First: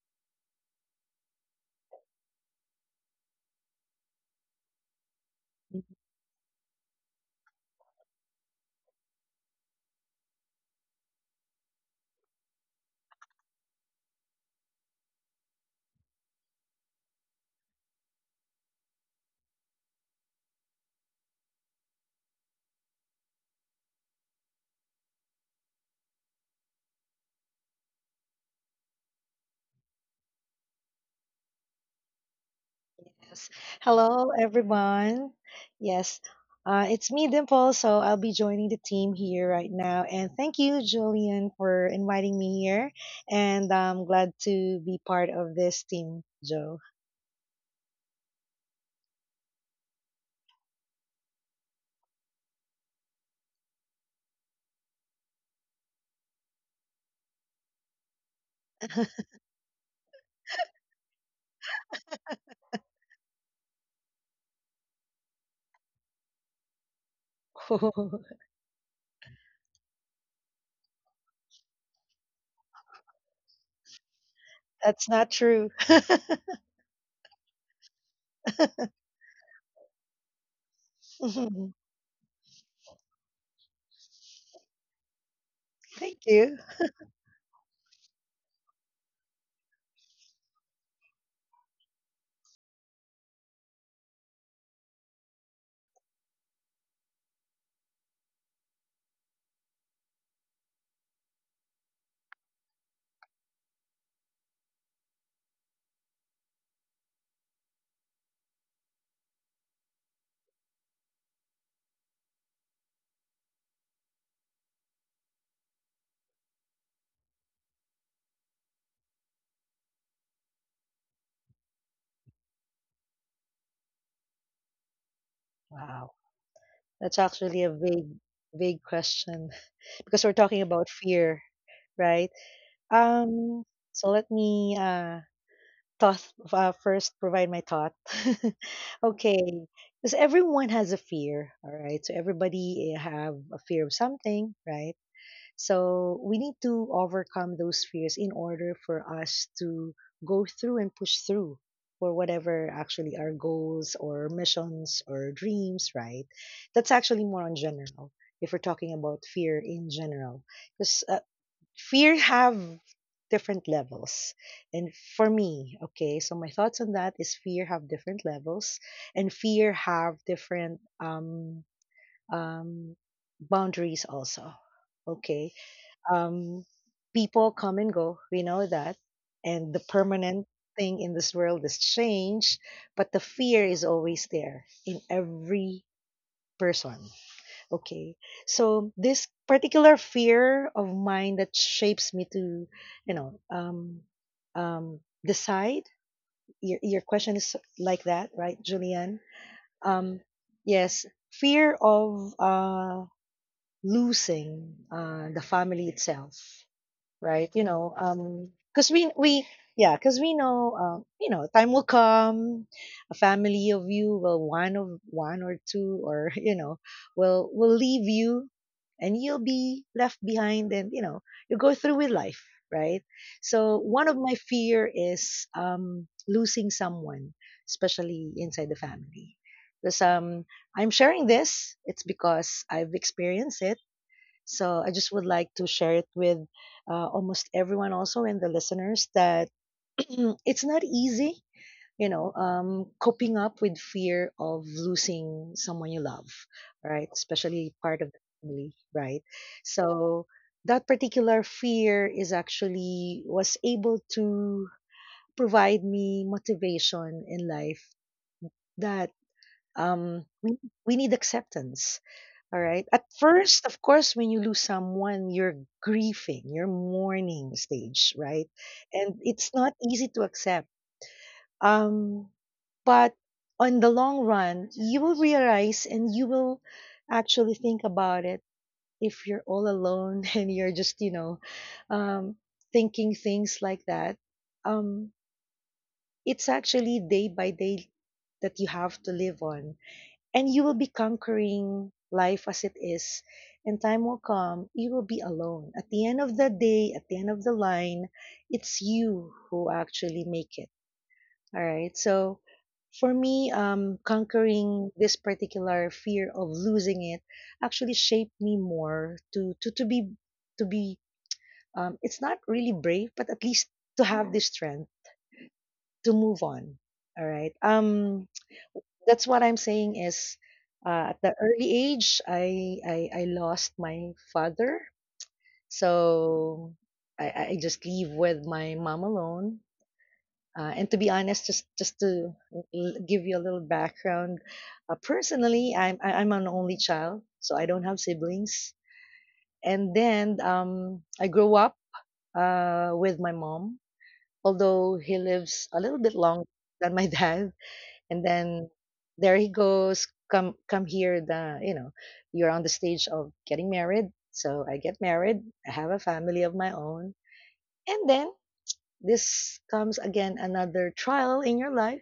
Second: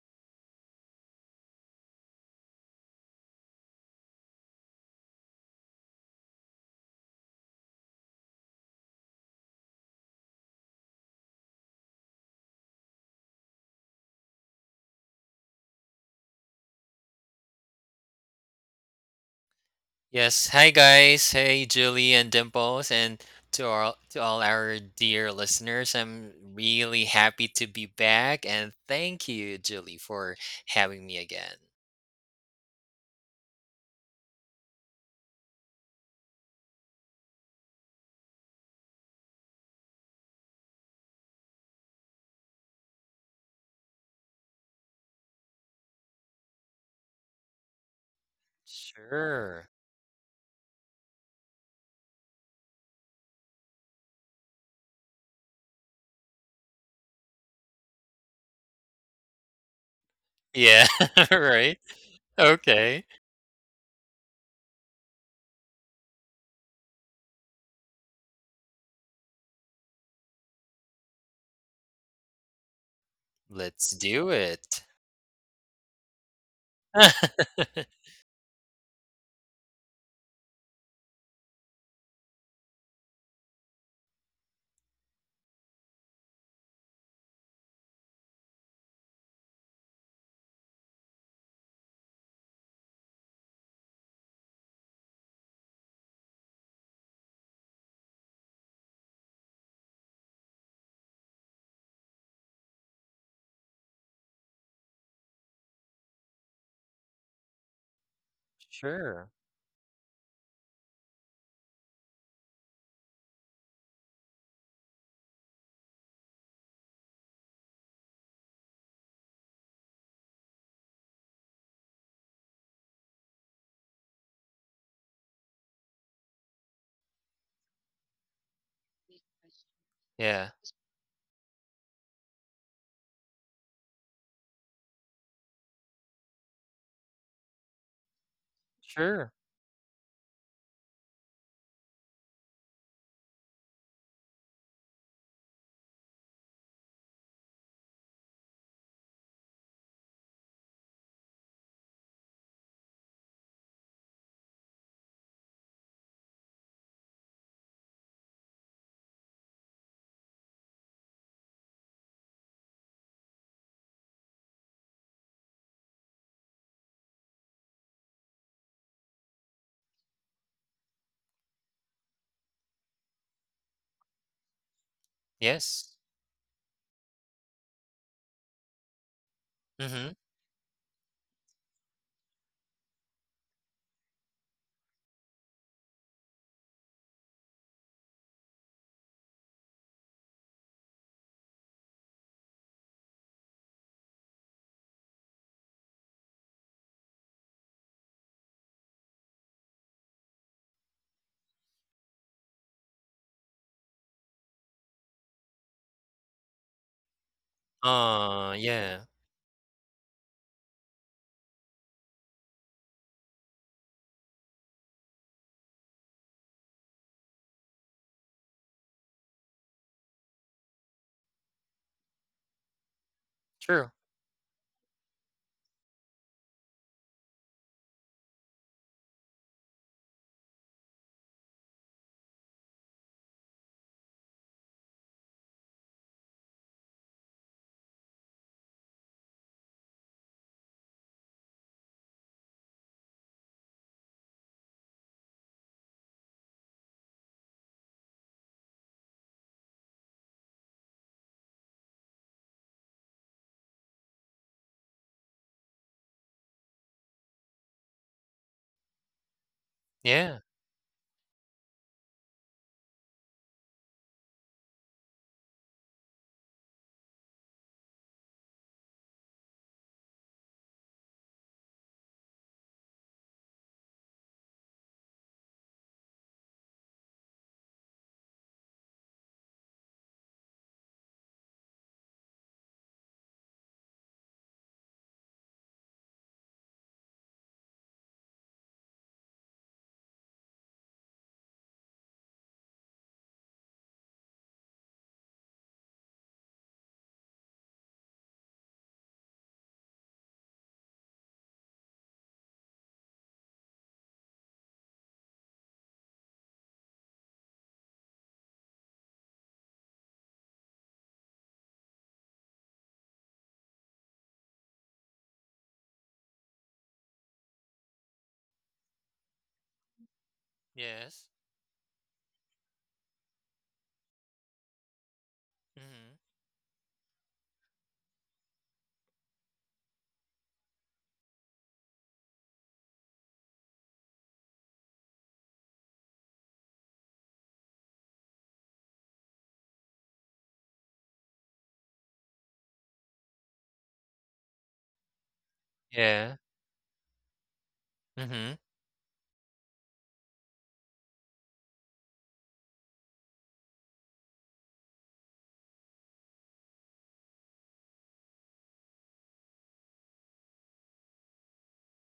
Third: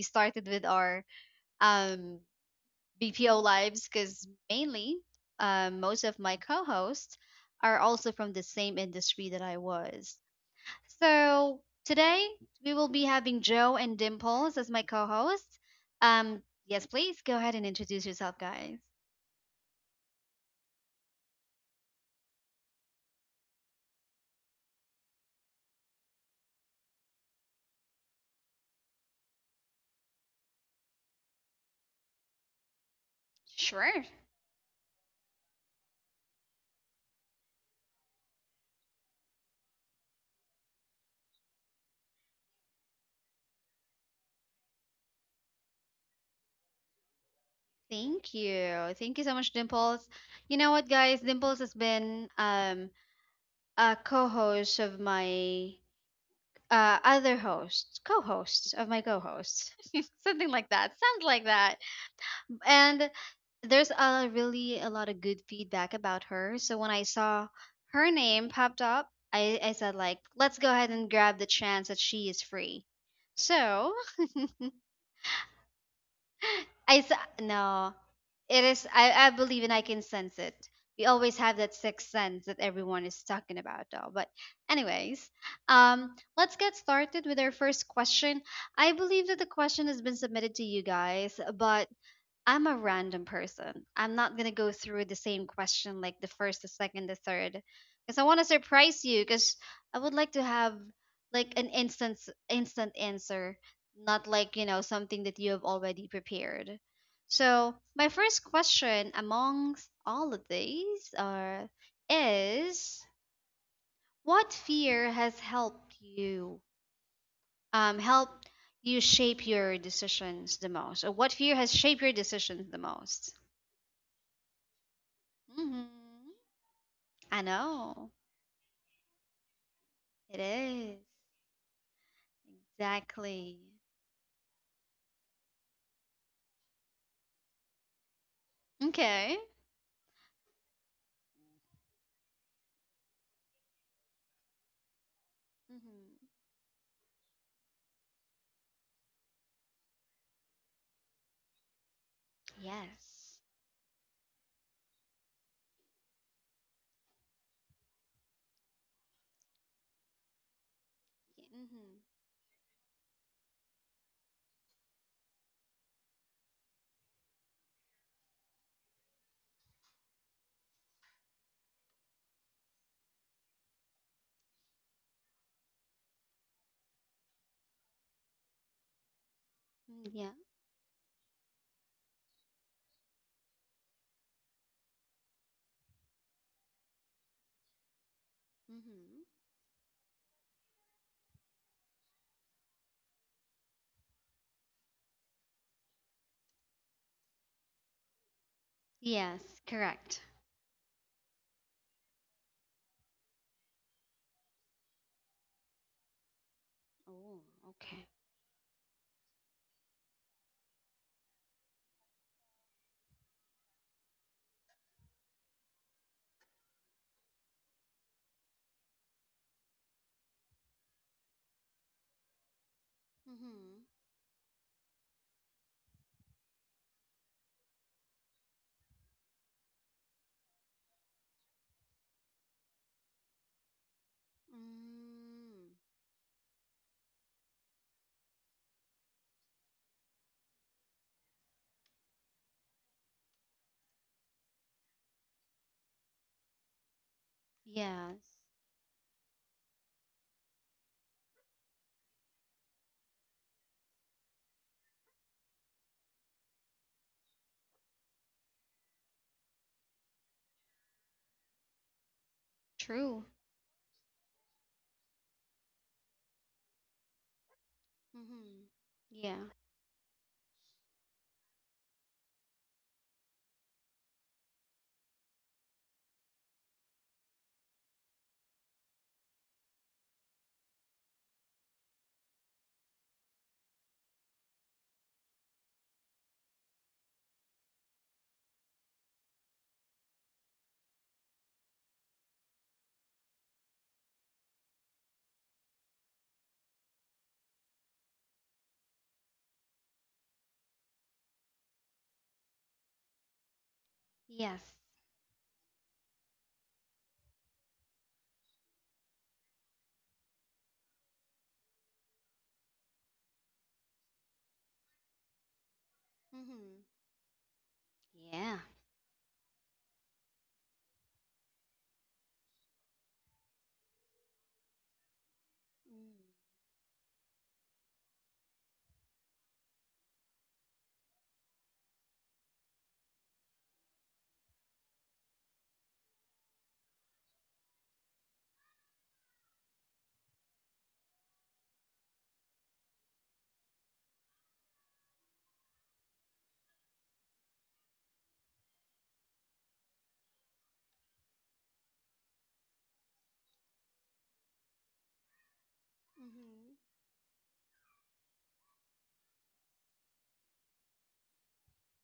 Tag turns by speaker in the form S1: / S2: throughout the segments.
S1: started with our um BPO lives because mainly most of my co hosts are also from the same industry that I was. So today we will be having Joe and Dimples as my co hosts. Um, yes, please go ahead and introduce yourself, guys.
S2: Yes. Hi guys. Hey Julie and Dimples and to all our dear listeners. I'm really happy to be back and thank you, Julie, for having me again.
S3: Yes.
S1: Sure.
S3: Hello, everyone. Yes, it's me, Dimple. So I'll be joining the team here right now. And thank you, Julian, for inviting me here. And I'm glad to be part of this team, Joe.
S1: Thank you. Thank you so much,
S2: Sure.
S1: Dimples. You know what, guys? Dimples has been a co host of my other host, co host of my co host, something like that.
S2: Yeah,
S1: Sounds like that.
S2: right.
S1: And
S2: Okay.
S1: there's a really a lot of good feedback about her, so when I saw her name popped up, I said like, let's go ahead and grab the chance that she is free. So
S2: Let's do it.
S3: That's not true.
S1: i s- no, it is, I believe, and I can sense it. We always have that
S3: thank
S1: sixth sense that everyone is talking about though. But anyways, um let's
S3: you.
S1: get started with our first question. I believe that the question has been submitted to you guys, but I'm a random person. I'm not gonna go through the same question like the first, the second, the third, because I want to surprise you. Because I would like to have like an instant answer, not like, you know, something that you have already prepared. So my first question
S2: Sure.
S1: amongst all of these are is, what fear has helped you, helped you shape your decisions the most, or what fear has shaped your decisions the most?
S3: Wow.
S1: Mm-hmm.
S3: That's
S1: I
S3: actually a
S1: know.
S3: big question because we're
S1: It
S2: Yeah.
S3: talking about
S1: is.
S3: fear, right?
S1: Exactly.
S3: Um, so let me thought first provide my thought.
S2: Sure.
S1: Okay.
S3: Okay, because everyone has a fear, all right, so everybody have a fear of something, right? So
S1: Mm-hmm.
S3: we need to overcome those fears in order for us to go through and push through for whatever actually our
S1: Yes.
S3: goals or missions or dreams, right? That's actually more on general, if we're talking about fear in general, because
S1: Mm-hmm.
S3: fear have different levels. And for me, okay, so my thoughts on that is fear have different levels, and fear have different um boundaries also, okay.
S2: Yes.
S3: um People come and go, we know that, and the
S2: Mm-hmm.
S1: Yeah.
S3: permanent thing in this world is change, but the fear is always there in every person. Okay. So
S1: Mm-hmm.
S3: this particular fear of mine that shapes me to, you know, um, decide. Your question is like that, right, Julianne?
S1: Yes, correct.
S3: Um, yes, fear of losing the family itself,
S1: Oh,
S3: right? You know,
S1: okay.
S3: um,
S2: Uh,
S3: because
S2: yeah.
S3: we we yeah, because we know, you know, time will come. A family of you will one of one or two or you know will leave you, and you'll be left behind, and you know you go through with life, right? So
S1: Mm-hmm.
S2: True.
S3: one of my fear is losing someone, especially inside the family. Because I'm sharing this, it's because I've experienced it, so I just would like to
S1: Mm.
S3: share it with almost everyone, also, and the listeners, that it's not easy, you know, coping up with fear of losing someone you love, right? Especially part of
S1: Yes.
S3: the family, right? So that particular fear is actually was able to provide me motivation in life, that um,
S2: Yeah.
S3: we, we need acceptance, all right. At
S1: True.
S3: first, of course, when you lose someone, you're grieving, you're mourning stage, right?
S1: Mm-hmm.
S3: And
S1: Yeah.
S3: it's not easy to accept. Um, but on the long run, you will realize, and you will actually think about it if you're all alone and you're just, you know, um, thinking things like that. Um, it's actually day by day that you have to live on, and you will be conquering life as it is, and time will come, you will be alone. At the end of the day, at the end of the line, it's you who actually make it, all right. So for me,
S1: Yes.
S3: conquering this particular fear of losing it actually shaped me more to be to be it's not really brave, but at least to have the strength to move on,
S1: Mm-hmm.
S3: all right.
S1: Yeah.
S3: That's what I'm saying is, at
S2: Yes.
S3: the early age, I lost my father.
S2: Mm-hmm.
S1: Mm-hmm.
S3: So I just leave with my mom alone. And to be honest, give you a little background. Personally, I'm an only child, so I don't have siblings. And then I grew up with my mom, although he lives a little bit
S2: Yeah.
S3: longer than my dad. And
S2: Mm-hmm.
S3: then there he goes, come come here, the, you know, you're on the stage of getting married. So I get married, I have a family of my own, and then this comes again, another trial in your life,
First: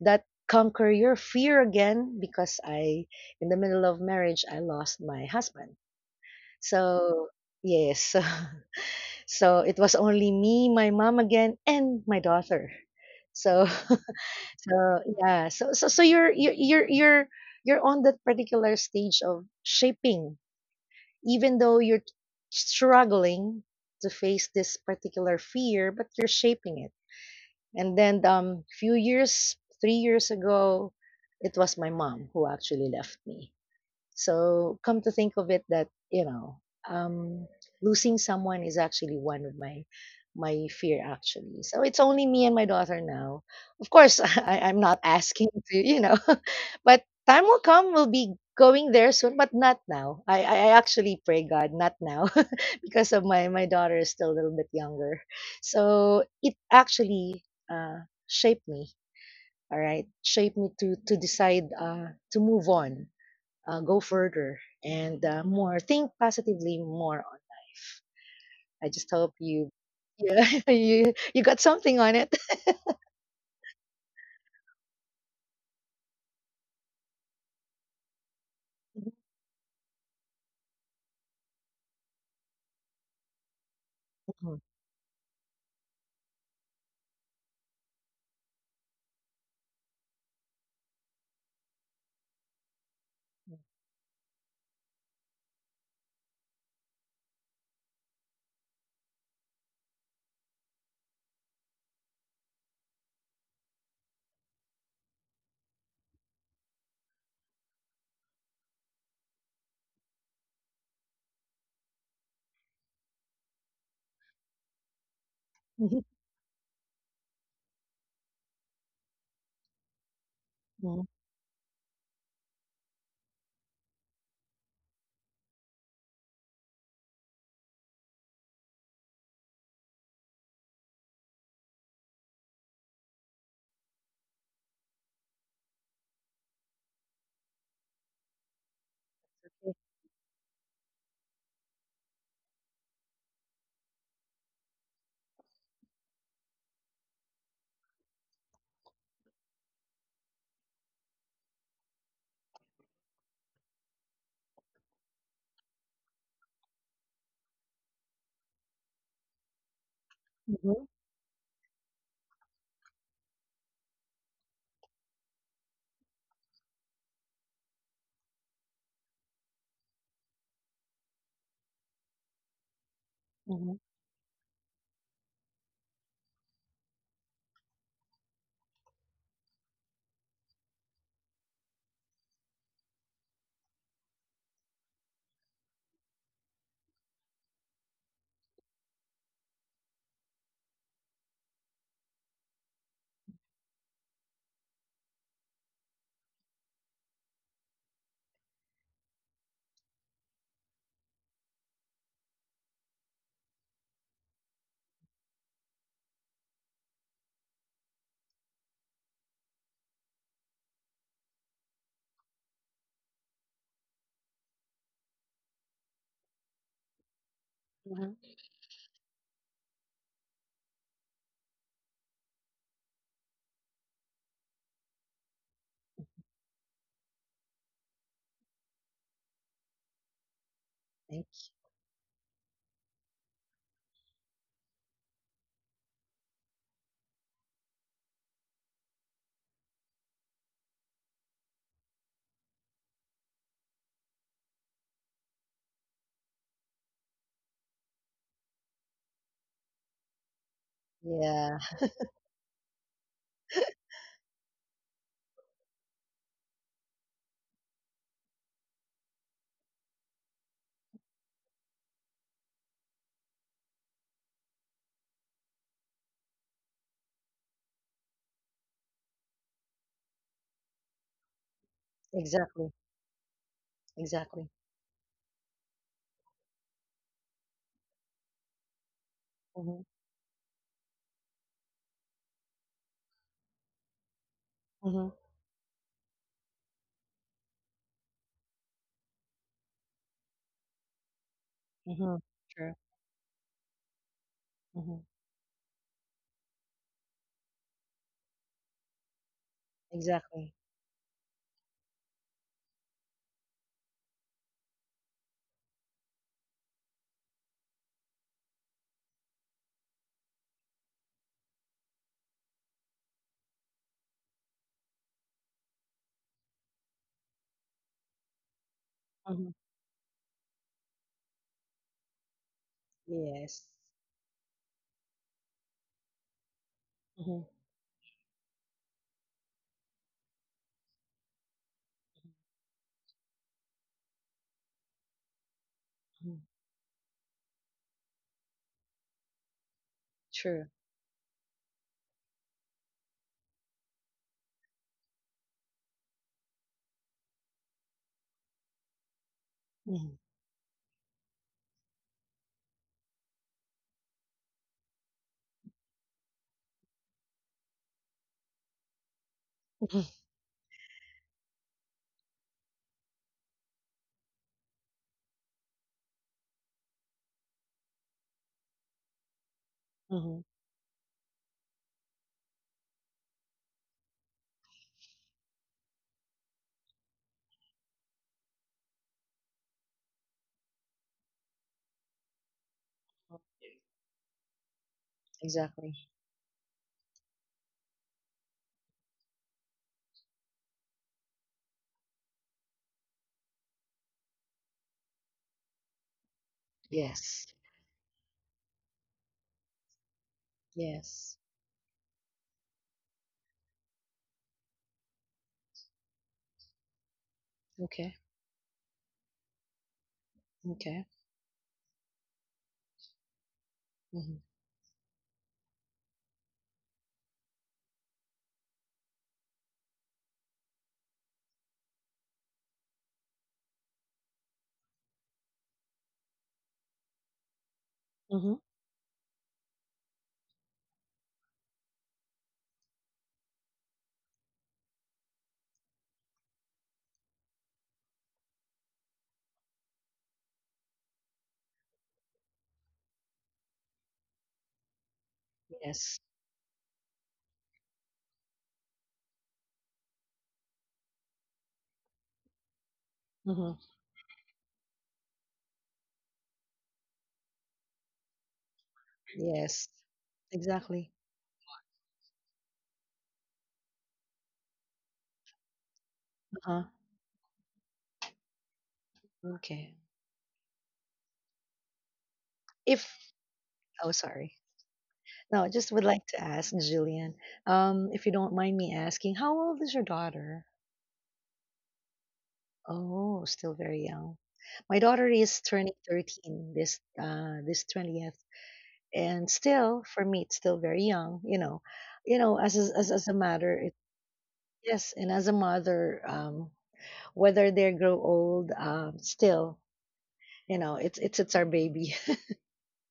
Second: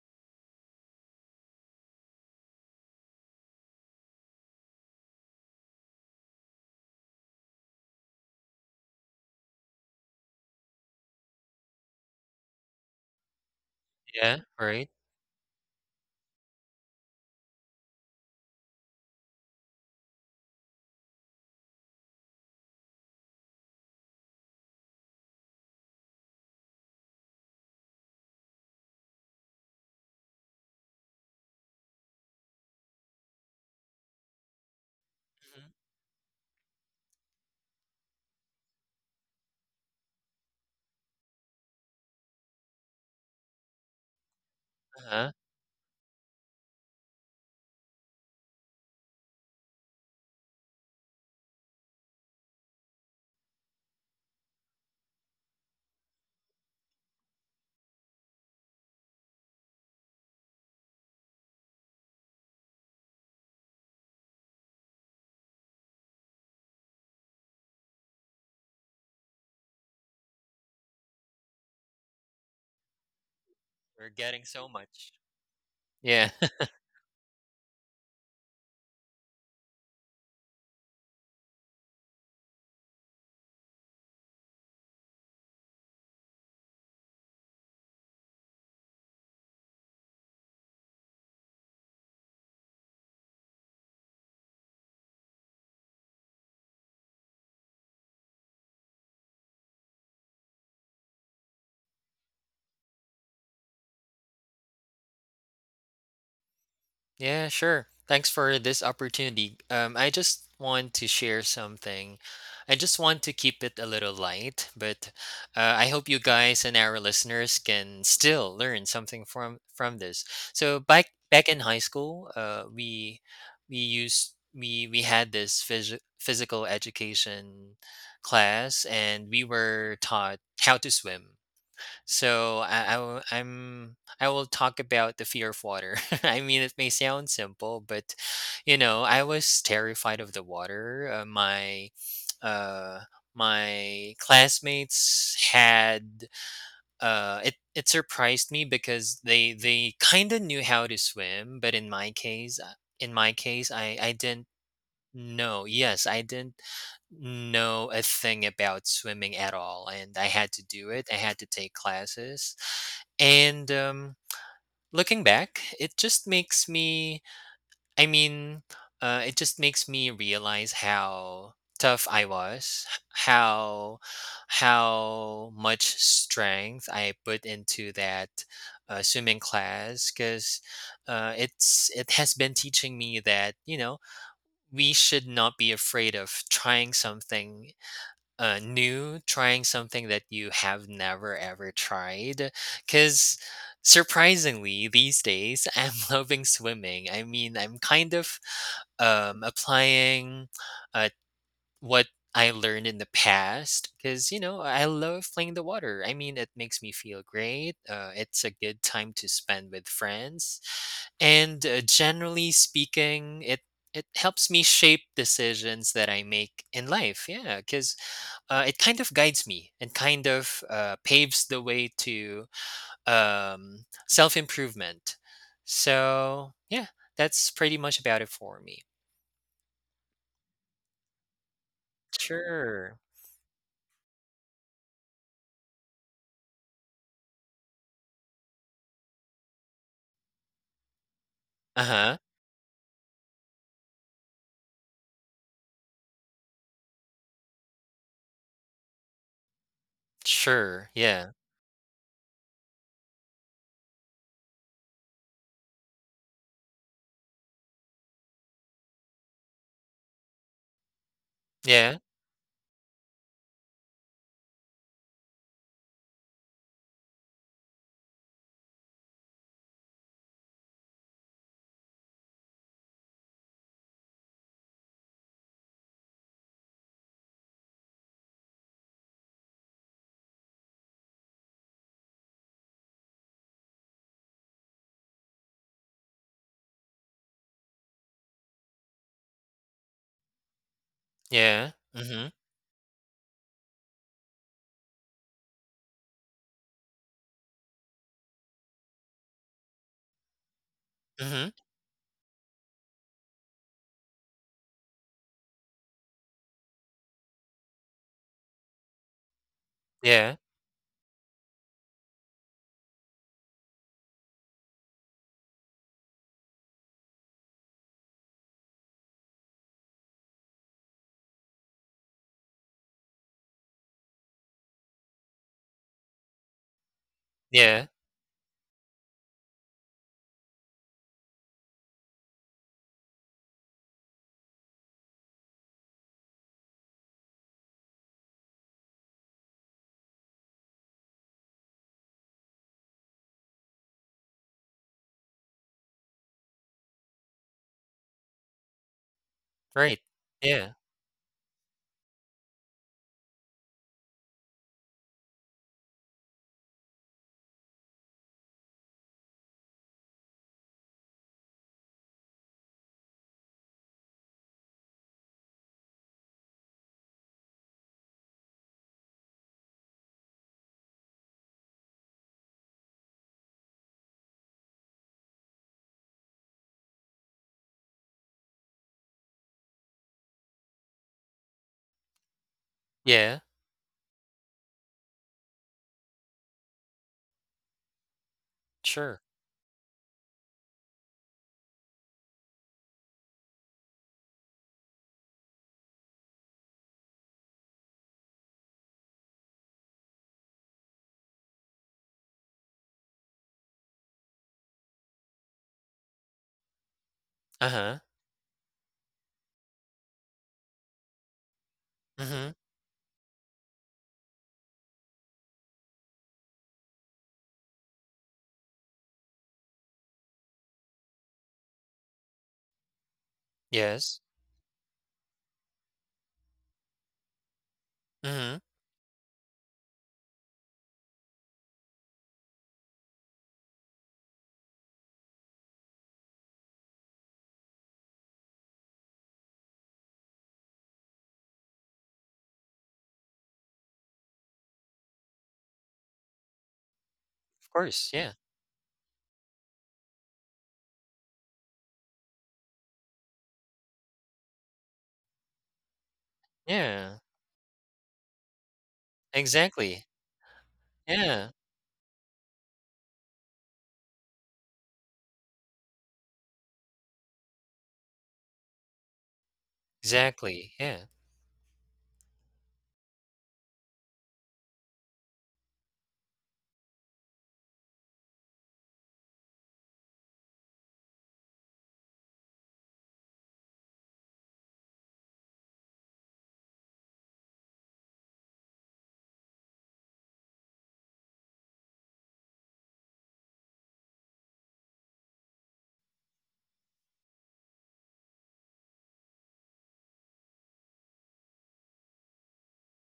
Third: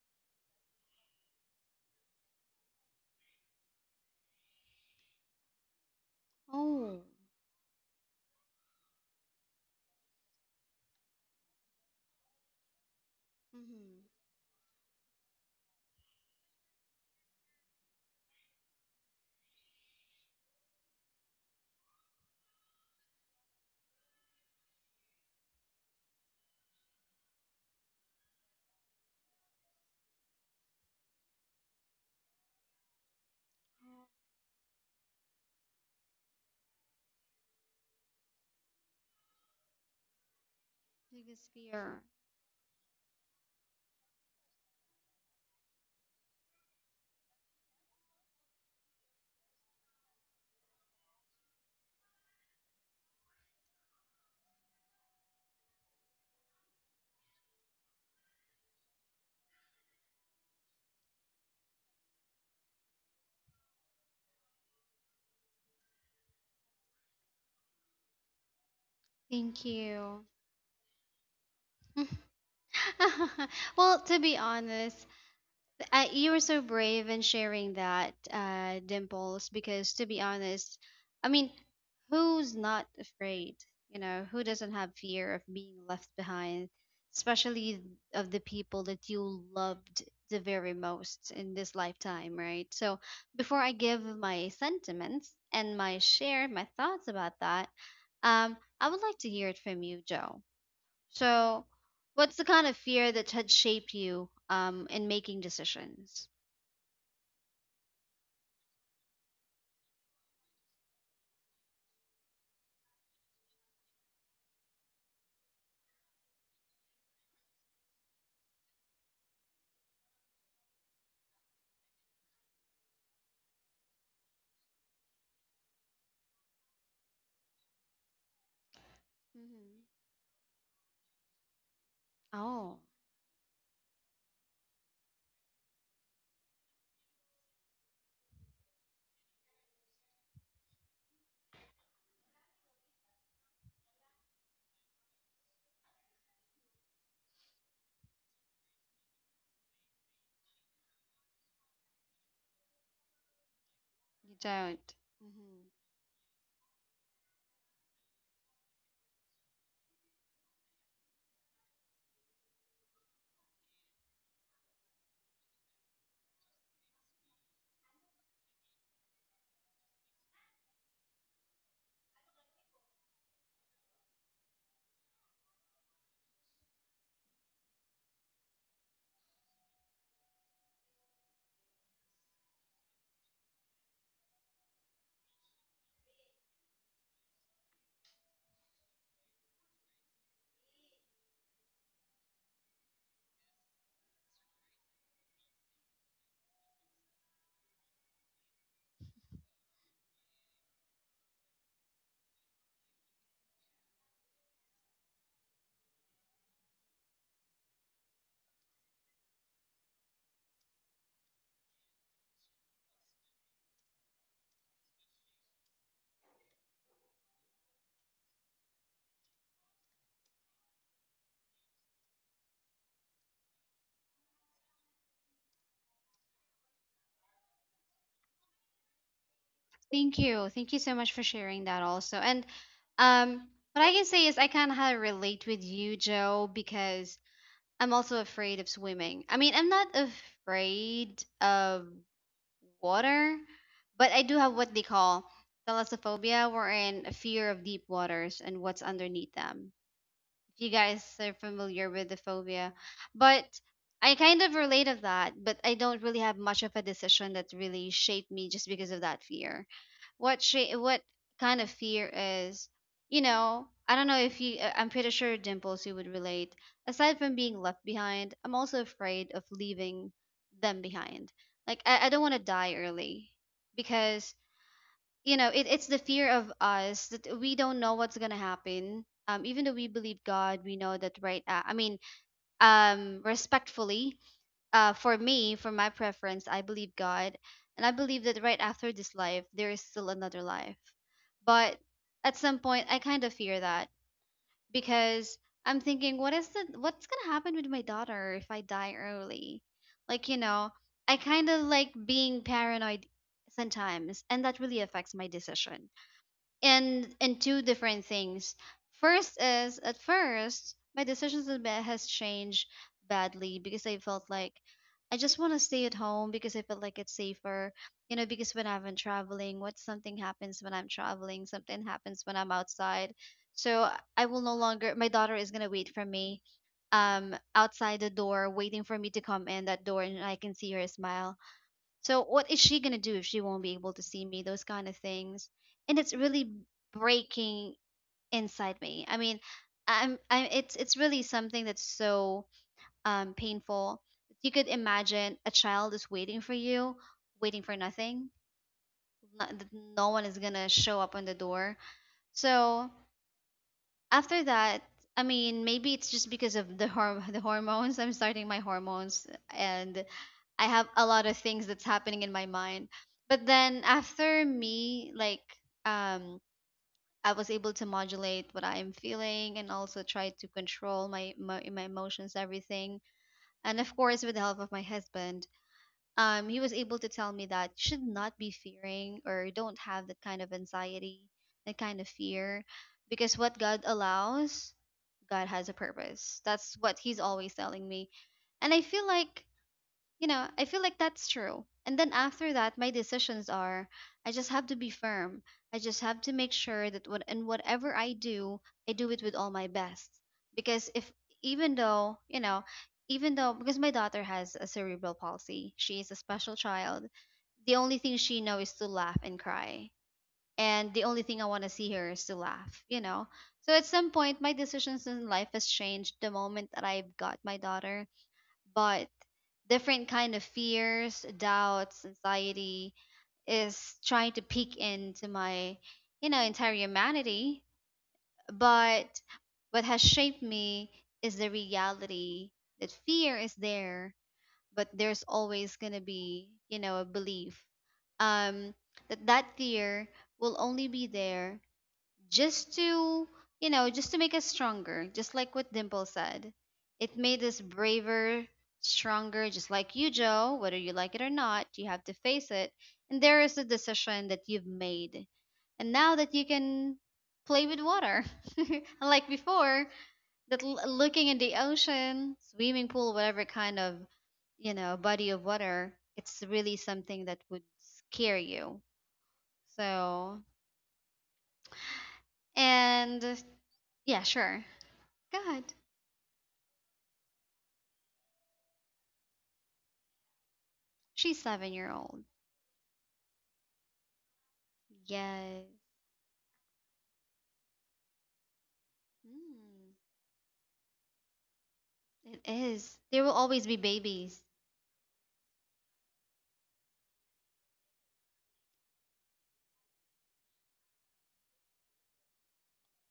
S3: that conquer your fear again, because I, in the middle of marriage, I lost my husband.
S1: Oh.
S3: So yes. So it was only me, my mom again, and my daughter. So
S1: Mm-hmm.
S2: Yeah.
S3: so
S2: Right.
S3: yeah, so you're you're on that particular stage of shaping, even though you're struggling to face this particular fear, but you're shaping it. And then few years, 3 years ago, it was my mom who actually left me.
S1: Oh,
S3: So come to think of it
S2: Mm-hmm.
S3: that, you know, um, losing someone is actually one of my my fear
S1: biggest
S3: actually. So it's
S1: fear.
S3: only me and my daughter now. Of course, I, I'm not
S2: Uh-huh.
S3: asking to, you know, but time will come, we'll be going there soon, but not now. I actually pray God, not now, because of my daughter is still a little bit younger. So it actually shaped me, all right, shaped me to decide to move on, go further, and more think positively more on, I just hope
S1: Thank
S3: you
S1: you.
S3: yeah. You got something on it.
S1: Well,
S2: We're
S1: to be
S2: getting so
S1: honest,
S2: much. Yeah.
S1: you were so brave in sharing that, Dimples, because to be honest, I mean, who's not afraid? You know, who
S3: Mhm,
S1: doesn't have fear of being left behind, especially of the people that you loved the very most in this lifetime, right? So, before I give my sentiments and my share, my thoughts about that, I would like to hear it from you, Joe. So, what's the kind of fear that had shaped you, in making decisions?
S2: Yeah, sure. Thanks for this opportunity. I just want to share something. I just want to keep it a little light, but I
S3: mhm,
S2: hope you guys and our listeners can still learn something from this. So
S3: mhm,
S2: back in high school, we used we had this physical education class, and we
S1: Hmm.
S2: were taught how to swim. So
S1: Oh,
S2: I will talk about the fear of water. I mean, it may sound simple, but you know, I was terrified of the water. Uh, my classmates had It surprised me because they kind of knew how to swim, but in my case, I
S1: you
S2: didn't.
S1: don't.
S2: No,
S1: Hmm.
S2: yes, I didn't know a thing about swimming at all, and I had to
S3: mhm,
S2: do it. I had to take classes. And Looking back, it just makes I mean, it just makes me realize how tough I was, h-
S3: mhm,
S2: how how much strength I put into that swimming class, because it's it has been teaching me that, you know, we should not be afraid of trying something new, trying something that you have never ever tried. Because surprisingly, these days, I'm loving swimming. I mean, I'm kind of applying uh, what I learned in the past because you know I love playing the water. I mean, it makes me feel great. It's a good time to spend with friends, and generally speaking, it helps me shape decisions that I make in life. Yeah, because
S3: mhm.
S2: it kind of guides me and kind of paves the way to self improvement. So yeah, that's pretty much about it for me.
S1: Thank you. Thank you so much for
S3: Thank
S1: sharing that also. And
S2: Sure.
S1: um, what I can say is, I kind of relate with you, Joe, because I'm also afraid of swimming. I mean, I'm not afraid
S2: Uh
S1: of
S2: huh.
S1: water, but I do have what they call thalassophobia, wherein a fear of deep waters and what's underneath them. If you
S2: Sure.
S1: guys
S3: you.
S2: Yeah.
S1: are
S3: Yeah.
S1: familiar with the phobia. But I kind of relate of that, but I don't really have much of a decision that really shaped me just because of that fear. What shape? What kind of
S2: Yeah,
S1: fear is? You know, I don't know if you. I'm pretty sure, Dimples, you would relate. Aside from being left behind, I'm also afraid of leaving them behind. Like I don't want to
S3: Exactly.
S1: die early, because
S3: Exactly.
S1: you know, it, it's the fear of us that we don't know what's gonna happen, even though
S3: Hmm.
S1: we believe God, we know that, right? I mean, respectfully,
S3: Hmm.
S1: for me, for my preference, I believe God, and I believe that right after this life there is still another life.
S2: yeah,
S1: But
S3: Hmm.
S2: mhm,
S1: at some
S3: True.
S1: point I kind of fear that,
S3: Hmm.
S1: because I'm thinking, what is the, what's gonna happen with my daughter if I die early? Like, you
S3: Exactly.
S1: know, I kind
S2: mhm,
S1: of like being paranoid sometimes, and that really affects my decision. And two different things. First is, at
S2: yeah,
S1: first my decisions in bed has changed badly because I felt like I just want to stay at home because I felt like it's safer. You know, because when I've been
S3: Hmm.
S1: traveling, what, something happens when I'm traveling, something happens when I'm outside.
S3: Yes.
S1: So I will no longer, my daughter is gonna wait for me
S3: Hmm.
S2: yeah,
S1: outside the door, waiting for me to come in that door, and I can see her smile. So what is she gonna do if she won't be able to see me? Those kind of things, and it's
S3: Hmm.
S1: really breaking inside me. I mean, I'm, I
S3: True.
S1: it's really something that's so painful. You could imagine a child is waiting for you, waiting for nothing. No,
S2: right,
S1: no
S3: Hmm.
S1: one is gonna
S2: yeah,
S1: show up on the door. So after that, I mean, maybe it's just because of the the hormones. I'm starting my hormones, and I have a lot of things that's happening in my mind. But then after me, like um I was able to modulate what I am feeling and also try
S3: Hmm.
S1: to control my emotions, everything. And of course, with the help of my husband, he was able to tell me that you should not be fearing, or don't have that kind of anxiety, that kind of fear.
S2: yeah,
S1: Because what God allows, God has a
S3: Exactly.
S1: purpose. That's what he's always telling me. And I feel
S2: sure,
S1: like, you know, I feel like that's true. And then after that, my decisions are, I just have to be firm. I just have to make sure that what
S3: Yes.
S1: and whatever I do it with all my best. Because if,
S3: Yes.
S1: even though, you know, even though, because my daughter has a cerebral palsy, she is a special child. The
S2: uh-huh,
S1: only
S3: Okay.
S1: thing she knows is to laugh and cry. And
S3: Okay.
S1: the only thing I want to see her is to
S2: mhm,
S1: laugh, you know. So at some
S3: Hmm.
S1: point my decisions in life has changed the moment that I've got my daughter. But different kind of fears, doubts, anxiety is
S2: yes,
S1: trying to peek into my, you know, entire humanity.
S2: mhm,
S3: Hmm.
S2: of
S1: But what has shaped me is the reality that fear is there, but there's always gonna be, you know, a belief, um, that that fear will only be there just to, you know, just to make us stronger, just like what Dimple
S3: Yes.
S1: said. It made us
S2: course, yeah,
S1: braver, stronger. Just like you, Joe, whether you like it or not, you have to face it, and there is the
S3: Mm-hmm.
S1: decision that you've made. And now that you can
S2: yeah,
S1: play with water, unlike before,
S3: Yes,
S2: exactly,
S1: that
S3: exactly.
S1: looking in
S2: yeah,
S1: the ocean, swimming pool, whatever kind of, you know, body of water, it's really
S3: Uh-huh.
S1: something that would scare you.
S3: Okay.
S1: So
S2: exactly, yeah,
S3: If,
S1: and
S3: oh
S1: yeah,
S3: sorry.
S1: sure.
S3: No,
S1: God,
S3: I just would like to ask Jillian, if you don't mind me asking, how old is your daughter?
S1: she's 7 year old.
S3: Oh, still very young. My daughter is
S1: Yes.
S3: turning 13 this this 20th. And
S1: Mm,
S3: still for me it's still very young, you know. You
S1: it
S3: know, as
S1: is. There
S3: as
S1: will
S3: a
S1: always
S3: matter
S1: be
S3: it,
S1: babies.
S3: yes, and as a mother, whether they grow old, still, you know, it's our baby.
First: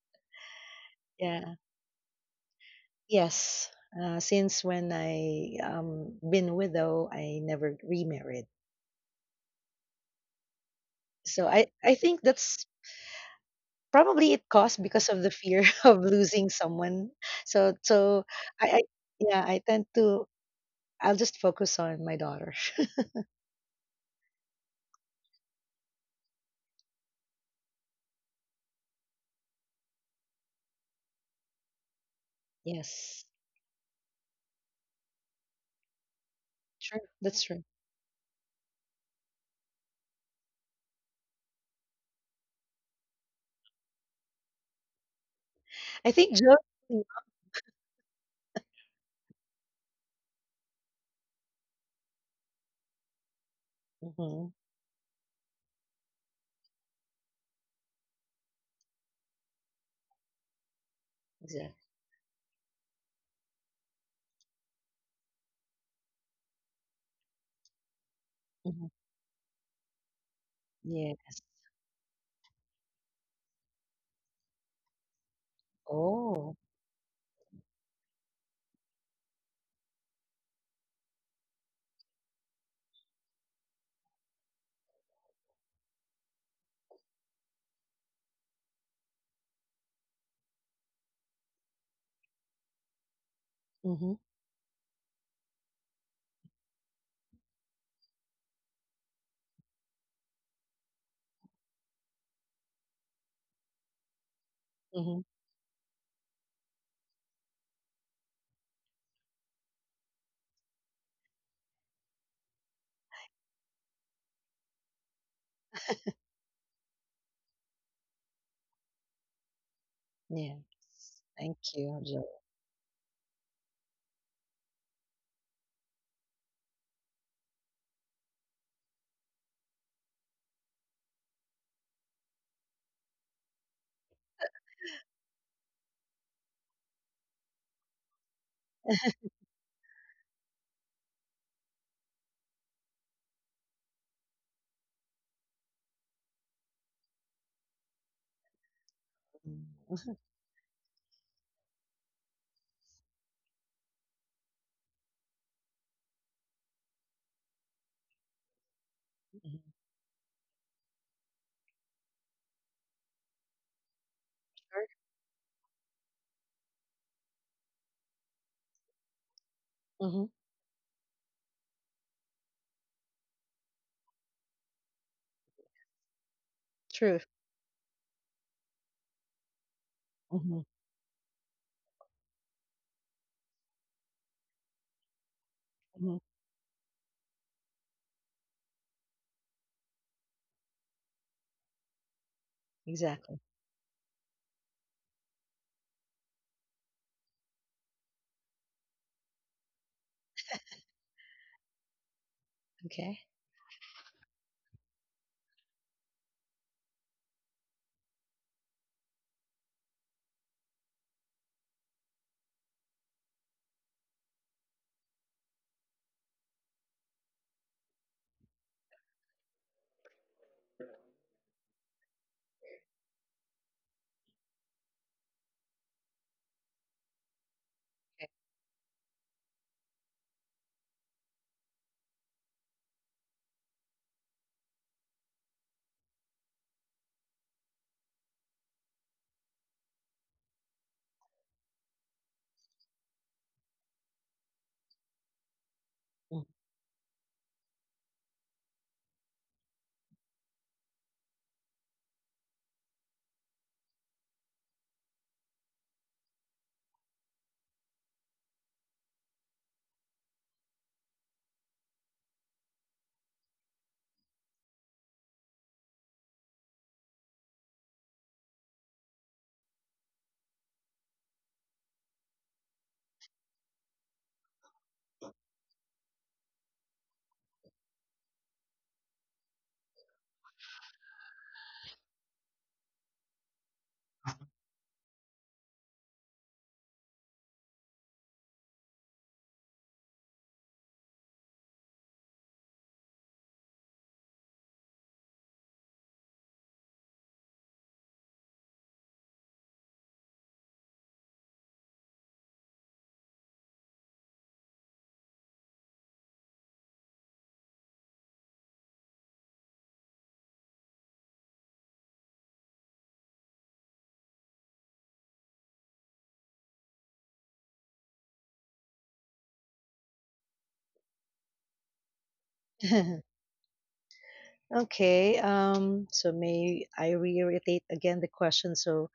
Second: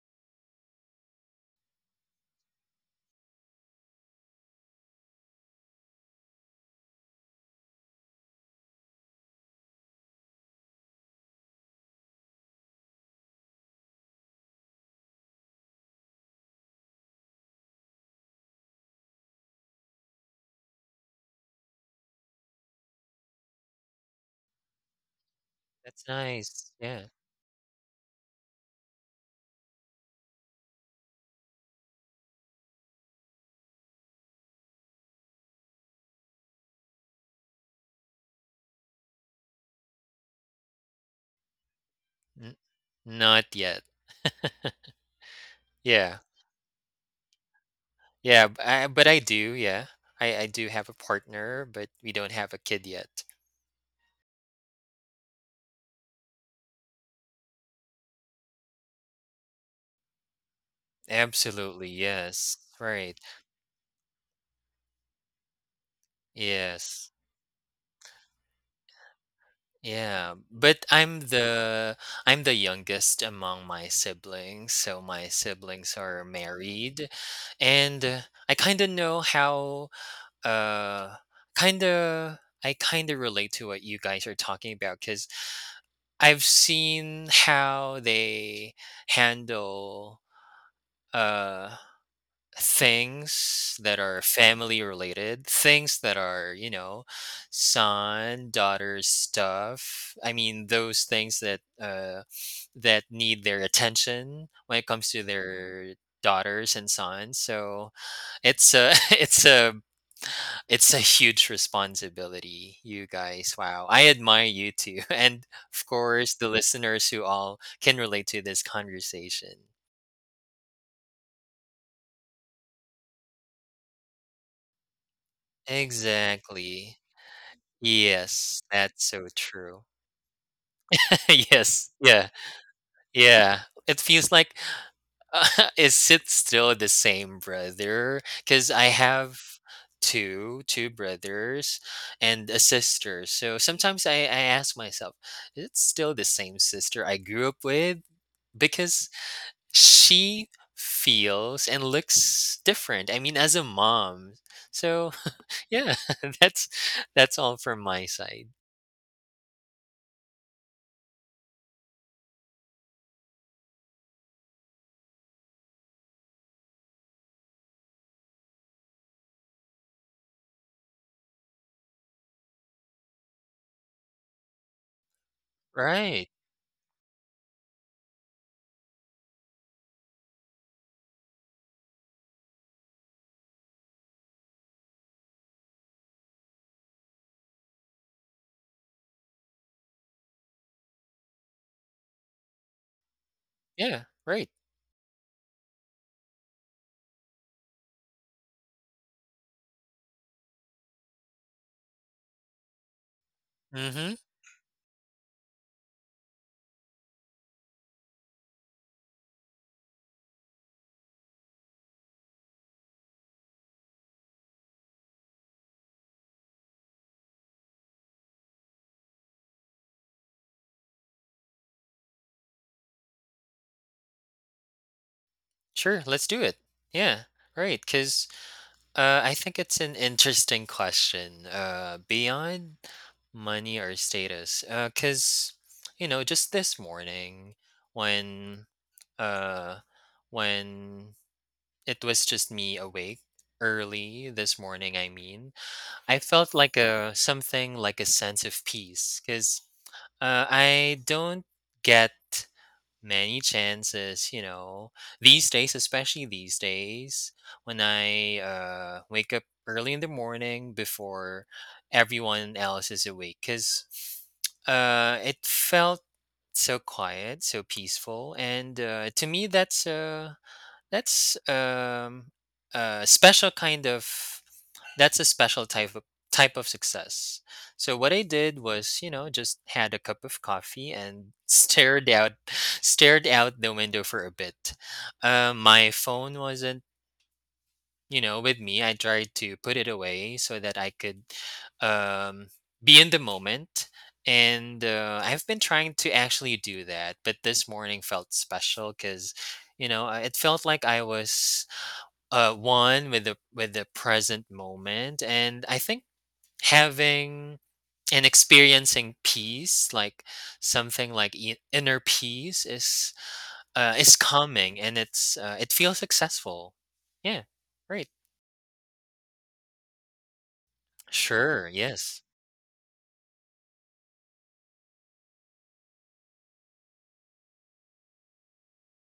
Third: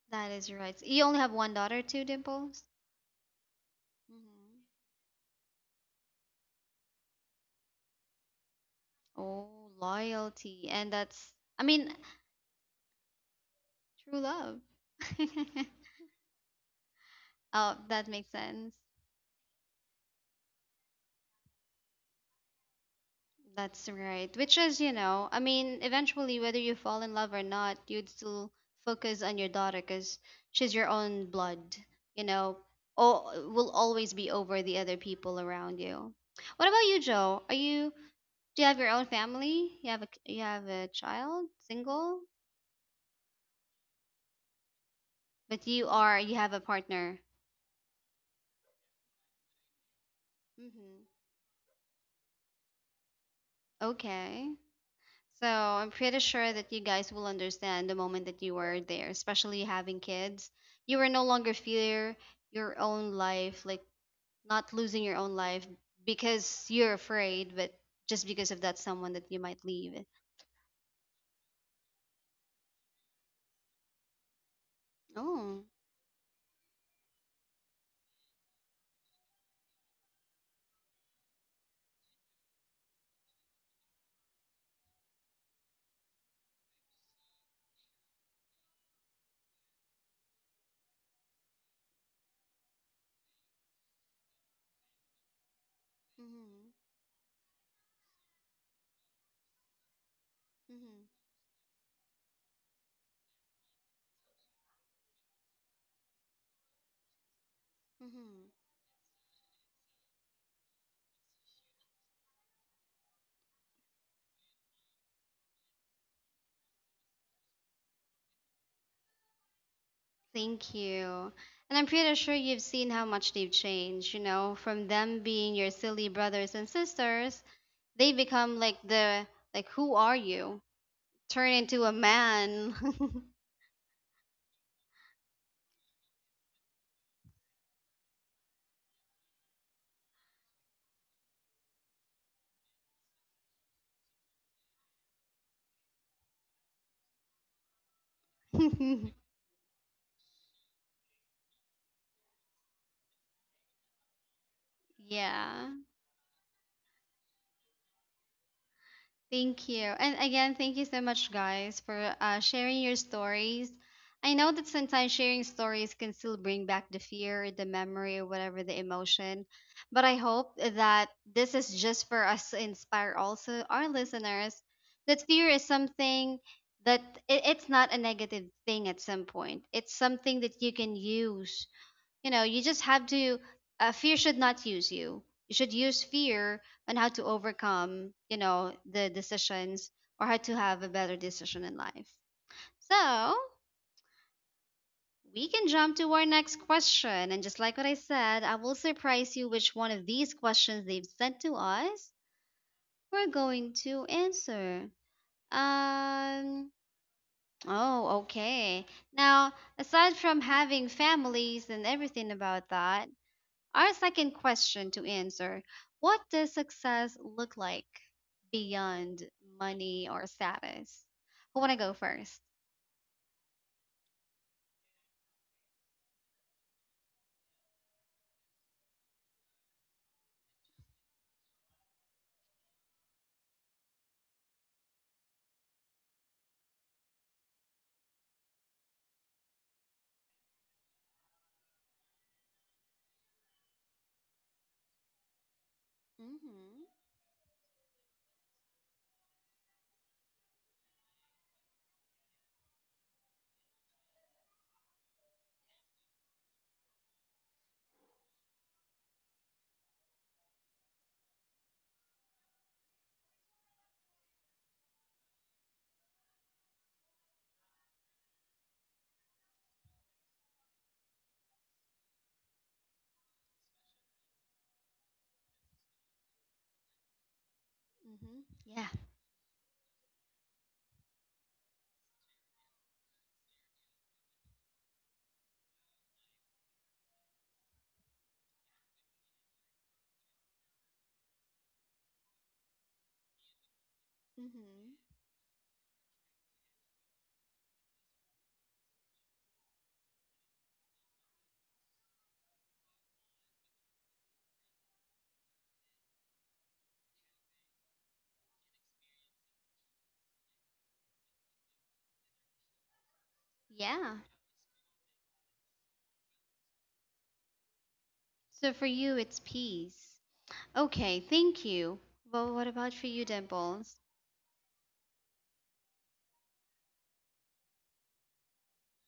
S1: That is right. You only have one
S3: Yeah.
S1: daughter too, Dimples?
S3: Yes, since
S1: Hmm.
S3: when I been widow, I never remarried.
S1: Oh, loyalty. And that's,
S3: So I
S1: I
S3: I
S1: mean,
S3: think that's probably
S1: true
S3: it
S1: love.
S3: caused because of the fear of losing someone. So
S1: Oh,
S3: so
S1: that makes
S3: I
S1: sense.
S3: yeah, I tend to I'll just focus on my daughter.
S1: That's right. Which is, you know, I
S2: that's
S1: mean, eventually,
S2: nice,
S1: whether
S2: yeah.
S1: you fall in love or not, you'd still focus on your daughter because she's your own blood, you know,
S3: Yes,
S1: or will always be over the other people around you. What
S3: true.
S1: about you,
S3: That's true.
S1: Joe? Are you, do you have your own family? You have a child, single,
S2: N Not yet,
S1: but you
S3: I
S2: yeah,
S3: think
S1: are, you
S3: Joe.
S1: have a partner.
S2: yeah, b I but I do, yeah, I do have a
S1: Mm-hmm.
S2: partner, but we don't have a kid yet,
S3: Mm-hmm,
S1: Okay. So I'm pretty sure that you guys will understand the moment that you were there, especially having kids. You were no longer
S3: exactly.
S2: absolutely,
S1: fear
S2: yes,
S1: your
S2: right,
S1: own life, like not losing your own life because you're
S2: yes.
S1: afraid, but just because of
S3: Hmm.
S1: that someone that you might leave.
S2: Yeah, but I'm
S3: Yes.
S2: the I'm the youngest among my siblings, so my
S1: Oh.
S2: siblings are
S3: Oh.
S2: married, and I kind of know how uh kind of I kind of relate to what you guys are talking about because I've seen how they handle uh things that
S3: Mm-hmm,
S2: are family related, things that are, you
S1: Hmm.
S2: know, son, daughter stuff. I mean, those
S1: Hmm.
S2: things that that need their attention when it comes
S3: mm-hmm.
S2: to their daughters and sons. So
S1: Hmm.
S2: it's a it's a huge responsibility, you guys. Wow. I admire you too. And of course, the listeners who all can relate to this conversation.
S3: Yes.
S1: Thank you.
S3: Thank
S1: And I'm
S3: you,
S1: pretty
S3: Joe.
S1: sure you've seen how much they've changed, you know, from them being your silly brothers and
S2: Exactly.
S1: sisters, they
S2: Yes,
S1: become like
S2: that's so
S1: the, like,
S2: true.
S1: who are you? Turn into
S2: Yes,
S1: a
S2: yeah,
S1: man.
S2: yeah. It feels like, is it still the same brother? Because I have two brothers and a sister. So sometimes I ask myself, is it still the same sister I grew up with? Because
S3: Mm-hmm.
S2: she feels and looks different. I mean, as a mom. So
S1: Yeah,
S2: yeah, that's that's all from my side.
S1: thank
S3: Mm-hmm.
S1: you. And again, thank you so much, guys, for sharing your stories. I know that
S3: Sure.
S1: sometimes sharing stories can still bring back the fear, the memory, or whatever the emotion. But I
S3: Mm-hmm.
S1: hope that this is just for us to inspire also our listeners that fear is
S2: Right.
S1: something that,
S3: True.
S1: it, it's not a negative thing at some point. It's something
S3: Mm-hmm,
S1: that you can use, you know, you just have to, fear should not use you, you should use
S3: mm-hmm.
S1: fear on how to overcome, you know, the decisions, or how to have a better decision in life. So
S3: Exactly.
S2: Yeah, right.
S1: we can jump to our next question, and just like what I said, I will surprise you which one of these questions they've sent to us
S3: Okay.
S1: we're going to
S2: Mhm.
S1: answer. um oh, okay. Now, aside from having families and everything about that, our second question to answer, what does success look like beyond money or status? Who want to go first?
S2: Sure, let's do it. Yeah. Right. Cause I think it's an interesting question, beyond money or status, cause you know, just this morning when, uh, when it was just me awake early this morning, I mean, I
S3: Mm.
S2: felt like
S1: Mm-hmm.
S2: a something like a sense of peace. Cause I don't get many chances you know these days especially these days when I wake up early in the morning before everyone else is awake because it felt so quiet so peaceful and to me that's um a special kind of that's a special type of success. So what I
S1: Mm-hmm.
S2: did
S1: Yeah.
S2: was, you know, just had a cup of coffee and stared out stared out the window for a bit. My phone wasn't, you know, with me. I tried to put it away so that I could um, be in the moment. And
S1: Mm-hmm.
S2: I've been trying to actually do that, but this morning felt special because, you know, it felt like I was one with the present moment, and I think having and experiencing peace, like something like inner peace, is
S1: Yeah.
S2: coming, and it feels successful. Yeah, right.
S1: So for you, it's peace. Okay.
S2: Sure.
S1: Thank you.
S2: Yes.
S1: Well, what about for you, Dimples?
S3: Okay, so may I reiterate again the question? So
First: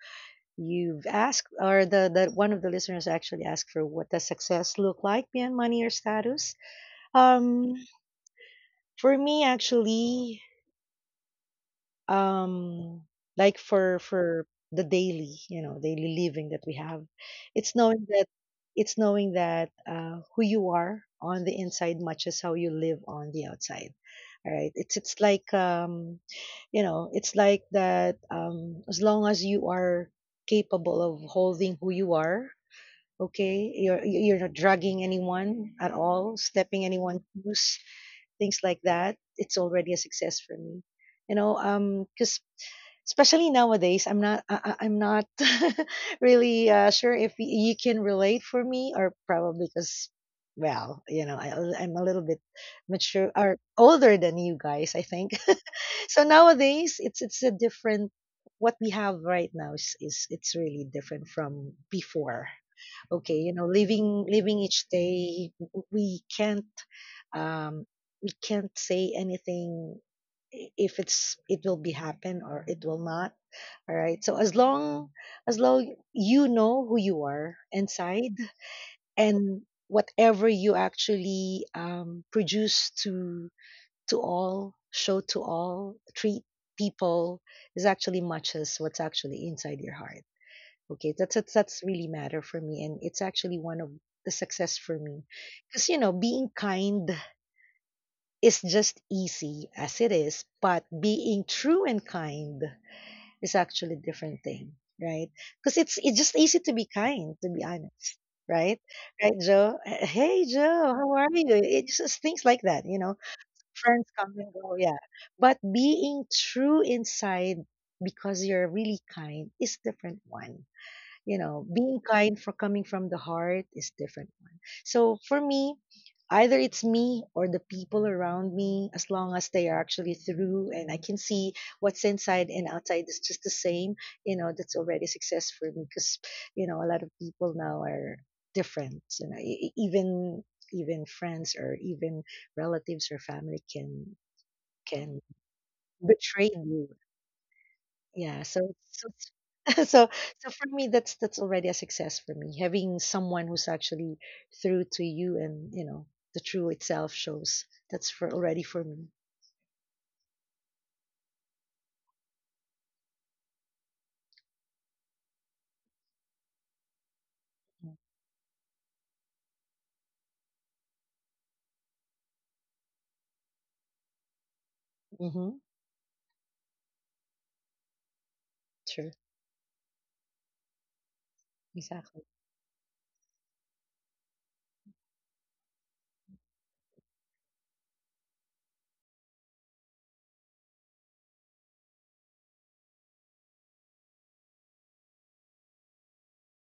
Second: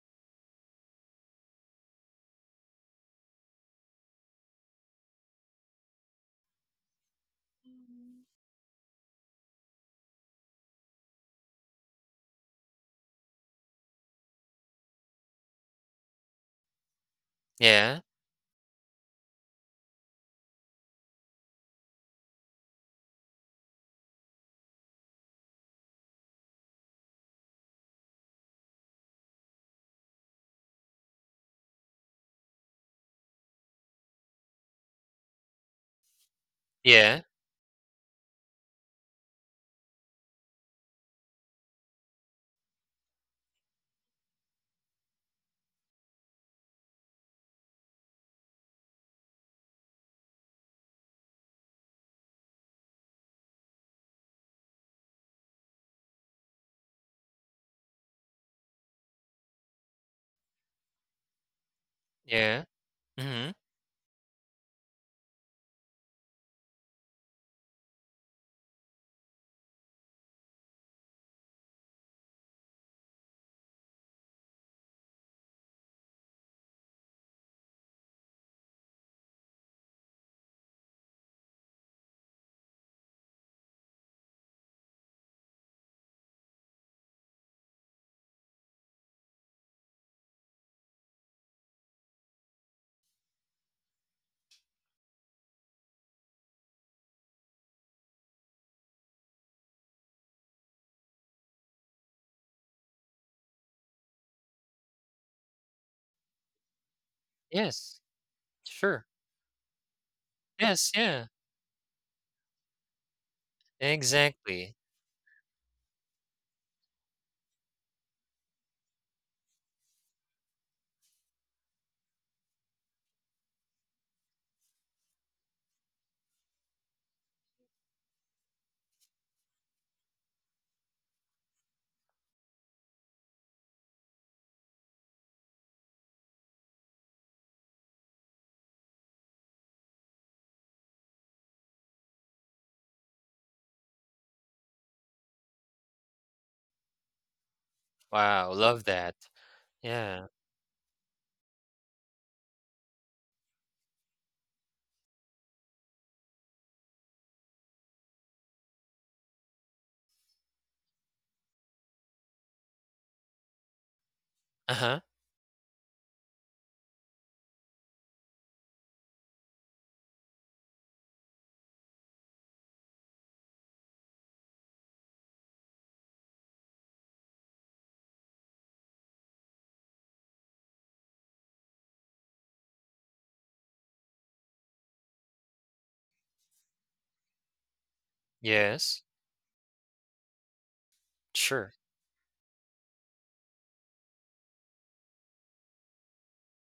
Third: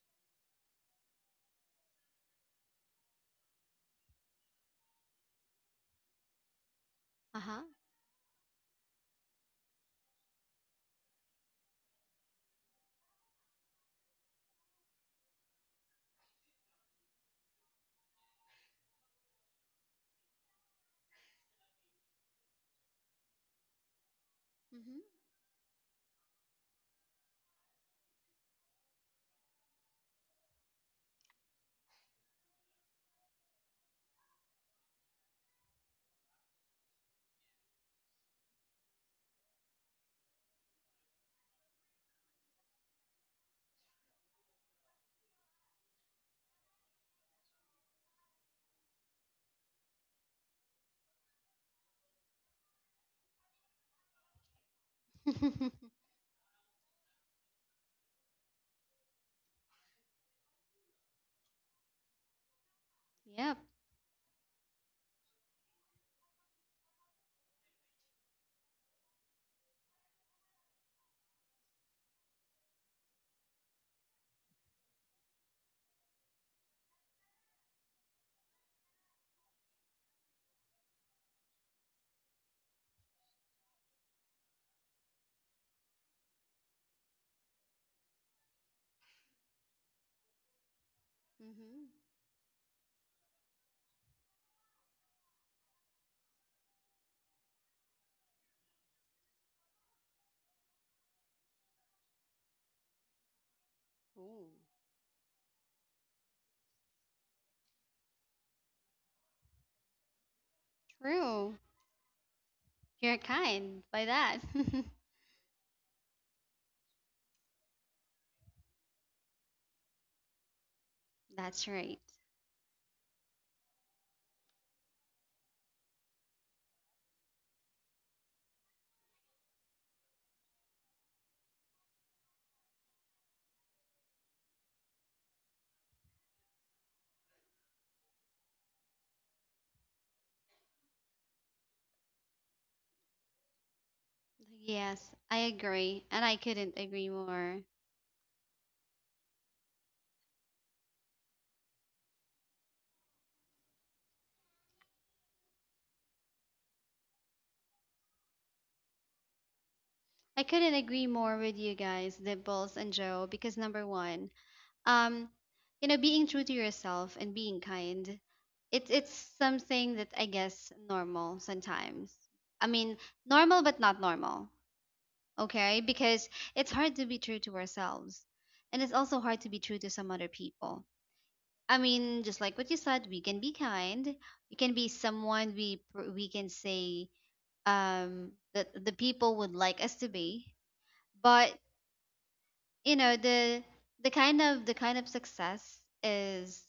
S3: you've asked, or the one of the listeners actually asked for, what does success look like beyond money or status?
S1: Uh huh.
S3: Um, for me, actually, um like for the daily, you know, daily living that we have, it's
S2: Yeah.
S3: knowing that who you are on the inside matches how you live on the outside, all right. It's like you know, it's like that, um, as long as you are capable of holding who you are, okay, you're not drugging anyone at all, stepping
S2: Yeah.
S3: anyone loose, things like that, it's already a success for me. You know, because especially nowadays, I'm not really sure if you can relate for me, or probably because, well, you know, I'm a little bit mature or older than you guys, I think.
S1: Mm-hmm.
S3: So nowadays, it's a different. What we have right now is it's really different from before.
S2: Yeah.
S3: Okay,
S2: Mm-hmm.
S3: you
S1: Yep.
S3: know, living each day, we can't um, say anything if it's it will be happen or it will not, all right. As long you know, who you are inside, and whatever you actually produce to all show to all treat people, is actually matches what's actually inside your heart, okay. That's
S1: Mm-hmm.
S3: really matter for me, and it's actually one of the success for me, because you know, being kind is just easy as it is, but being true and kind is actually a different
S1: Ooh.
S3: thing, right? Because it's just easy to be kind, to be
S2: Yes.
S3: honest, right?
S2: Sure.
S3: Right, Joe? Eh, Hey,
S2: Yes.
S3: Joe, how
S2: Yeah.
S3: are
S1: True.
S3: you? It's just things like that, you know.
S1: You're kind by
S3: Friends come
S1: that.
S3: and
S2: Exactly.
S3: go, yeah. But being true inside because you're really kind is different one, you know,
S1: That's
S3: being
S1: right.
S3: kind for coming from the heart is different one. So for me, either it's me or the people around me, as long as they are actually through, and I can see what's inside and outside is just the same, you know, that's already success for me because, you know, a lot of people now are different. You know, even friends or even relatives or family can
S1: Yes,
S3: can
S1: I agree. And I
S3: betray
S1: couldn't
S3: you,
S1: agree more.
S3: yeah,
S2: Wow.
S3: so
S2: Love
S3: so
S2: that.
S3: it's so
S2: Yeah.
S3: so for me, that's already a success for me. Having someone who's actually through to you, and you know, the true itself shows, that's for already for me.
S1: I couldn't agree more with you guys, Dimples and Joe, because number one,
S2: Uh huh.
S1: um, being true to yourself and being kind, it's something that I guess normal sometimes. I mean, normal but not normal,
S3: Mm-hmm.
S1: okay? Because it's hard to be true to ourselves, and it's
S3: True.
S1: also hard to be true to some other people. I mean,
S3: Exactly.
S1: just like what you said, we can be kind, we can be someone we can say that the
S2: Yes.
S1: people would like us to be, but
S2: Sure.
S1: you know the the kind of success is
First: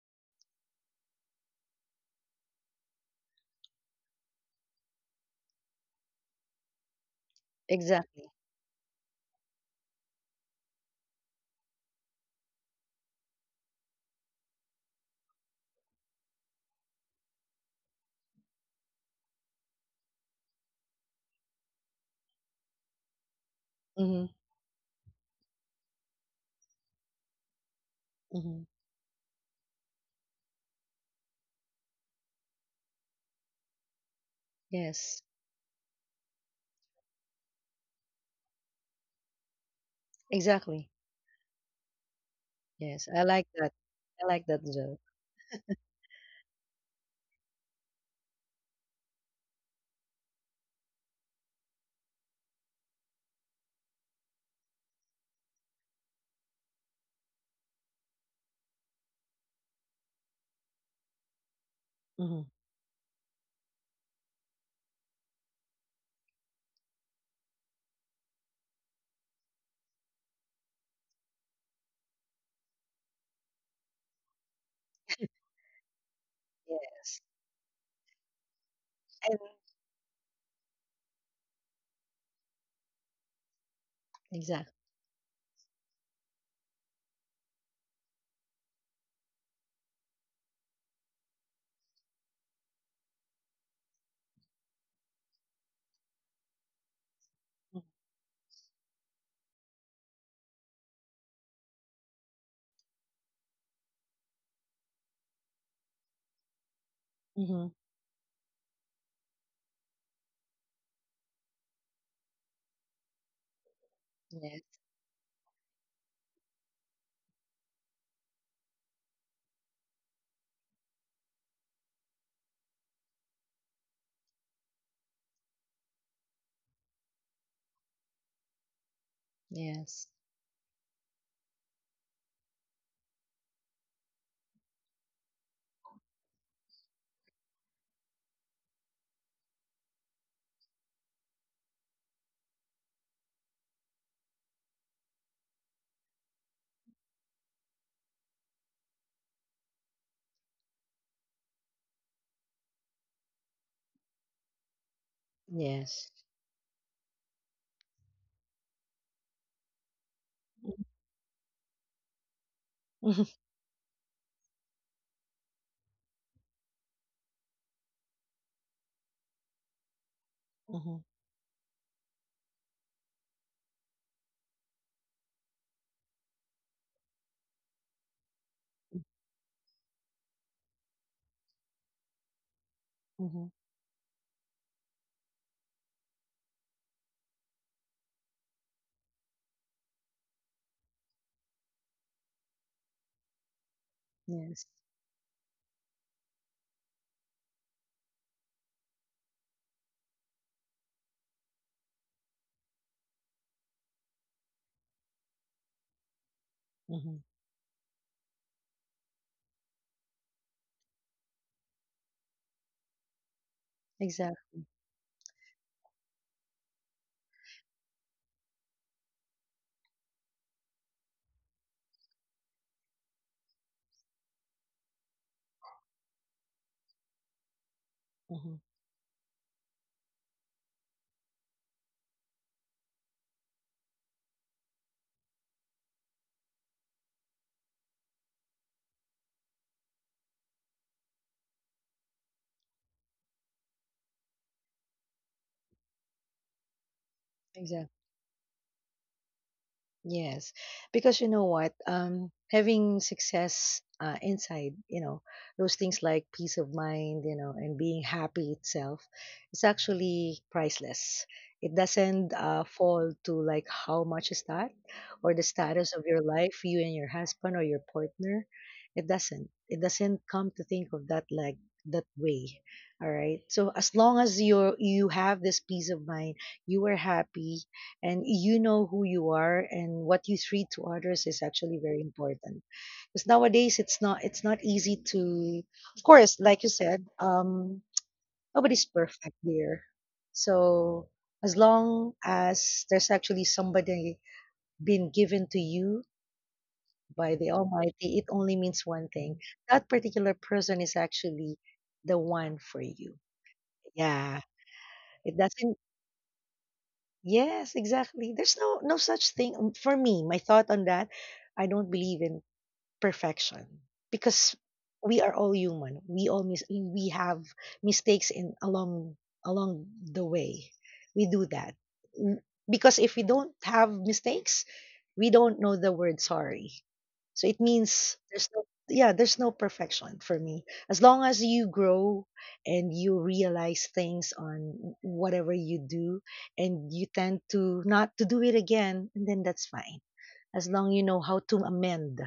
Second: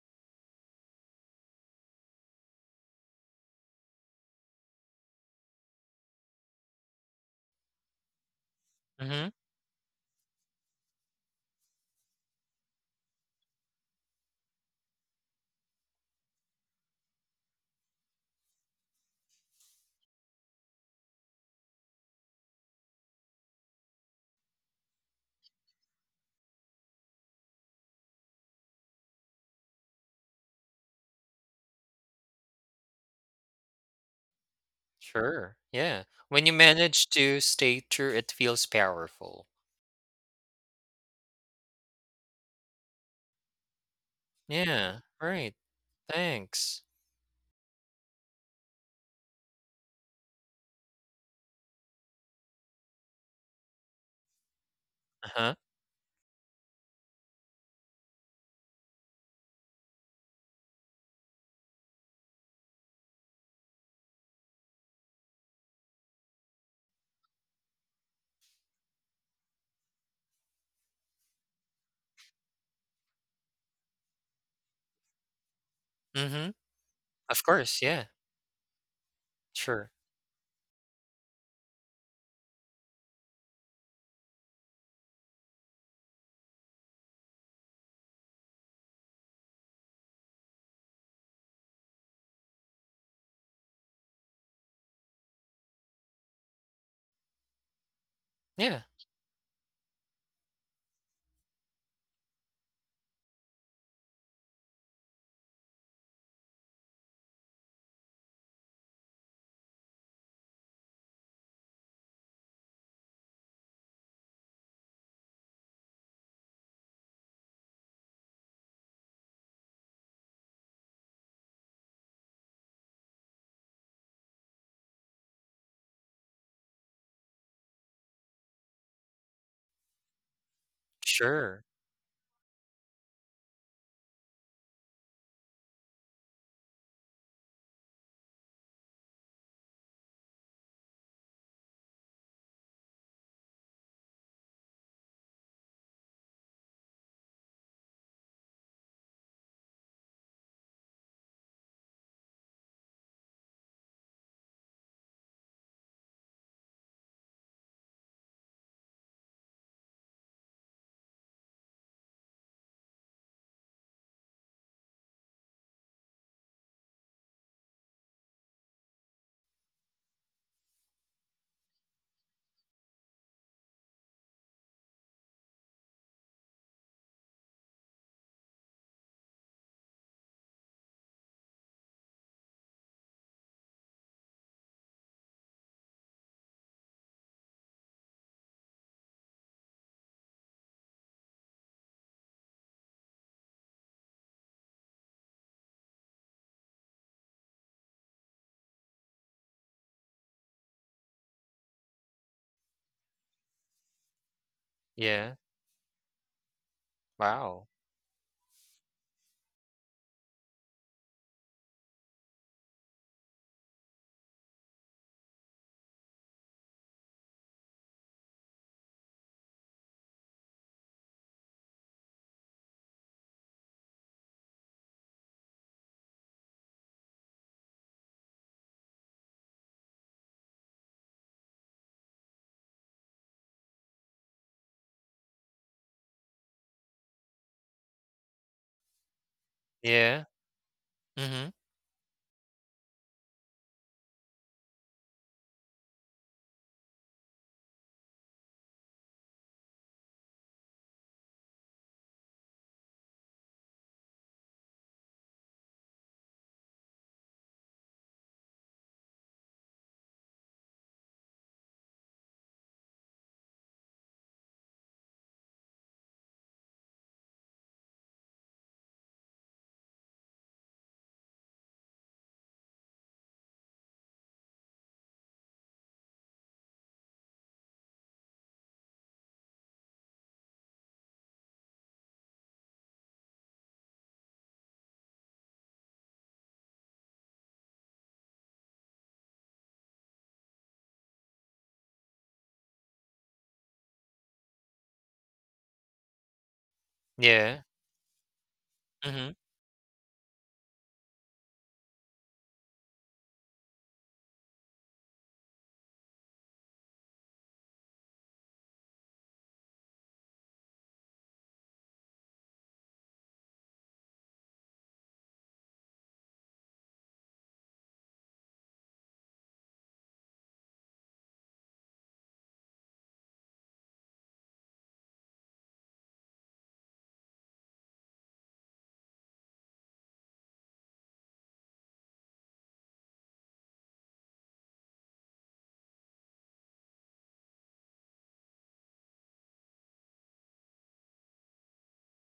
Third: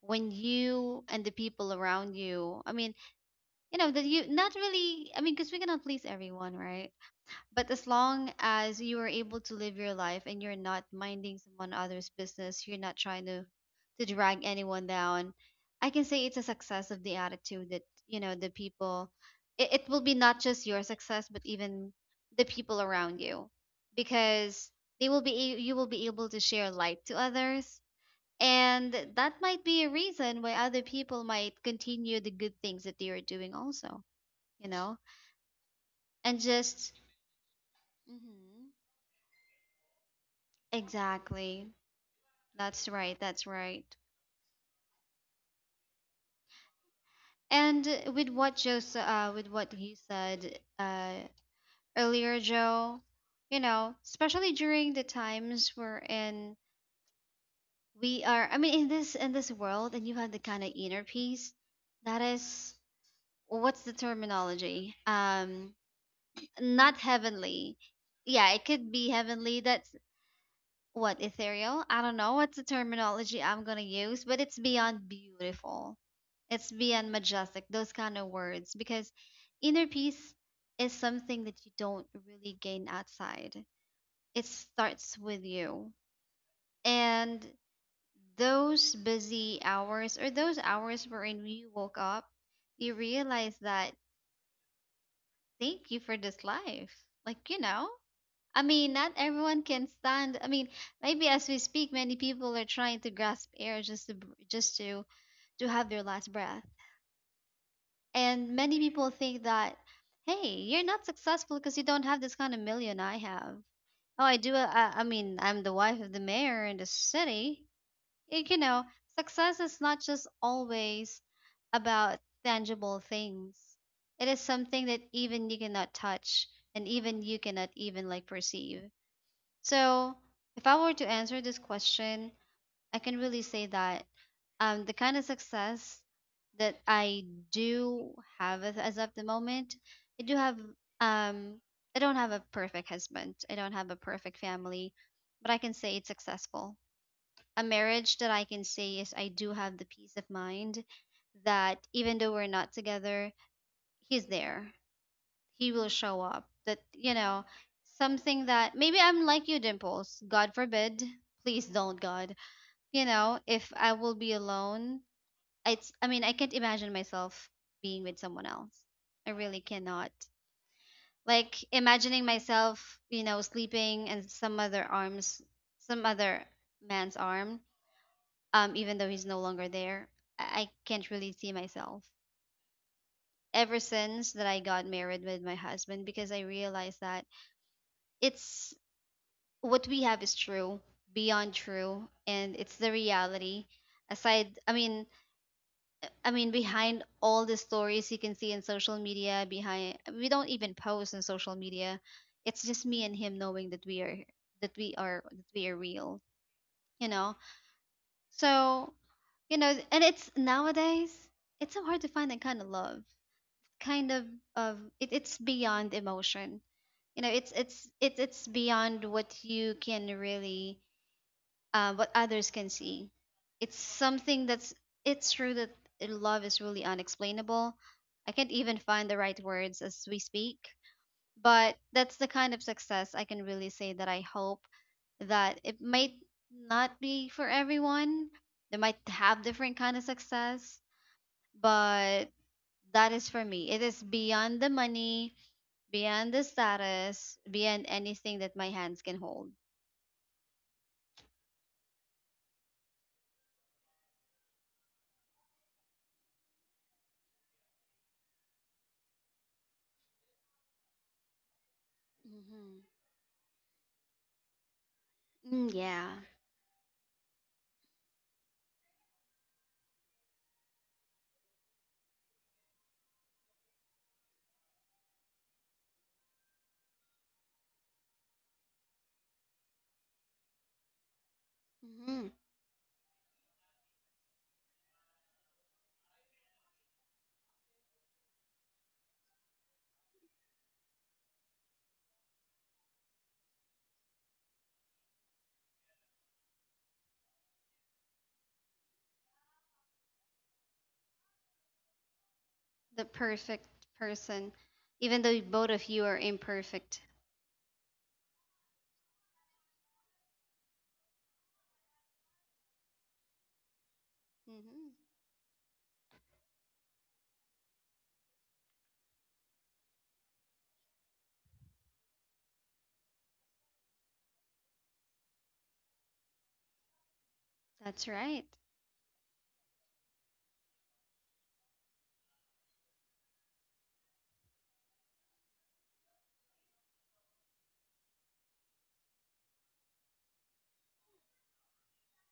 S1: when you and the people around you, I mean, you know that you not really, I mean, because we cannot please everyone, right? But as long
S3: Exactly.
S1: as you are
S2: Mm-hmm.
S1: able to live your life and you're not minding someone other's business, you're not trying to drag anyone down. I can say it's a success of the attitude that you know the people. It will be not just your success, but even the people around you,
S3: Mm-hmm.
S1: because they will be a- you will be able to share light to others,
S3: Mm-hmm.
S1: and that might be a reason why other people might continue the good things that they are doing also. You know,
S3: Yes.
S2: Sure. Yeah.
S1: and
S2: When you
S1: just.
S2: manage to stay true, it feels
S1: Mhm.
S2: powerful.
S3: Exactly.
S1: Exactly. That's
S3: Yes.
S1: right.
S3: I like
S1: That's
S3: that.
S1: right.
S3: I like that joke.
S2: Yeah. Right. Thanks.
S1: And with with what he said earlier, Joe, especially during the
S2: Uh huh.
S1: times we're in, we are. I mean, in this world, and you have the kind of inner peace that
S3: Mm-hmm.
S1: is, what's the terminology? Not heavenly. Yeah, it could be heavenly. That's... What, ethereal? I don't know what's the terminology I'm gonna use, but it's beyond beautiful.
S2: Mm-hmm.
S1: It's beyond
S3: Yes.
S2: Of
S1: majestic,
S2: course.
S1: those
S2: Yeah.
S1: kind of words. Because
S3: And
S1: inner
S2: Sure.
S1: peace is something that you don't really gain outside. It
S3: exactly.
S1: starts with you. And those busy hours or those hours wherein you woke up, you realize that thank you for this life. Like, you know? I
S2: Yeah.
S1: mean, not everyone can stand. I mean, maybe as we speak, many people are trying to grasp air just just to have their last breath.
S3: Mm-hmm.
S1: And many people think that, hey, you're not successful because you don't have this kind of million I have. Oh, I do.
S3: Yes.
S1: I mean, I'm the wife of the mayor in the city. You know, success is not just always about tangible things. It is something that even you cannot touch and even you cannot even like perceive.
S3: Yes.
S1: So, if I were to answer this
S2: Sure.
S1: question, I can really say that the kind of success that I do have as of the moment, I do have um, I don't have a perfect husband. I don't have a perfect family, but I can say it's successful. A marriage that I can say is I do have the peace of mind that even though we're not together, he's there, he will
S3: Yes.
S1: show up. That, something that maybe I'm like you, Dimples. God forbid. Please don't, God. You
S3: Mm-hmm.
S1: know, if I will be alone, it's, I mean, I can't imagine myself being with someone else. I really cannot.
S3: Mm-hmm.
S1: Like imagining myself, sleeping in some other arms, some other man's arm, even
S3: Mm-hmm.
S1: though he's no longer there. I can't really see myself
S3: Mm-hmm,
S1: ever since that I got married with my husband, because I realized that it's what we have is true, beyond true, and it's the reality. Aside,
S3: yes.
S1: I mean, behind all the stories you can see in social media, behind we don't even post on social media. It's just me and him knowing that we are
S2: Yeah.
S1: real, you
S3: Mm-hmm.
S1: know.
S2: Wow.
S1: So, and it's nowadays it's so hard to find that kind of love, kind of
S3: Exactly.
S1: it. It's beyond emotion. It's beyond what you can really, what others can see. It's something that's it's true that love is really unexplainable. I can't
S3: Mhm.
S1: even find the right words as we speak, but that's the kind of success I can really say that I hope that it might not be for everyone. They might have different kind of
S2: Yeah.
S1: success,
S2: Mm-hmm.
S1: but that is for me. It is beyond the money, beyond the status, beyond
S3: Exactly.
S1: anything that my hands can hold.
S3: Yes. Because you know what? Having success inside, you know, those things like peace of mind, you know, and being happy itself is actually priceless. It doesn't
S1: Mm-hmm.
S3: fall to like how much is that, or the
S1: Mm,
S3: status of
S1: yeah.
S3: your life, you and your husband or your partner. It doesn't. It doesn't come to think of that like that way. All right. So as long as you have this peace of mind, you are happy, and you know who you are and what you treat to others is actually very important because nowadays it's not easy to, of course, like you said, nobody's perfect here, so as long as there's actually somebody being given to you by the
S2: Yeah.
S3: almighty, it only means one
S2: Mm-hmm.
S3: thing: that particular person is actually the one for
S1: The
S3: you,
S1: perfect
S3: yeah,
S1: person, even though
S3: it
S1: both
S3: doesn't.
S1: of you are imperfect.
S3: Yes, exactly. There's no such thing, for me. My thought on that, I don't believe in perfection because
S1: Hmm.
S3: we are all human. We have mistakes in, along the way. We do that. Mm, because if we don't have mistakes, we don't know the word sorry. So it
S1: That's
S3: means
S1: right.
S3: there's no, yeah, there's no perfection for me. As long as you grow and you realize things on whatever you do and you tend to not to do it again, and then that's fine. As long you know how to amend,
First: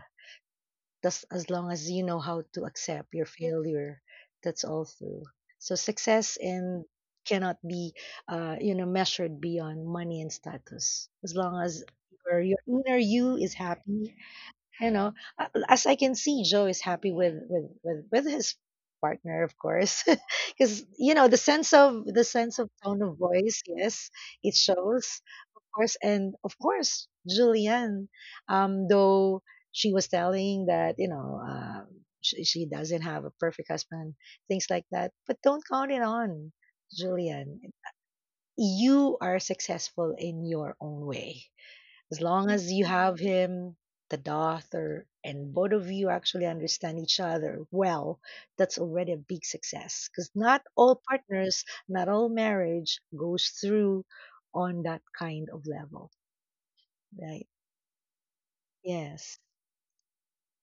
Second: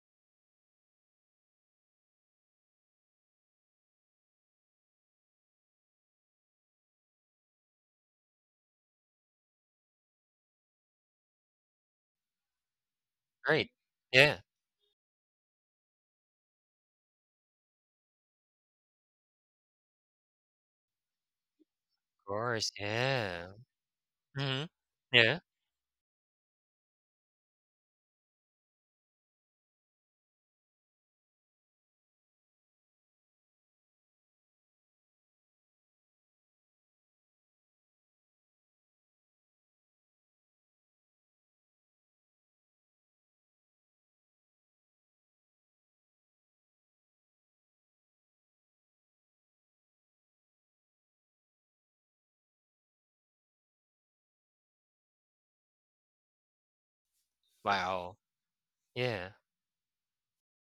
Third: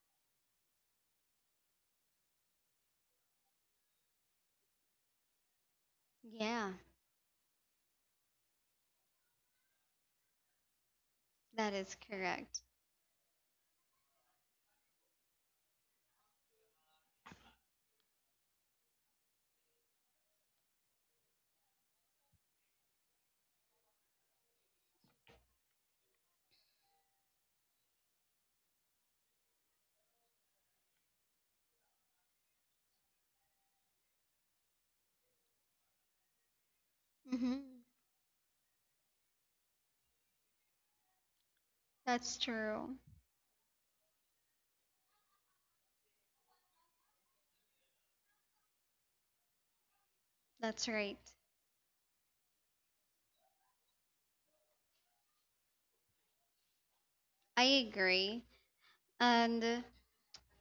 S3: just as long as you know how to accept your failure, that's all through. So success
S1: Yeah,
S3: and cannot be, measured beyond money and status. As long
S1: that
S3: as
S1: is
S3: your
S1: correct.
S3: inner you is
S2: Great.
S3: happy,
S2: Yeah.
S3: you know, as I can see, Joe is happy with with his partner, of course, because you know the
S2: Of
S3: sense of
S2: course.
S3: tone of
S2: Yeah.
S3: voice, yes, it
S2: Mm-hmm.
S3: shows,
S2: Yeah.
S3: of course. And of course, Julianne, though she was telling that, you know, she doesn't have a perfect husband, things like that, but don't count it on Julianne.
S1: Hmm.
S3: You are successful in your own way. As
S1: That's
S3: long as you
S1: true.
S3: have him, the daughter, and both of you actually understand each other well, that's already a big success. Because not
S1: That's
S3: all
S1: right.
S3: partners, not all marriage goes through on that kind of level, right?
S1: I
S2: Wow.
S1: agree.
S2: Yeah.
S3: Yes.
S1: And,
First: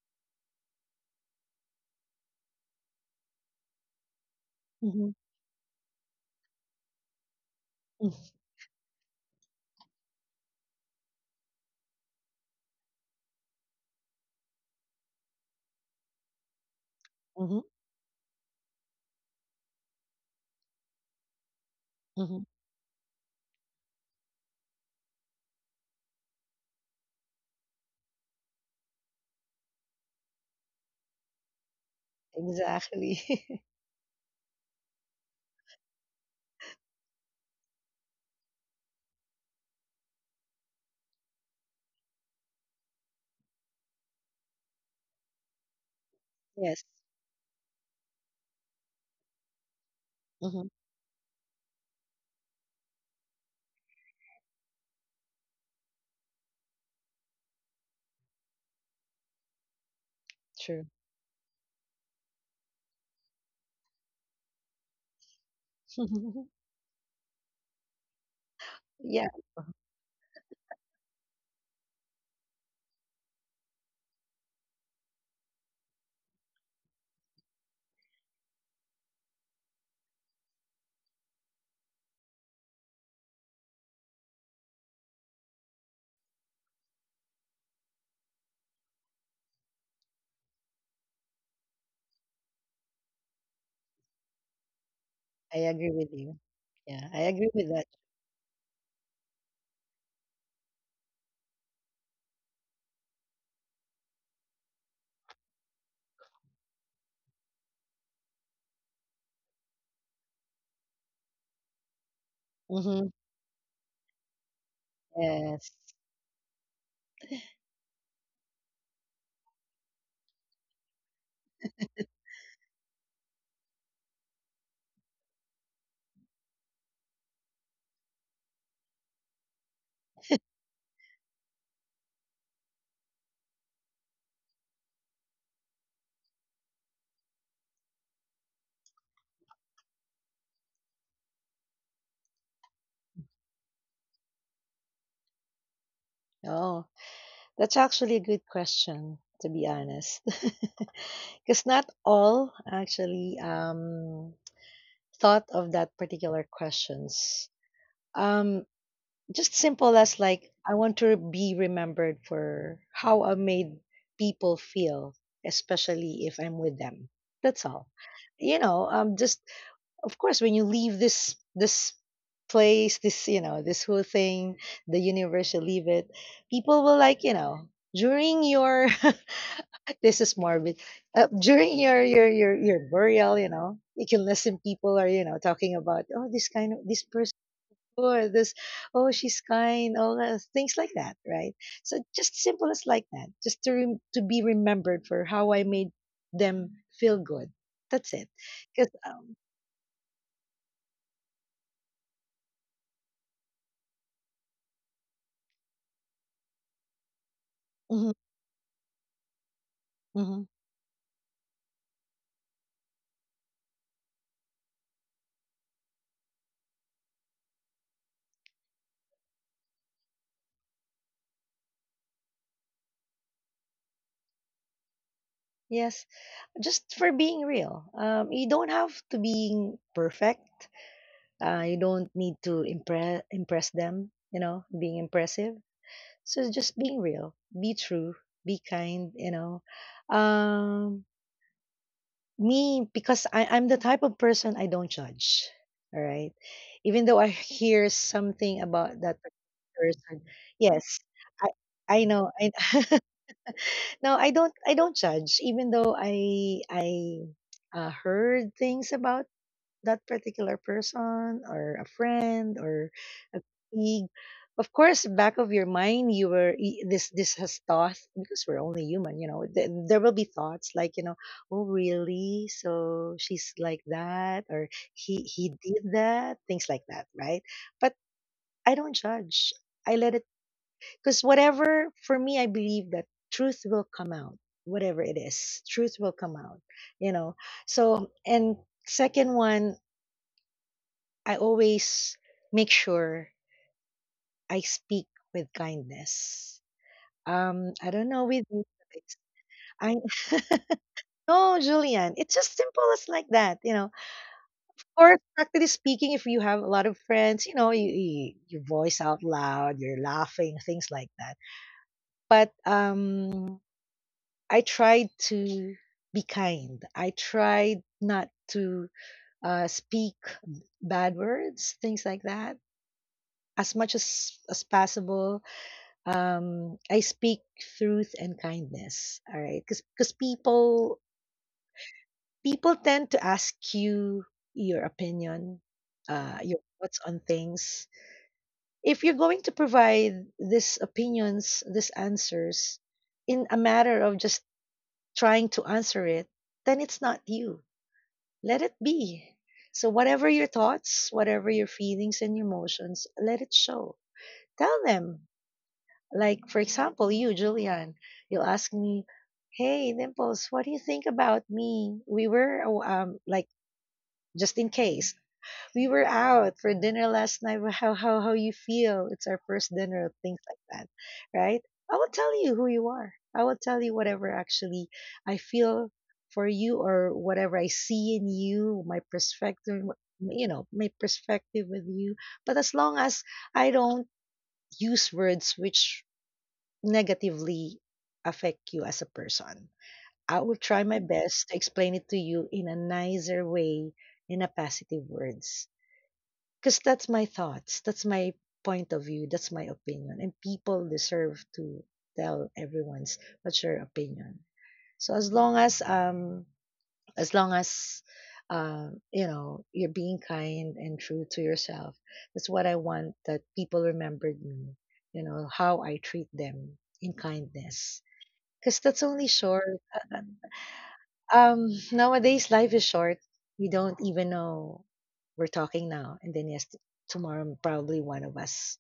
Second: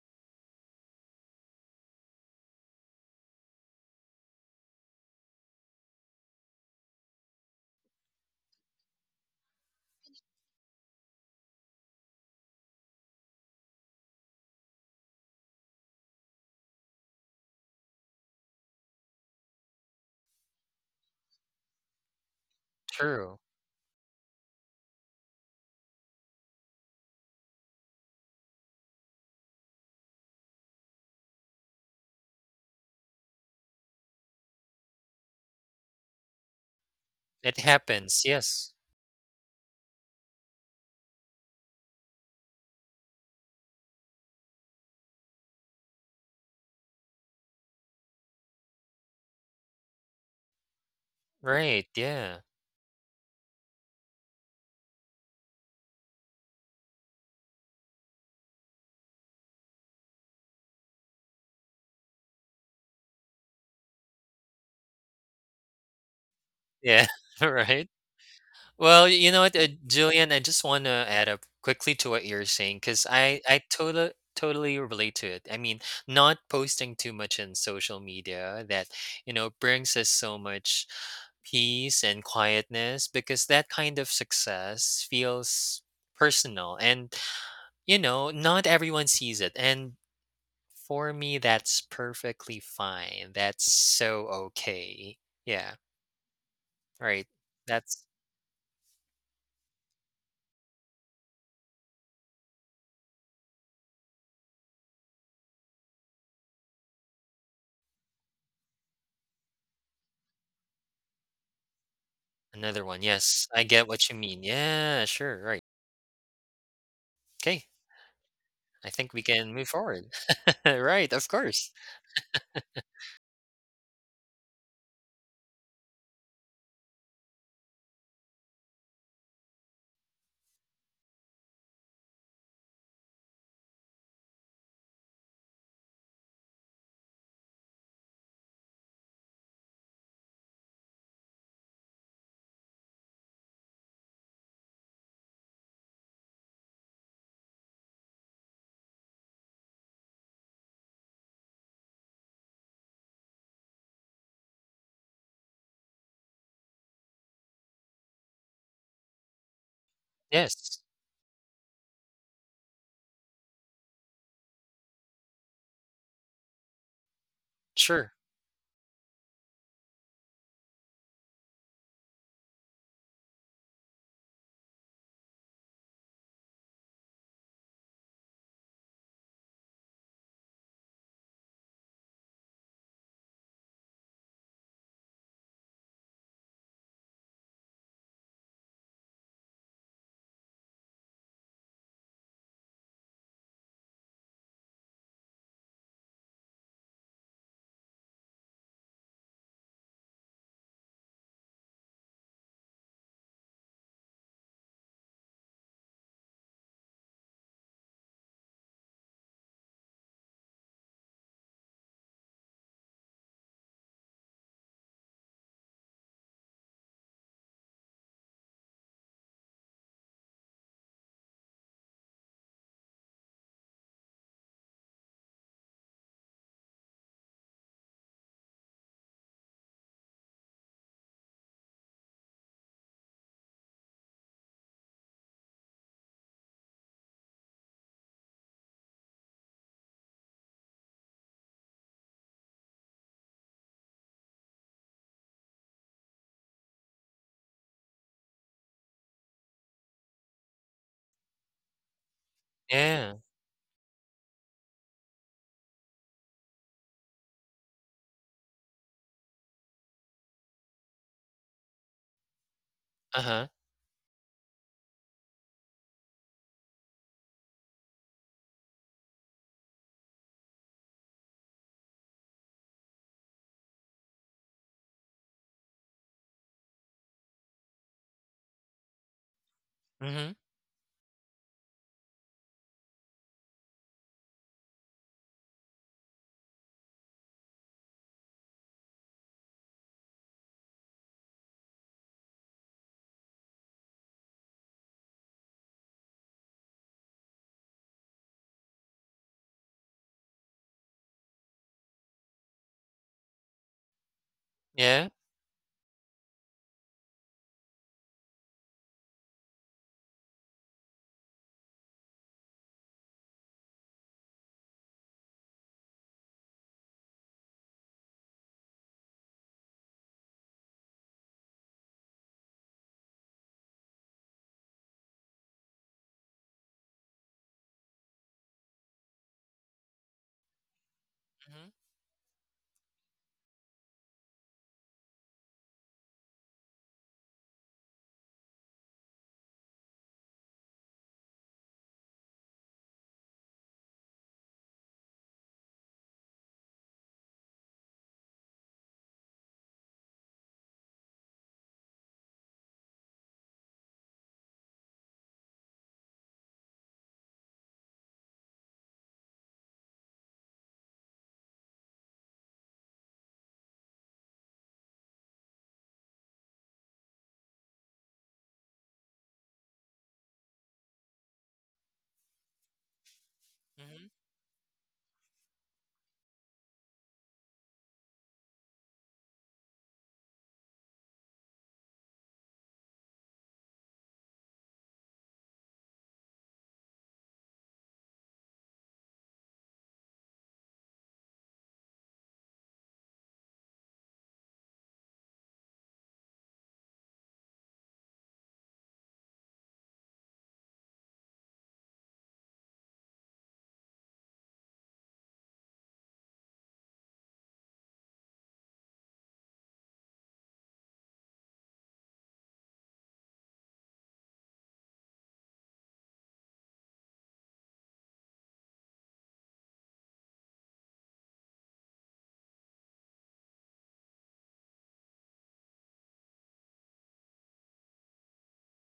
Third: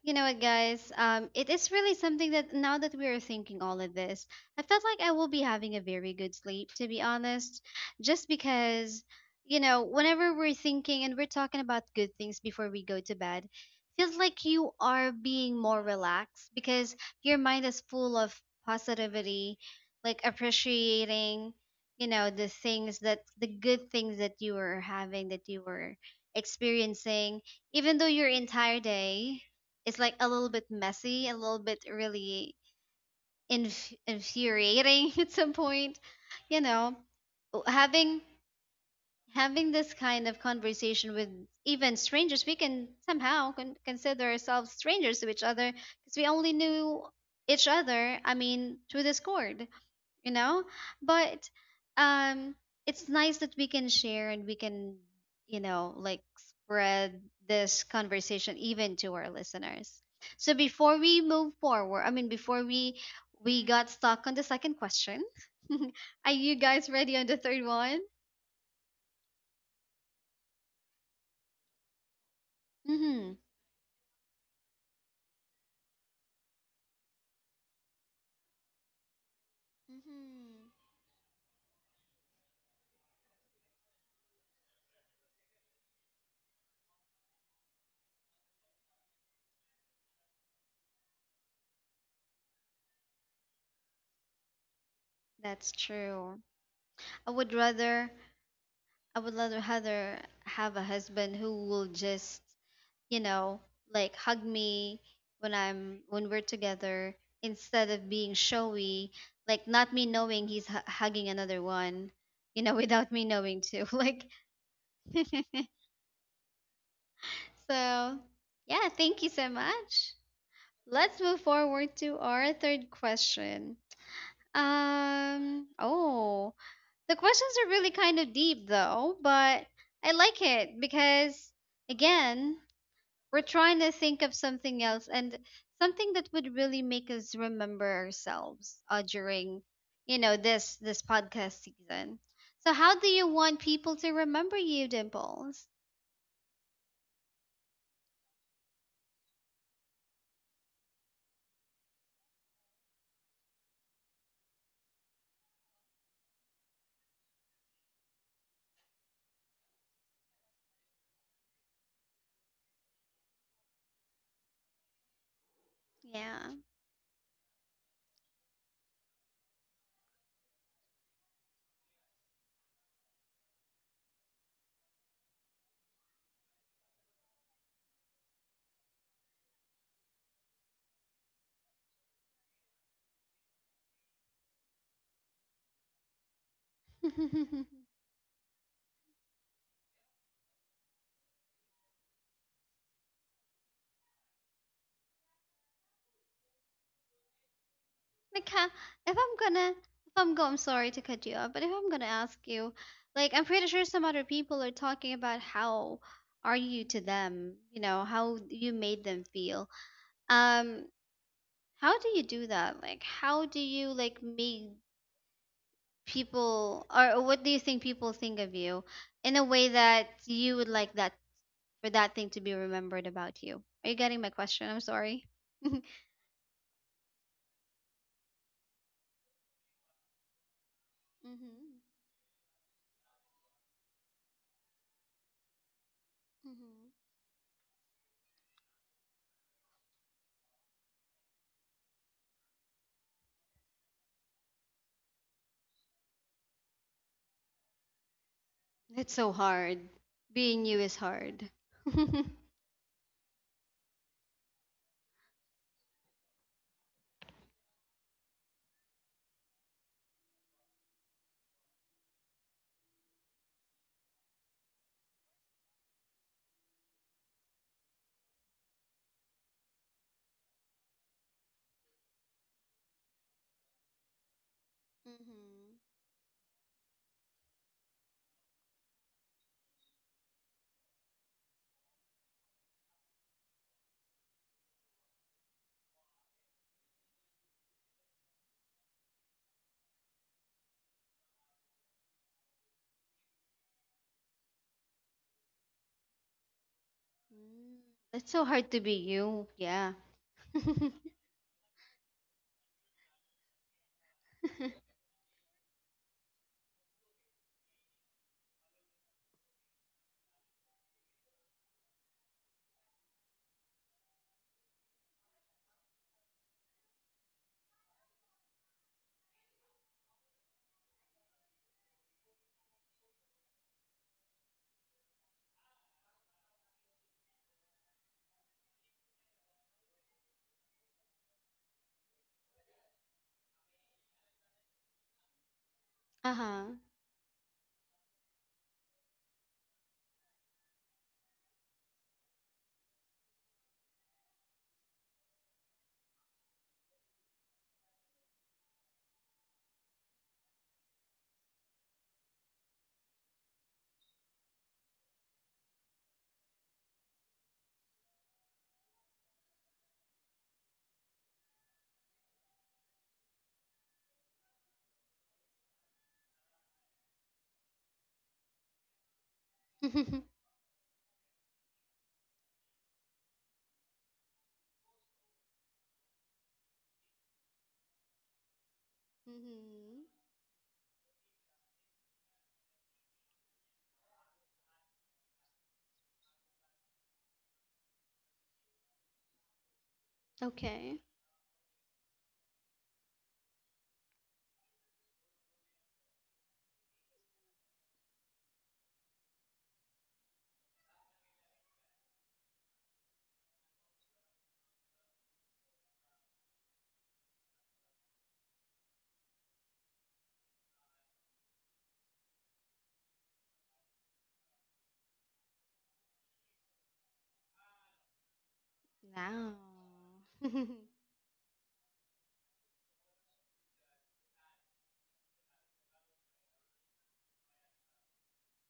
S1: you know what, guys? It is really something that now that we are thinking all of this, I felt like I
S3: hmm
S1: will be having a very good sleep, to be honest, just because, whenever we're thinking and we're talking about good things before we go to bed, feels like you are being more relaxed because your
S3: hmm
S1: mind is full of positivity, like appreciating,
S3: hmm
S2: True.
S1: the good things that you were having, that you were experiencing, even though your entire day it's like a little bit messy, a little bit really
S3: Exactly.
S1: infuriating at some point. You know,
S2: It
S1: Oh,
S2: happens. Yes.
S1: having this kind of conversation with even strangers, we can somehow consider ourselves strangers to each other because we only
S3: Yes.
S1: knew each other. I mean, through Discord, you know
S3: hmm
S1: but
S2: Right. Yeah.
S1: um it's nice that we can share and we can, like, spread this conversation even to our listeners. So
S3: True.
S1: before we move forward, I mean, before we got stuck on the second question, are you guys
S2: Yeah.
S1: ready on the third
S2: right.
S1: one?
S2: Well,
S3: Yeah,
S2: you know what, Julian, I just want to add up quickly to what you're saying because
S1: Hmm.
S2: I totally relate to it. I mean, not posting too much in social media that you know brings us so
S1: Mm-hmm.
S2: much peace and quietness because that kind of success feels personal and you know not everyone sees it and for me that's perfectly fine that's so okay
S3: I
S2: yeah
S1: That's
S3: agree with you.
S1: true.
S3: Yeah, I
S2: right
S1: i
S3: agree
S1: would
S3: with that.
S2: that's
S1: rather i would rather rather have a husband who will just, you know, like, hug me when we're together, instead of being showy, like not me knowing he's hugging another one,
S2: Another one,
S3: hmm
S1: without me
S2: yes, I
S1: knowing
S2: get
S1: too.
S2: what you
S1: Like,
S2: mean. Yeah, sure, right.
S3: Yes.
S2: Okay,
S1: so,
S2: I
S1: yeah,
S2: think we
S1: thank you
S2: can
S1: so
S2: move forward.
S1: much.
S2: Right,
S1: Let's
S2: of
S1: move
S2: course.
S1: forward to our third question. Oh, the questions are really kind of deep though, but I like it because, again, we're trying to think of something else and something that would really make us remember ourselves during, this podcast season. So how do you want people to remember you, Dimples?
S3: Oh, that's actually a good question, to be honest. Because not all actually, thought of that particular questions. Um, just simple as like, I
S2: Yes,
S3: want to be remembered for how I made people feel, especially if
S1: Yeah.
S3: I'm with them. That's all.
S2: sure.
S3: You know, just of course when you leave this, this place, this, you know, this whole thing, the universe, you leave it, people will, like, you know, during your this is morbid, during your burial, you know, you can listen, people are, you know, talking about, oh, this kind of, this
S1: Like,
S3: person, or this, oh, she's kind, all that, things like that, right? So just simple as like that, just to to be remembered for how I made them feel good. That's it,
S1: how...
S3: because,
S1: if I'm gonna if I'm go I'm sorry to cut you off, but if I'm gonna ask you, like, I'm pretty sure some other people are talking about how are you to them,
S3: mhm,
S1: how you made them feel.
S3: mhm.
S1: Um How do you do that? Like, how do you, like, make people, or what do you think people think of you in a way that you would like that for that thing to be remembered about you? Are you getting my question? I'm sorry.
S3: Yes, just for being real. You don't have to being perfect. You
S1: Mhm.
S3: don't need to impress them. You know, being impressive. So just
S1: Mhm.
S3: being real. Be true. Be kind. You know, um, me because I'm the type of person I don't judge. All right, even though I hear something about
S1: It's
S3: that
S1: so hard.
S3: person,
S1: Being you is
S3: yes,
S1: hard.
S3: I I know. I
S2: Yeah,
S3: no, I don't judge even though I heard things about that particular person or a friend or a
S2: uh-huh,
S3: colleague. Of course, back of your mind, you were this has thought because we're only human, you know. There will be thoughts like, you know, oh really? So she's like that, or he
S1: Mhm.
S3: did that, things like that, right? But I don't judge. I let it,
S2: mhm,
S3: because whatever, for me, I believe that truth will come out, whatever it is, truth will come out, you know. So, and second one, I always make sure I speak with kindness.
S1: Mm.
S3: I don't
S1: It's
S3: know
S1: so
S3: with you,
S1: hard to be
S3: guys.
S1: you. Yeah.
S3: I
S1: Uh
S3: no, Julian, it's just simple as like that, you know.
S2: yeah,
S3: Or practically speaking, if you have a lot of friends, you know, you voice out loud, you're laughing, things like that. But I tried to be kind. I tried not to, speak bad words, things like that. As much as possible, I speak truth and kindness. All right, because people
S2: mhm,
S3: people tend to ask you your opinion, your
S1: huh.
S3: thoughts on things. If you're going to provide these opinions, these answers, in a matter of just trying to answer it, then it's not you, let it be. So, whatever your thoughts, whatever your feelings and emotions, let it show. Tell them. Like, for example, you, Julian, you'll ask me, hey, Dimples, what do you think about me? We were, oh, like, just in case, we were out for dinner last night. How you feel? It's our first dinner,
S1: Mhm.
S3: things like that, right? I will tell you who you are. I will tell you
S2: mhm.
S3: whatever actually I feel for you or whatever I see in you, my perspective, you know, my perspective with you. But as long as I don't use words which negatively affect you as a person, I will try my
S1: Okay.
S3: best to explain it to you in a nicer way, in a positive words, because that's my point of view, that's my opinion, and people deserve to tell everyone's what's your opinion. So as long as, as long as, you know, you're being kind and true to yourself, that's what I want, that people remembered me, you know, how I treat them in kindness, because that's only
S1: Now.
S3: short, uh, nowadays, life is short. We don't even know, we're talking now, and then yes, tomorrow probably one of us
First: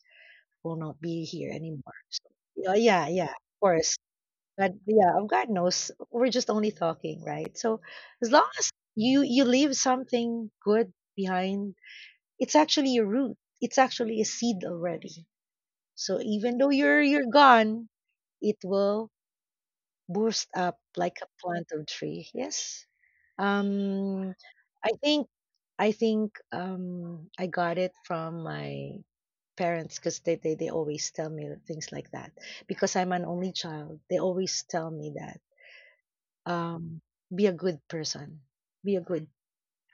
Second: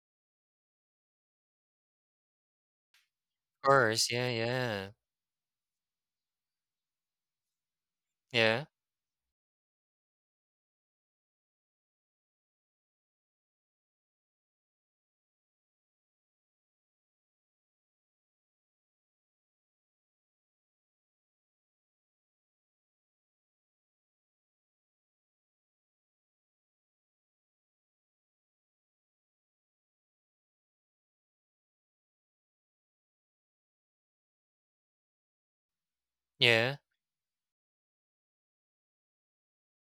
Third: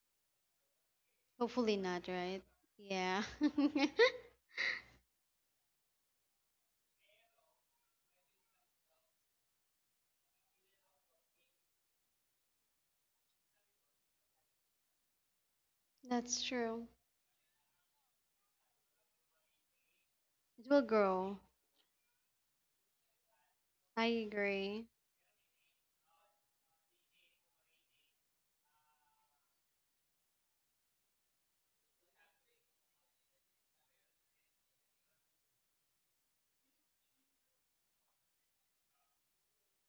S3: will not be here
S1: Hopefully
S3: anymore.
S1: not, right?
S3: Yeah, yeah,
S1: Yeah.
S3: yeah, of
S2: Of
S3: course.
S2: course, yeah,
S3: But
S2: yeah,
S3: yeah, oh, God knows we're just only talking, right? So as long
S2: yeah,
S3: as you leave something good behind, it's actually a root. It's actually a seed already. So
S1: That's
S3: even though
S1: true.
S3: you're gone, it will boost
S1: It
S3: up
S1: will
S3: like a
S1: grow.
S3: plant or tree. Yes.
S1: I
S3: Um,
S1: agree.
S3: I think I think I got it from my parents because they always tell me things like that because I'm an only child. They always tell me that,
S2: yeah,
S3: um be a good person, be a good,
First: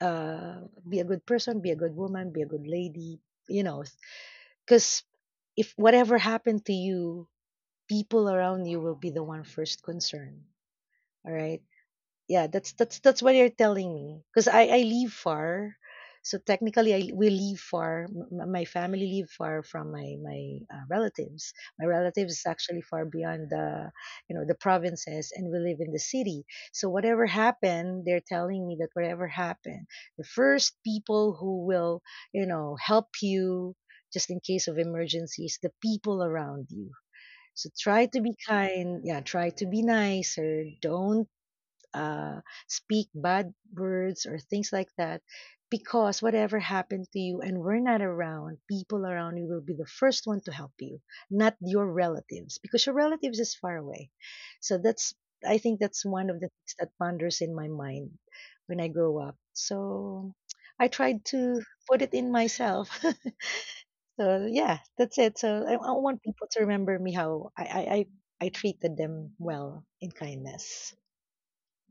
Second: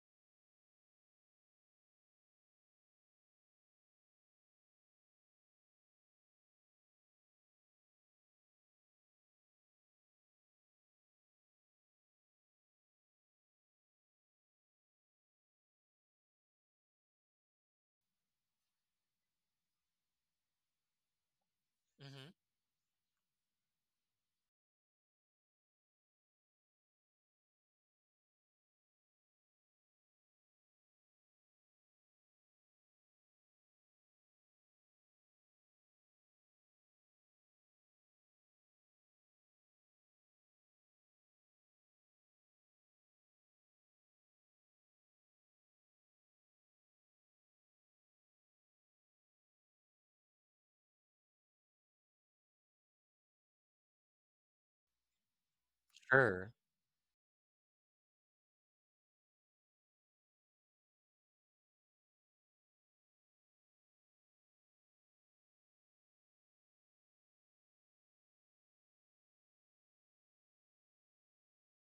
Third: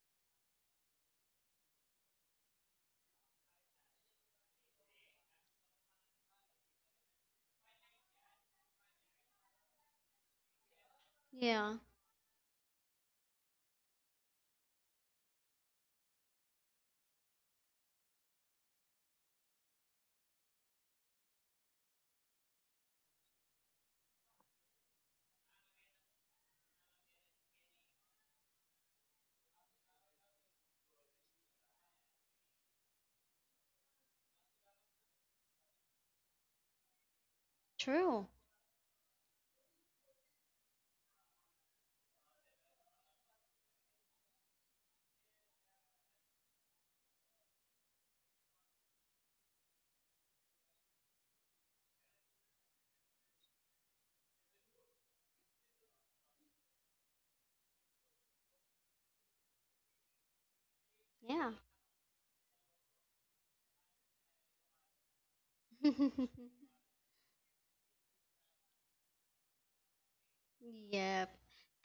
S3: be a good person, be a good woman, be a good lady. You know, because if whatever happened to you, people around you will be the one first concerned. All right,
S1: Yeah.
S3: yeah, that's what you're telling me because I live far, so technically I we live far, my family live far from my my relatives, my
S2: mhm,
S3: relatives is actually far beyond the, you know, the provinces, and we live in the city. So whatever happened, they're telling me that whatever happened, the first people who will, you know, help you, just in case of emergencies, the people around you. So try to
S1: True.
S3: be kind, yeah, try to be nicer, don't, uh, speak bad words or things like that, because whatever happened to you and we're not around, people around you will be the first one to help you, not your relatives, because your relatives is far away. So that's, I think that's one of the
S2: sure,
S3: things that ponders in my mind when I grow up. So I tried
S1: Yeah.
S3: to put it in myself. So yeah, that's it. So I, want people to remember me how I treated them well in kindness.
S1: Yep.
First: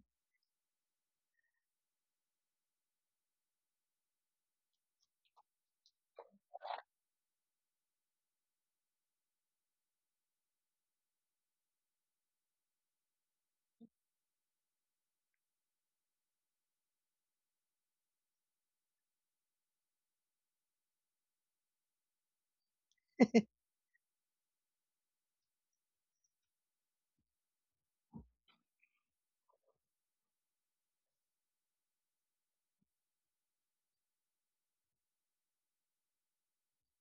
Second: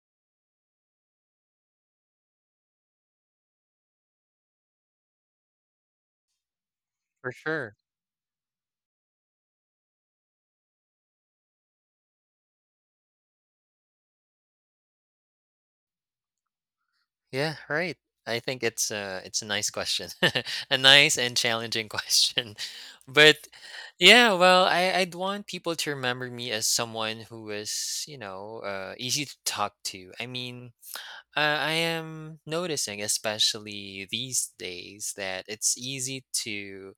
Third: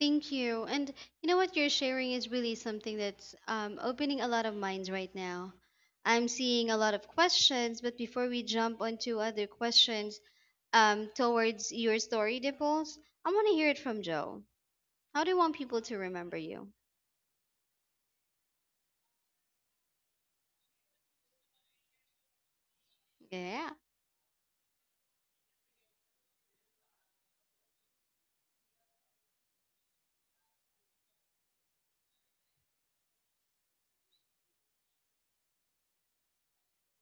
S1: Thank you. And you know what you're sharing is really something that's opening a lot of minds right now. I'm seeing a lot of
S2: for sure.
S1: questions, but before we jump onto other questions towards your story, Dimples, I want to hear it from Joe. How do you want people to remember you?
S2: Yeah, right. I think it's a nice question, a nice and challenging question. But,
S1: Yeah.
S2: yeah, well, I'd want people to remember me as someone who is, you know, easy to talk to. I mean I am noticing, especially these days, that it's easy to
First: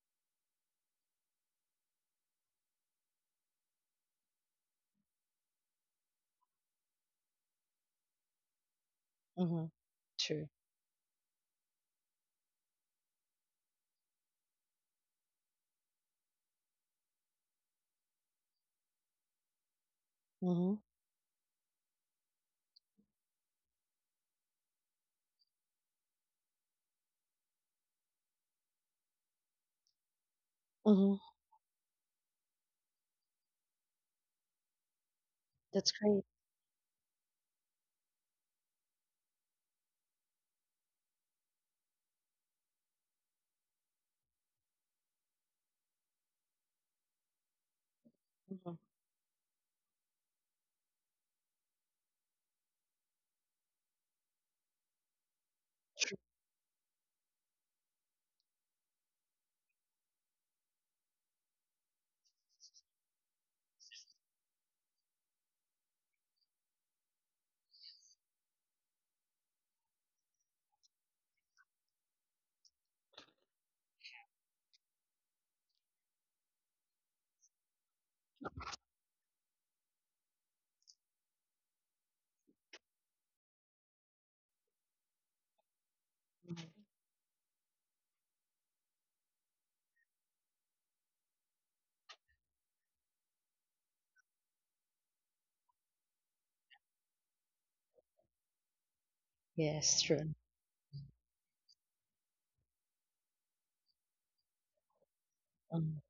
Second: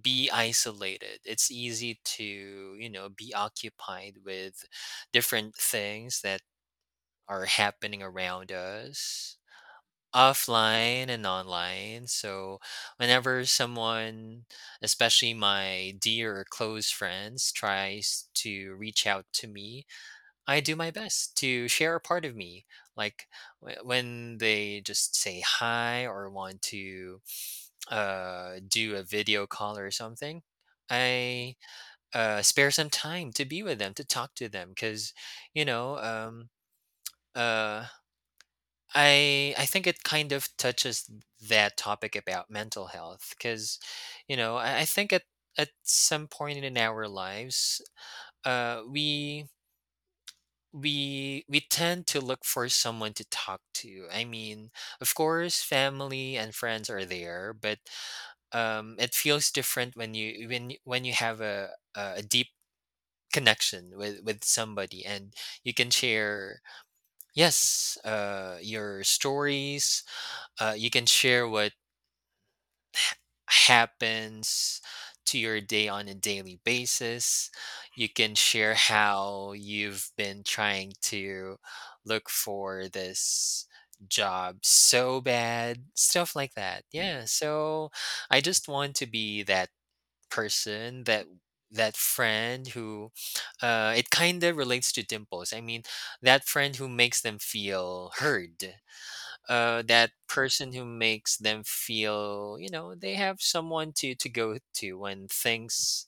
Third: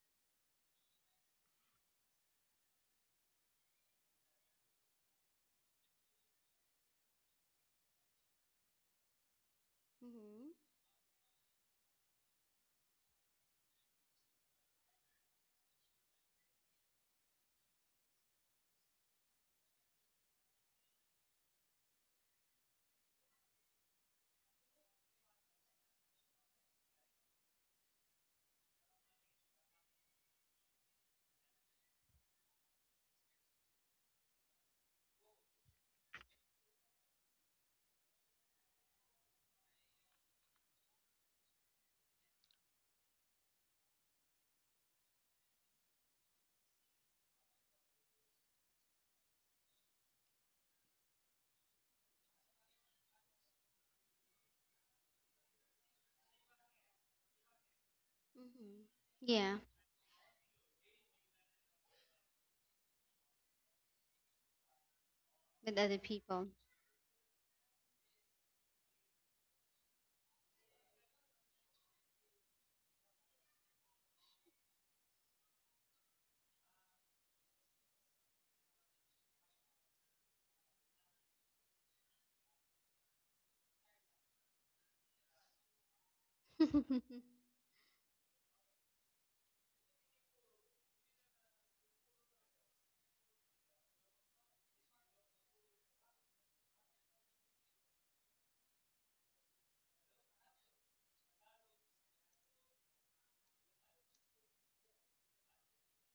S2: be isolated. It's easy to, you know, be occupied with different things that are happening around us,
S3: Mm-hmm. True.
S1: Hmm.
S2: offline and online. So, whenever someone, especially my dear or close friends, tries to reach out to me, I
S3: Mm-hmm.
S2: do my best to share a part of me. Like when they just say hi or want to do a video call or something,
S3: Mm-hmm.
S2: I spare some time to be with them, to talk to them. Because, you
S3: That's
S2: know,
S3: great.
S2: uh, I think it kind of touches that topic about mental health. Because, you know, I think at some point in our lives,
S3: hmm
S2: uh, we we we tend to look for someone to talk to. I mean, of course family and friends are there, but
S1: Hmm.
S2: it feels
S1: Yeah.
S2: different when when you have a deep connection with somebody and you
S1: With
S2: can
S1: other people.
S2: share, yes, your stories. You can share what happens to your day on a daily basis. You can share how you've been trying to look for this job so bad, stuff like
S1: Are
S2: that. Yeah, so I just want to be that person that that friend who it kind of relates to Dimples. I mean that friend who makes them feel heard,
S3: Yes,
S2: that
S3: true.
S2: person who makes them feel you know they have someone to go to when
S3: hmm
S2: things,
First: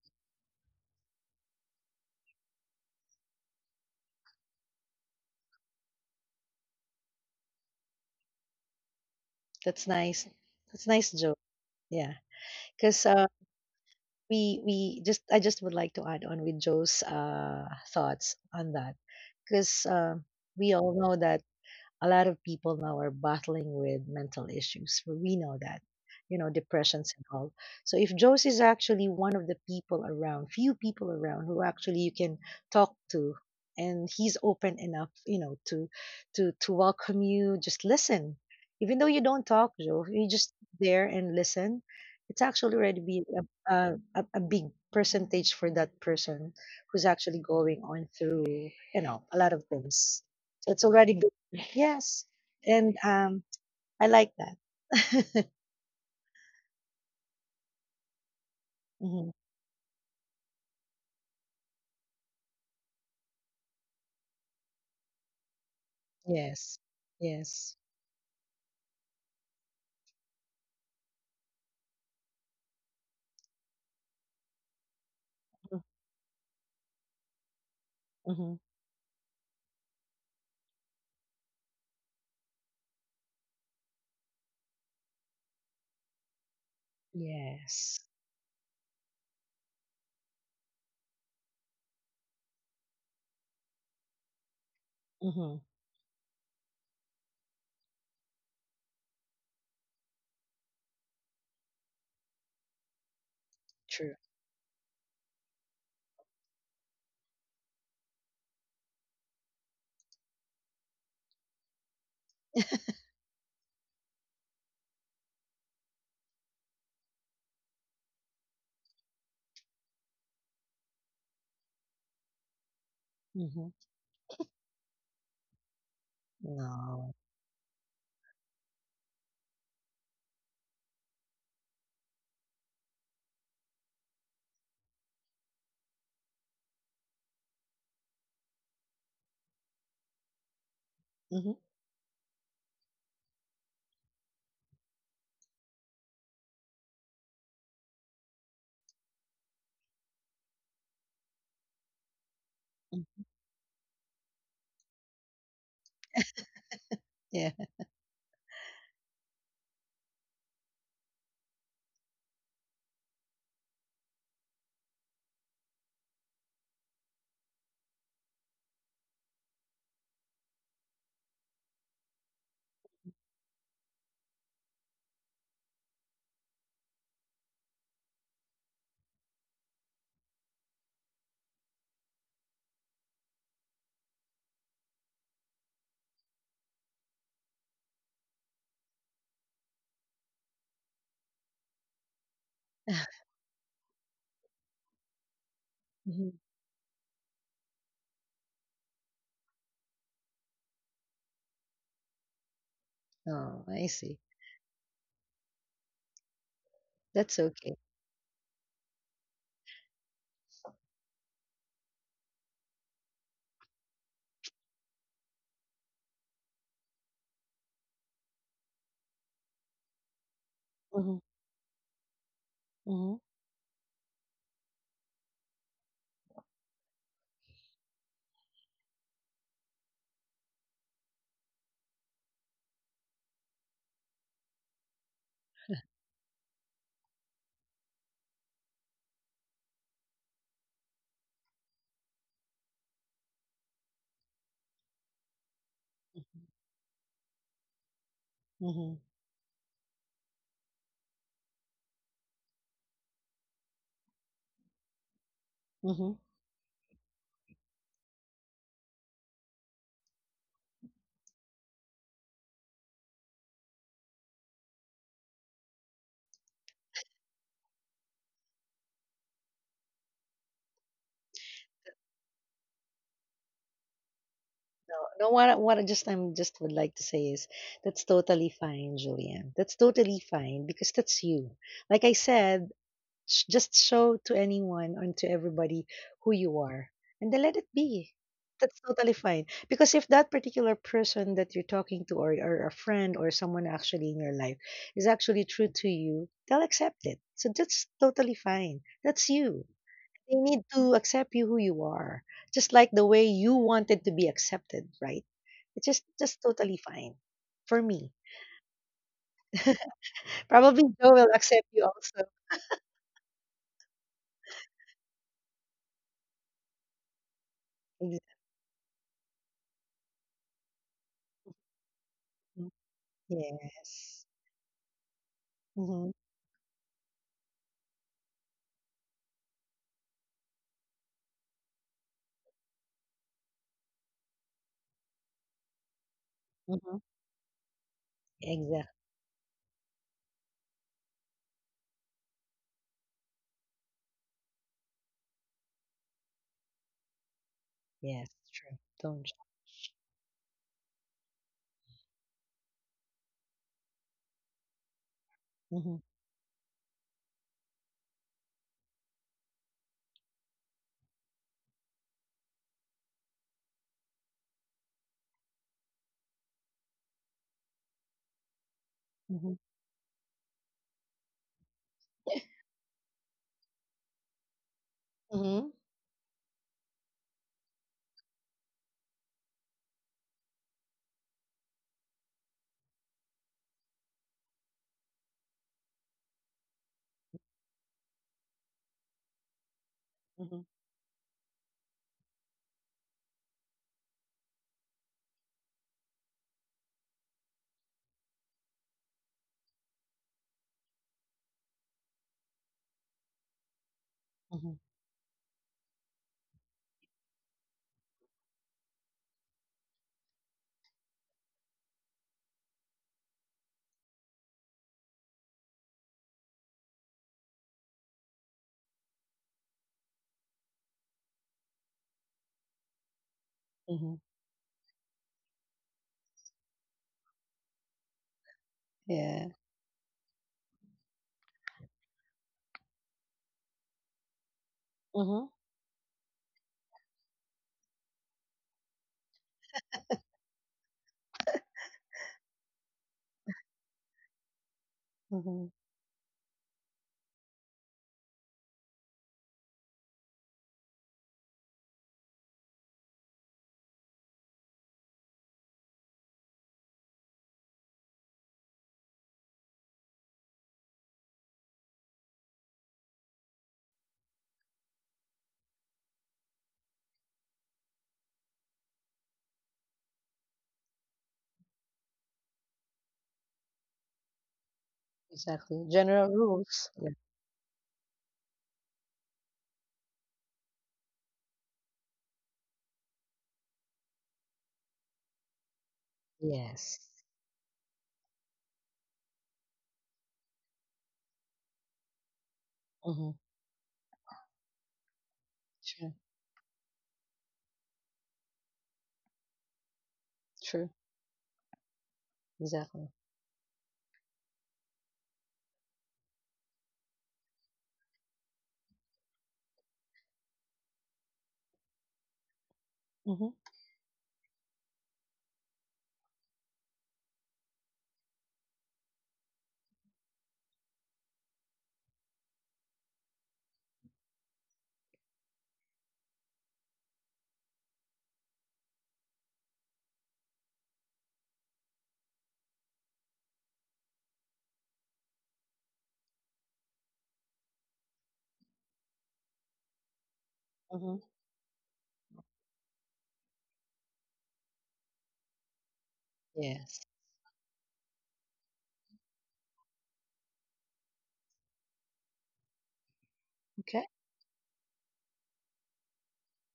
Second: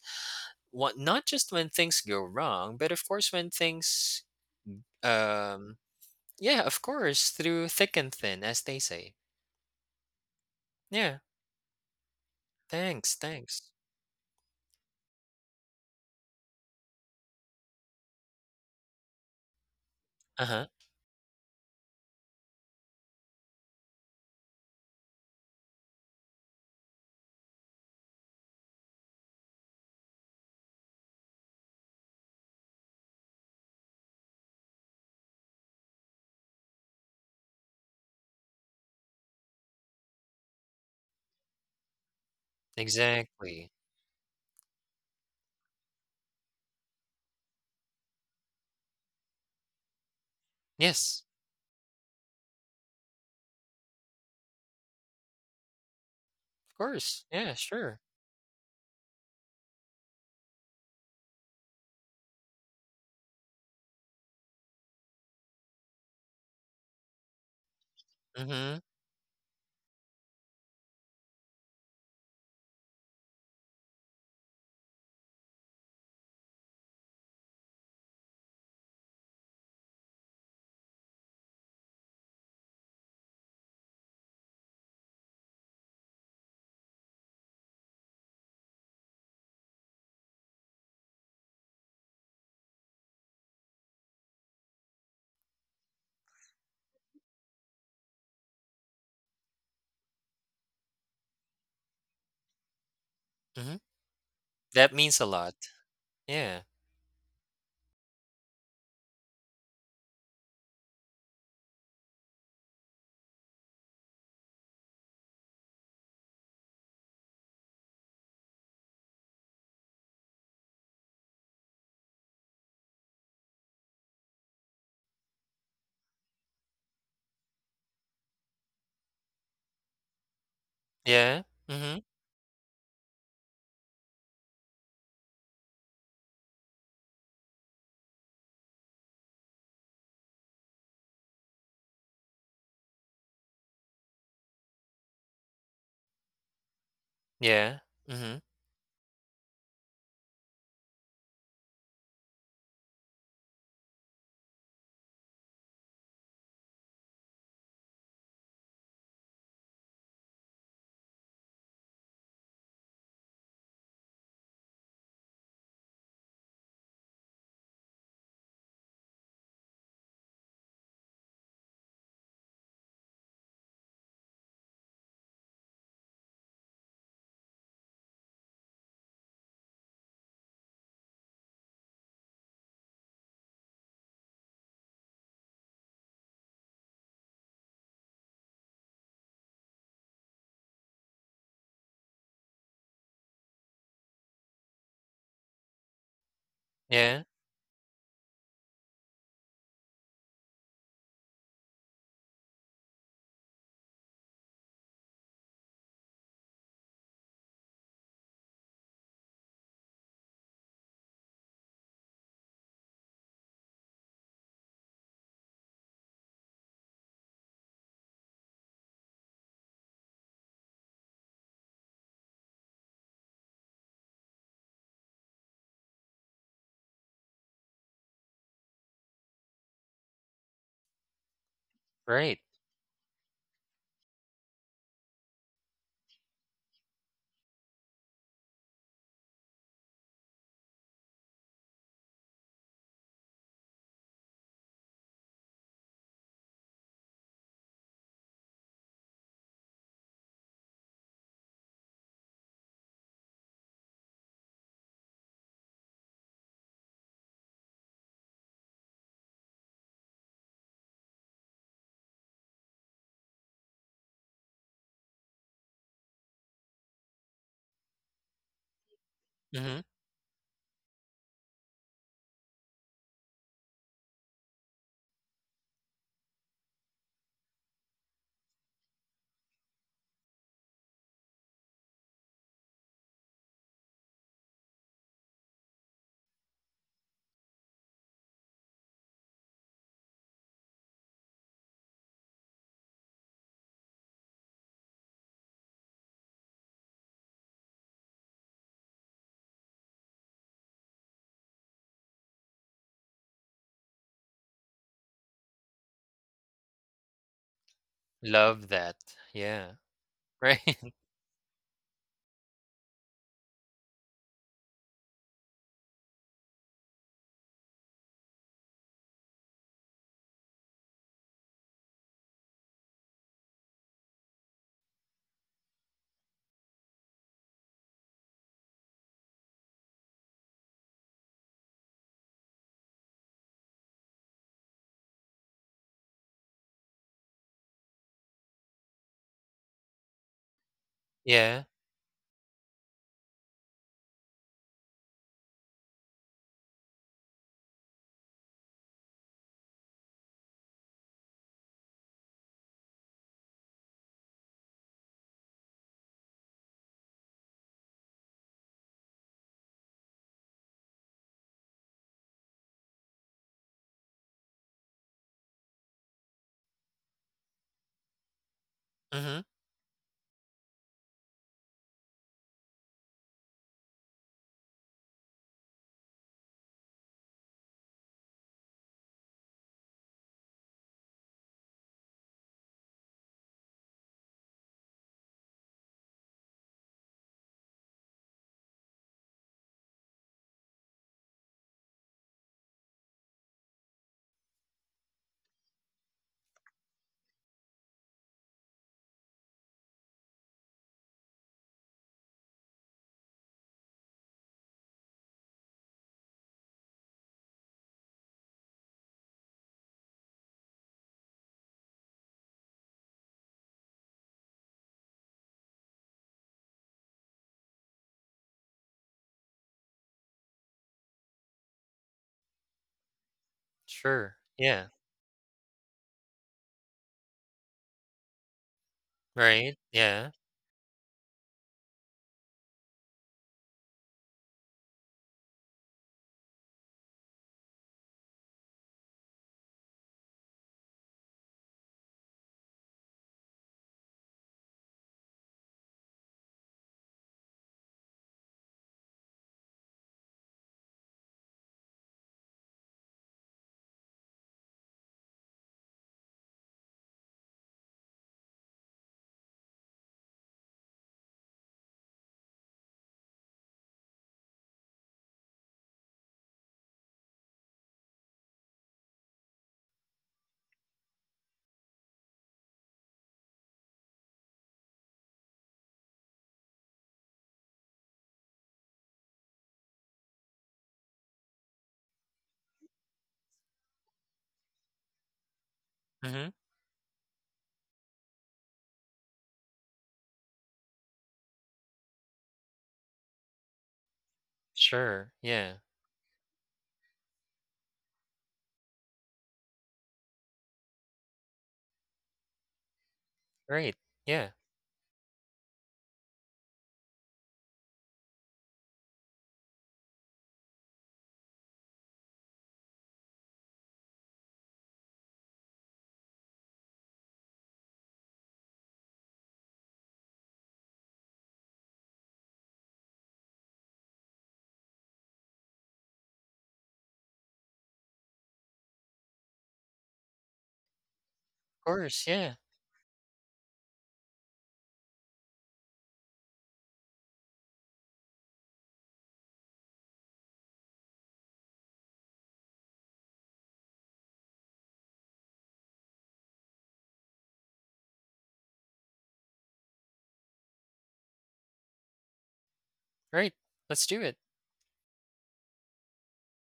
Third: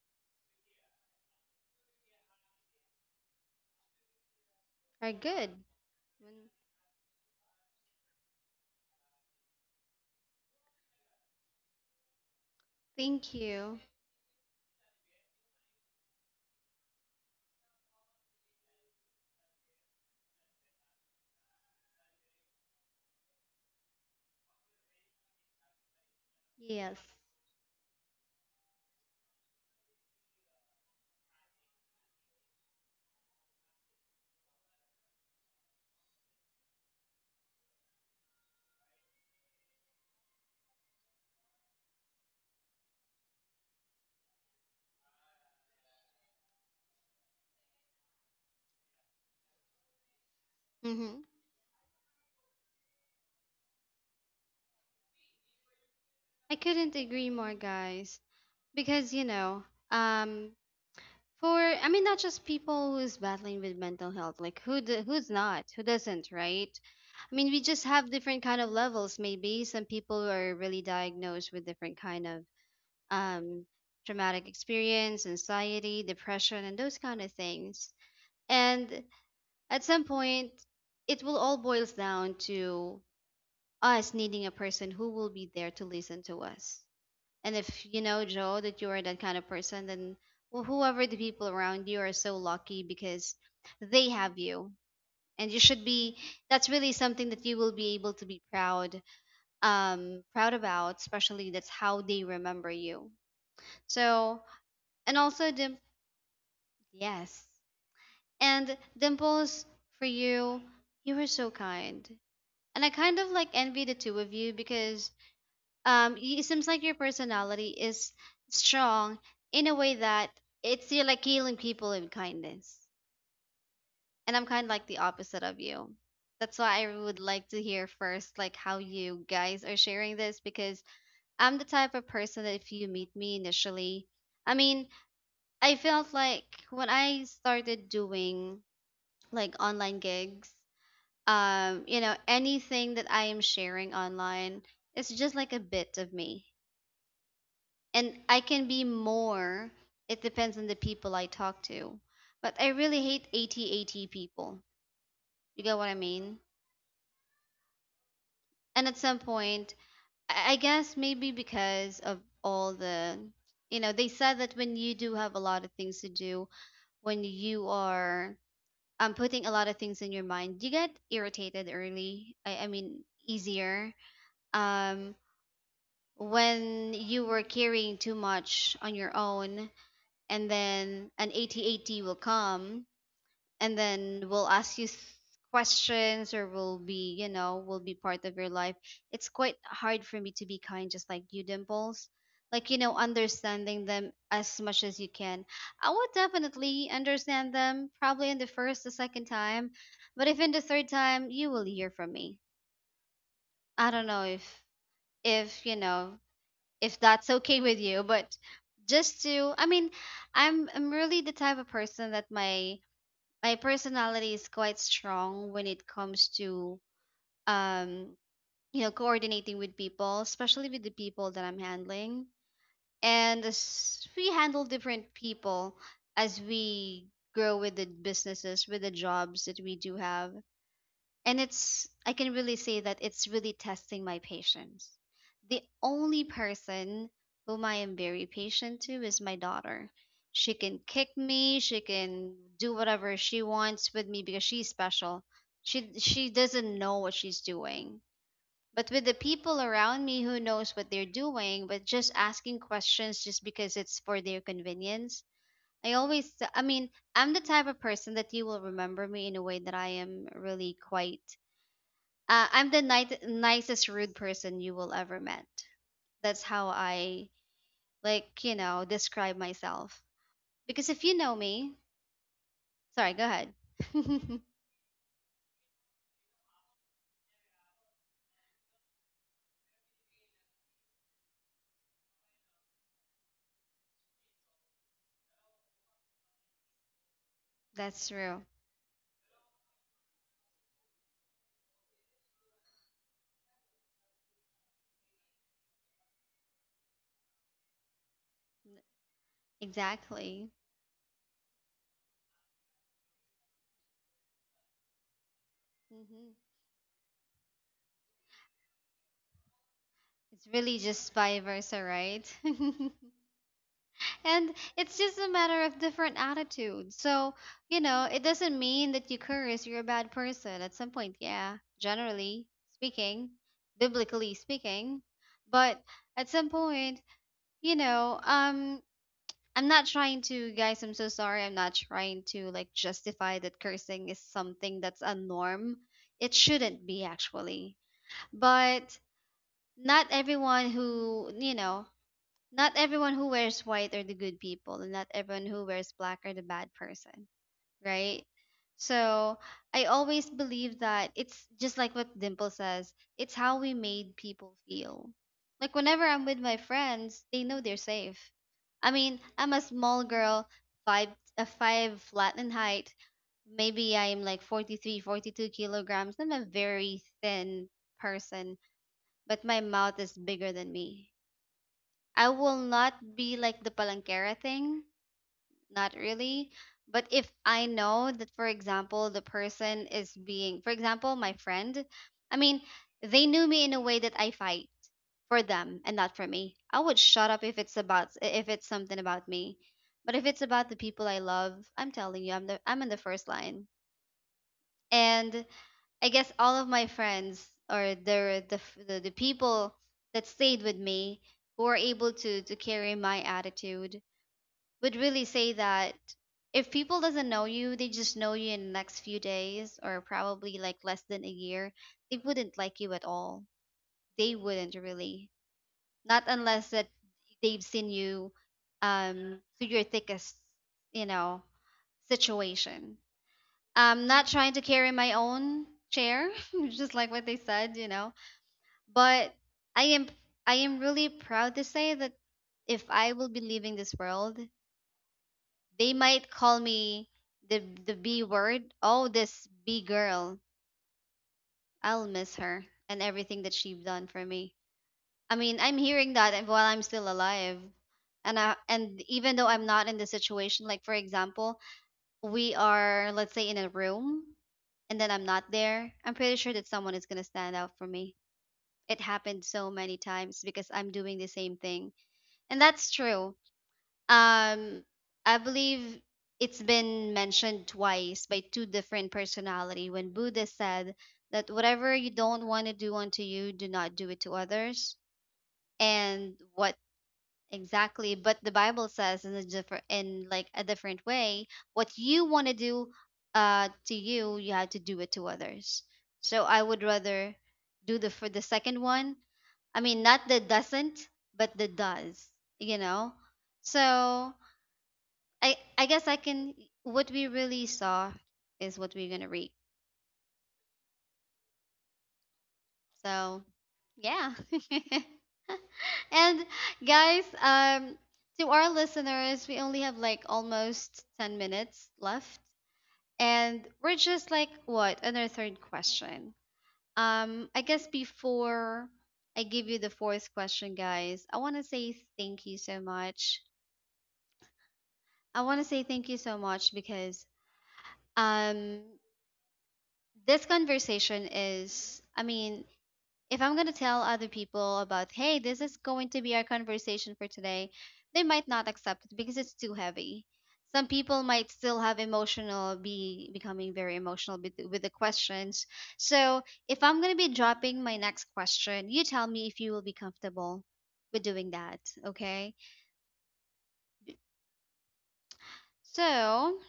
S2: what not just when things go wrong but of course when things
S1: good.
S2: um
S1: Mm.
S2: yeah of course through thick and thin as they say
S3: That's nice. That's nice,
S2: yeah
S3: Joe. Yeah, because,
S2: thanks
S1: Thank
S2: thanks
S1: you.
S3: we just I just would like to add on with Joe's thoughts on that, because,
S2: uh-huh
S3: we all know that a lot of people now are battling with mental issues. We know that, you know,
S1: Yes.
S3: depressions and all. So if Josie is actually one of the people around, few people around who actually you can talk to, and he's open enough, you know, to to welcome you. Just listen, even though you don't talk, Joe, you just there and listen. It's actually already be a,
S2: exactly
S3: a big percentage for that person who's actually going on through, you know, a lot of things. So it's already.
S1: Hmm.
S2: yes
S3: Yes. And I like that.
S1: I
S2: of
S1: couldn't
S2: course
S1: agree more,
S2: yeah sure
S1: guys. Because,
S3: hmm
S1: um, I mean, not just people who's battling with mental health, like who, who's not, who doesn't, right?
S3: Yes.
S1: I mean, we
S3: Yes.
S1: just have different kind of
S2: mm-hmm
S1: levels. Maybe some people are really diagnosed with different kind of um, traumatic experience, anxiety, depression, and those kind of things.
S3: Mm-hmm.
S1: And at some point, it will all boils down to us needing a person who will be there to listen to us. And if you
S3: Yes.
S1: know, Joe, that you are that kind of person, then, well, whoever the people around you are so lucky because they have you. And you
S3: hmm
S1: should be, that's really something that you will be able to be proud about, especially that's how they remember you.
S2: mm-hmm
S3: True.
S1: So,
S2: that
S1: and
S2: means a
S1: also,
S2: lot yeah
S1: Yes. And Dimples, for you, you were so kind, and I kind of like envy the two of you because it seems like your personality is strong in a way that it's you're like healing people in kindness.
S3: hmm
S1: And I'm kind of like the opposite of you. That's why I would
S3: No.
S1: like to hear first like how you guys are sharing this because
S2: yeah
S1: I'm the type
S2: mm-hmm
S1: of person that if you meet me initially, I mean, I felt like when I started doing like online gigs
S3: hmm
S1: you know anything that I am sharing online, it's just like a bit of me.
S2: yeah mm-hmm
S1: And I can be more, it depends on the people I talk to, but I really hate 80-80 people, you get what I mean.
S3: Yeah.
S1: And at some point, I guess maybe because of all the, you know, they said that when you do have a lot of things to do, when you are putting a lot of things in your mind, you get irritated I mean easier um when you were carrying too much on your own, and then an 8080 will come and then will ask you questions, or will be, you know, will be part of your life. It's quite hard for me to be kind just like you, Dimples, like, you know, understanding them as much as you can. I would
S3: hmm
S1: definitely
S2: yeah
S1: understand them probably in the first, the second time, but if in the third time you will hear from me,
S3: Oh, I
S1: I
S3: see.
S1: don't know if you know, if
S3: That's
S1: that's
S3: okay.
S1: okay with you. But just to, I mean, I'm really the type of person that my personality is quite strong when it comes to, um you know, coordinating with people, especially with the
S3: hmm
S1: people that I'm handling.
S3: hmm
S1: And as we handle different people, as we grow with the businesses, with the jobs that we do have, and it's, I can
S2: right
S1: really say that it's really testing my patience. The only person whom I am very patient to is my daughter. She can kick me, she can do whatever she wants with me because she's special. She doesn't know what she's doing. But
S3: hmm
S1: with the people around me who knows what they're doing, but just asking questions just because it's for their convenience.
S3: hmm
S1: I mean, I'm the type of person that you will remember me in a way that I am really quite I'm the nicest rude person you will ever met. That's how I, like, you know, describe
S2: mm-hmm
S1: myself. Because if you know me, sorry, go ahead.
S3: No, no, what I just, I'm just would like to say is that's totally fine, Julian. That's totally fine because that's you. Like I said, just show to anyone and to everybody who you are, and then let it
S1: That's
S3: be.
S1: true.
S3: That's totally fine because if that particular person that you're talking to, or a friend, or someone actually in your life is actually true to you, they'll accept it. So that's totally fine. That's you. They
S1: Exactly.
S3: need to accept you who you are, just like the way you wanted to be accepted, right? It's just
S1: Hmm.
S3: just totally fine for me.
S2: love that yeah.
S1: It's
S2: Right.
S1: really
S3: Probably Joe
S1: just
S3: will
S1: vice
S3: accept
S1: versa,
S3: you also.
S1: right? And it's just a matter of different attitudes. So, you know, it
S3: Exactly.
S1: doesn't mean that you curse, you're a bad person at some point. Yeah, generally speaking,
S3: Yes.
S1: biblically speaking. But
S3: Mm-hmm.
S1: at some point, you know, I'm not trying to, guys, I'm so sorry. I'm not trying to like justify that cursing is something that's a norm. It
S3: Mm-hmm.
S1: shouldn't be actually.
S3: Exactly.
S1: But not everyone who,
S2: Yeah.
S1: you know, not everyone who wears white are the good people, and not everyone who wears black are the bad person,
S3: Yes.
S1: right?
S3: True. Don't.
S1: So I always believe that it's just like what Dimple says, it's how we made people feel. Like
S3: Mm-hmm.
S1: whenever I'm with my friends, they know they're safe. I mean, I'm a small girl, five, a five flat in height. Maybe I'm like 43, 42 kilograms. I'm a very thin person,
S2: Mhm.
S1: but
S3: Mm-hmm.
S1: my mouth is bigger than me. I will not be like the palanquera thing,
S3: Mm-hmm.
S1: not really. But if I know that, for example, the person is being, for example, my friend, I mean, they knew me in a way that I fight for them and not for me. I would shut up if it's about, if it's something about me. But if it's
S3: Mm-hmm.
S1: about the people I love, I'm telling you, I'm in the first line. And I guess all of my friends or the people that stayed with me, who were able to carry my attitude,
S3: Mm-hmm.
S1: would really say that if people doesn't know you, they just know you in the next few days or probably like less than a year, they wouldn't like you at all. They wouldn't really. Not unless that they've seen you through your thickest, you know, situation.
S3: Hmm.
S2: Sure.
S1: I'm not trying
S2: Yeah.
S1: to carry my own chair, just like what they said, you know.
S3: Yeah.
S1: But
S2: Right.
S1: I am
S2: Yeah.
S1: I am really proud to say that if I will be leaving this world,
S3: Mm-hmm.
S1: they might call me the the B word. Oh, this B girl. I'll miss her and everything that she's done for me. I
S3: Mm-hmm.
S1: mean, I'm hearing that and while I'm still alive. And I, and even though I'm not in the situation, like for example, we are, let's say, in a room and then I'm not there, I'm pretty sure that someone is gonna stand out for me. It happened so many times because I'm doing the same thing. And that's true. Um, I believe it's been mentioned twice by two different personality when Buddha said that whatever you don't want to do unto you, do not do it to others.
S3: Exactly. General
S1: And what
S3: rules. Yeah.
S1: exactly? But the Bible says in a different, in like a different way, what you want to do, to you, you have to do it to others.
S2: Mhm.
S1: So I
S3: Yes.
S1: would rather do the, for the second one. I mean, not the doesn't, but the does. You know.
S3: Mm-hmm.
S1: So
S2: Sure.
S1: I
S2: Yeah.
S1: I
S3: True.
S1: guess I can. What we really saw is what we're gonna reap.
S3: True. Exactly.
S1: So
S2: Right.
S1: yeah.
S2: Yeah.
S1: And guys, to our listeners, we only have like almost 10 minutes left,
S3: Mm-hmm.
S1: and we're just like what on our third question. I guess before I give you the fourth question, guys, I want to say thank you so much. I want to say thank you so much because um this conversation
S2: Of
S1: is,
S2: course.
S1: I
S2: Yeah.
S1: mean, if I'm going to tell other people about, hey, this is going to be our conversation for today, they might not accept it because it's too heavy. Some
S3: Mhm.
S1: people might still have emotional, be becoming very emotional with the questions. So if
S3: Yes.
S1: I'm going to be dropping my next question, you tell me if you will be comfortable with doing that. Okay.
S2: Right. Let's
S3: Okay.
S2: do it.
S1: So,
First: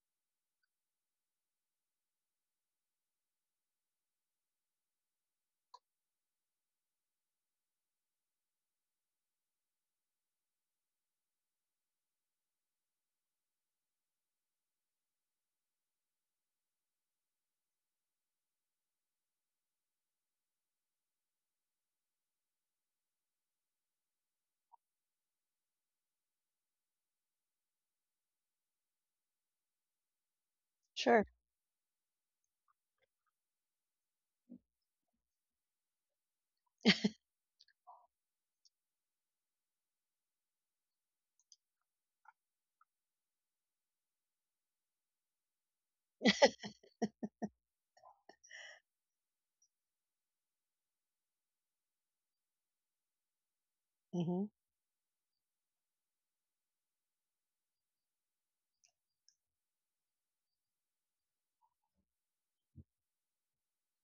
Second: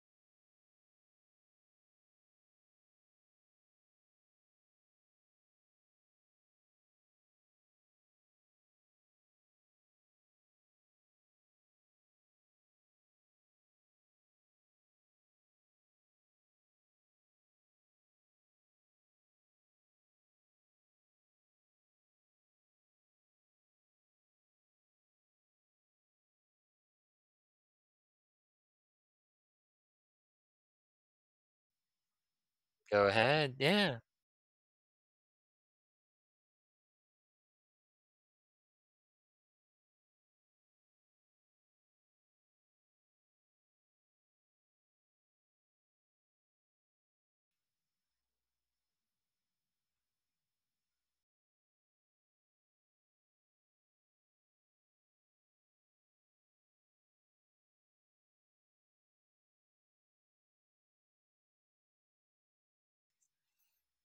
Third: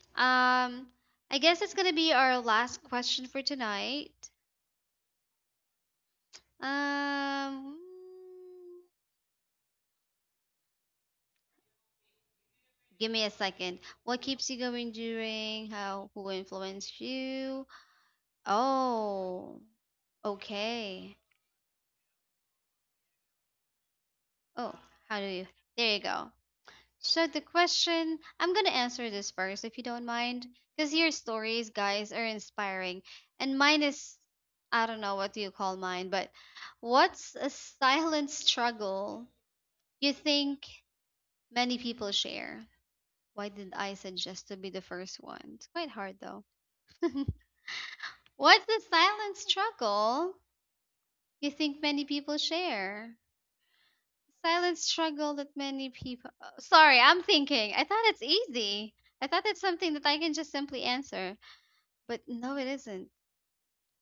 S1: I guess it's going to be our last question for tonight. Um, Give me a second. What keeps you going during? How? Who influenced you? Oh, okay. Oh, how do you? There you go. So the question, I'm gonna answer this first, if you don't mind, because your
S3: Sure.
S1: stories, guys, are inspiring,
S2: Go ahead.
S1: and mine
S2: Yeah.
S1: is, I don't know what you call mine, but what's a silent struggle you think many people share? Why did I suggest to be the first one? It's quite hard though. What's the silent struggle you think many people share?
S3: Mhm.
S1: Silent struggle that many people. Sorry, I'm thinking. I thought it's easy. I thought it's something that I can just simply answer, but no, it isn't.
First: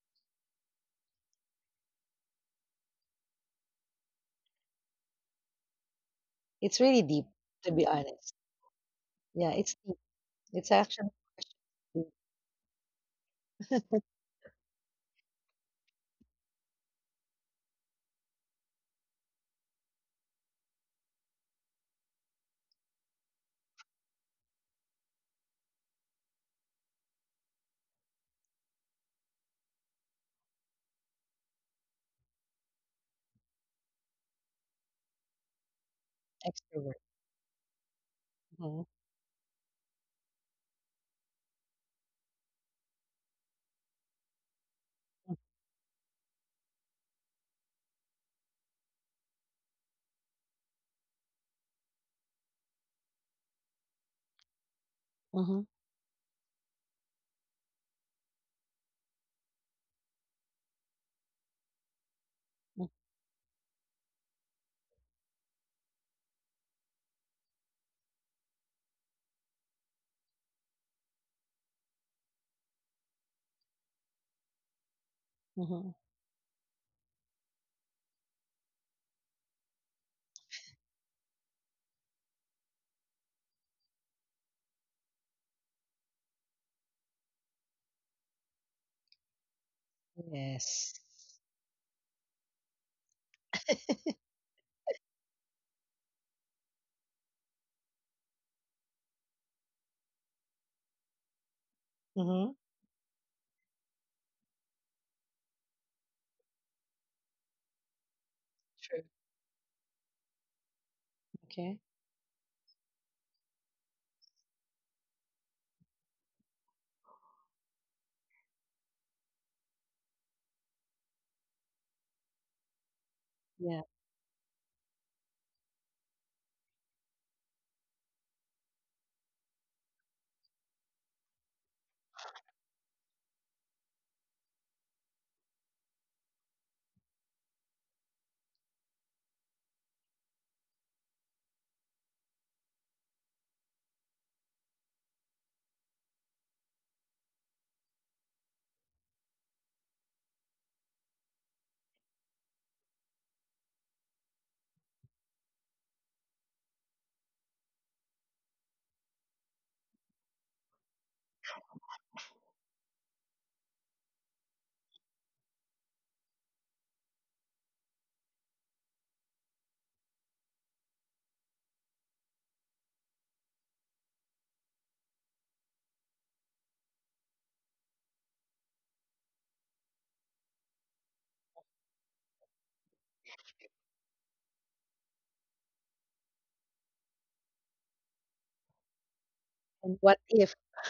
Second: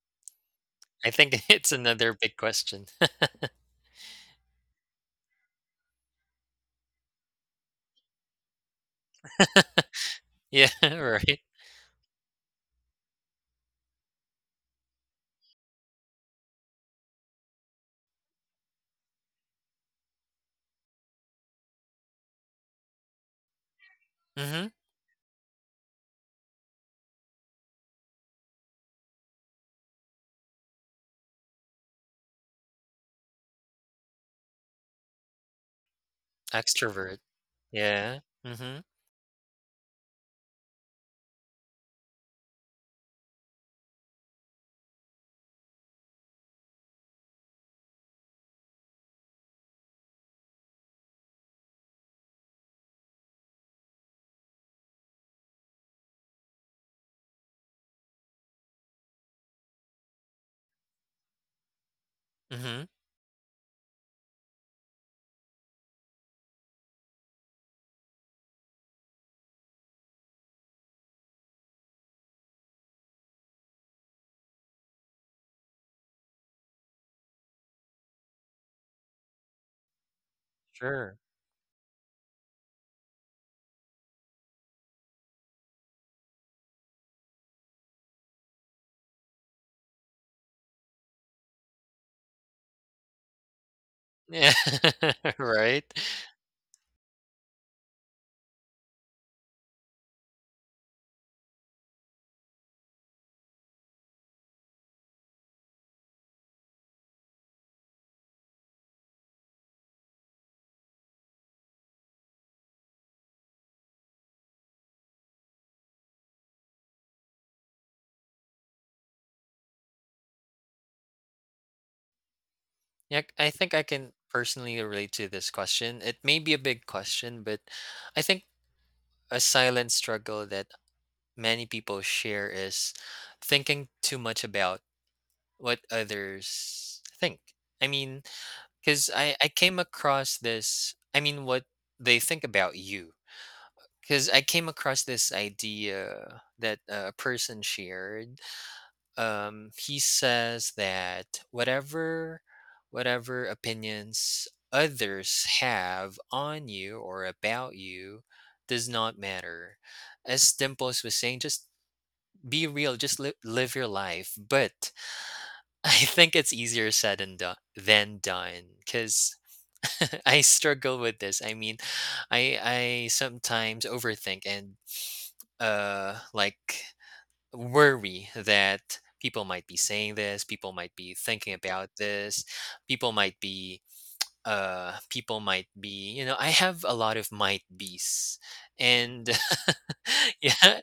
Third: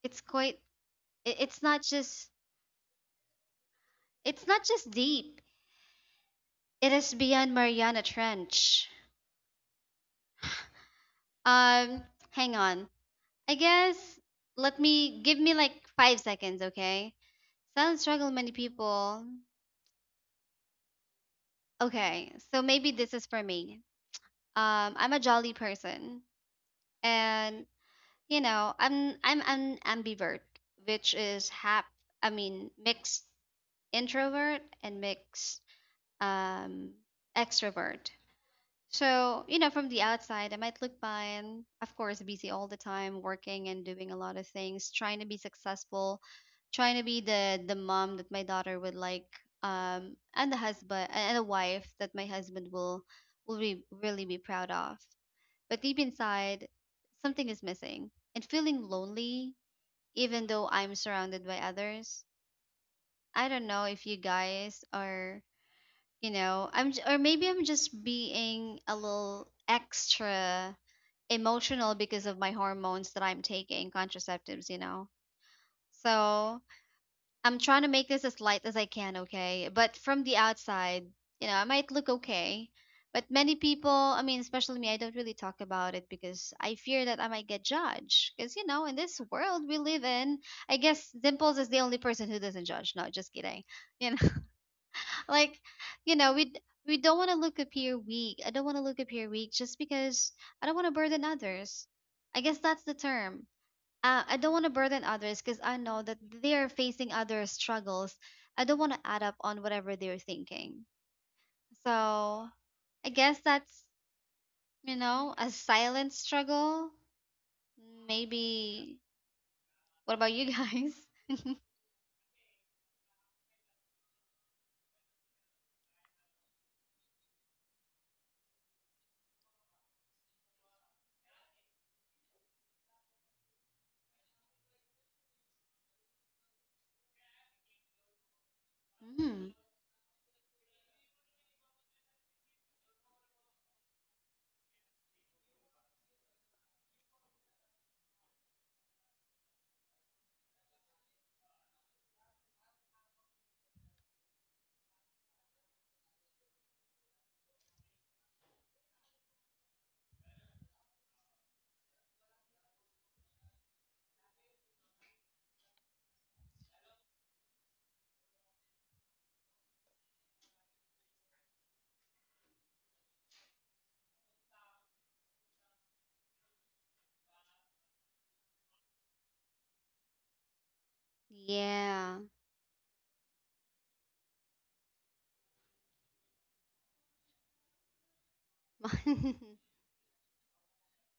S1: It's quite.
S2: I think
S1: It's
S2: it's
S1: not
S2: another
S1: just.
S2: big question.
S1: It's not just deep.
S3: It's
S1: It
S3: really
S1: is
S3: deep,
S1: beyond
S3: to be
S1: Mariana
S3: honest.
S1: Trench.
S3: Yeah, it's
S2: Yeah.
S3: It's actually
S2: Right.
S1: Um,
S3: the
S1: hang on. I guess, let me, give me like 5 seconds, okay? Silent struggle many people. Okay, so maybe this is for me.
S2: Mhm.
S1: I'm a jolly person, and you know, I'm an ambivert, which is half. I mean, mixed introvert and mixed, um,
S3: extra work.
S2: Extrovert.
S1: extrovert.
S2: Yeah. Mhm.
S3: Mhm,
S1: So you know, from the outside, I might look fine. Of course, busy all the time, working and doing a lot of things, trying to be
S3: mm,
S1: successful, trying to be the mom that my daughter would like, and the husband and the wife that my husband will be really be proud of. But
S3: mhm,
S1: deep inside, something is missing. And feeling lonely, even though I'm surrounded by others.
S2: Mhm.
S3: mm,
S1: I don't know if you guys are, you know, or maybe I'm just being a little extra emotional because of my hormones that I'm taking, contraceptives, you know.
S3: mhm.
S1: So, I'm trying to make this as light as I can, okay? But from the outside,
S2: Sure.
S1: you know, I might look okay. But many people, I mean, especially me, I don't really talk about it because I fear that I might get judged. Because, you know, in this world we live in, I guess
S3: Yes.
S1: Dimples is the only person who doesn't judge. No, just kidding. You know,
S2: Yeah.
S1: like,
S2: Right.
S1: you know, we don't want to look appear weak. I don't want to look appear weak just because I don't want to burden others. I guess that's
S3: Mhm.
S1: the term, I don't want to burden others because I know that they are facing other struggles. I don't want to add
S3: True.
S1: up on whatever they're thinking.
S3: Okay.
S1: So I guess that's, you know, a silent struggle. Maybe. What about you guys?
S2: Yeah. I think I
S3: Yeah.
S2: can personally relate to this question. It may be a big question, but I think a silent struggle that many people share is thinking too much about what others think. I mean, because
S1: Mm,
S2: I came across this, I mean, what they think about you. Because I came across this idea that a person shared. He says that whatever, whatever opinions others have on you or about you does not matter. As Dimples was saying, just be real, just live your life, but I think it's easier said and than done because I struggle with this I mean i I sometimes overthink and like worry that people might be saying this, people might be thinking about
S1: yeah.
S2: this, people might be people might be you know I have a lot of might be's and
S3: And what if
S2: yeah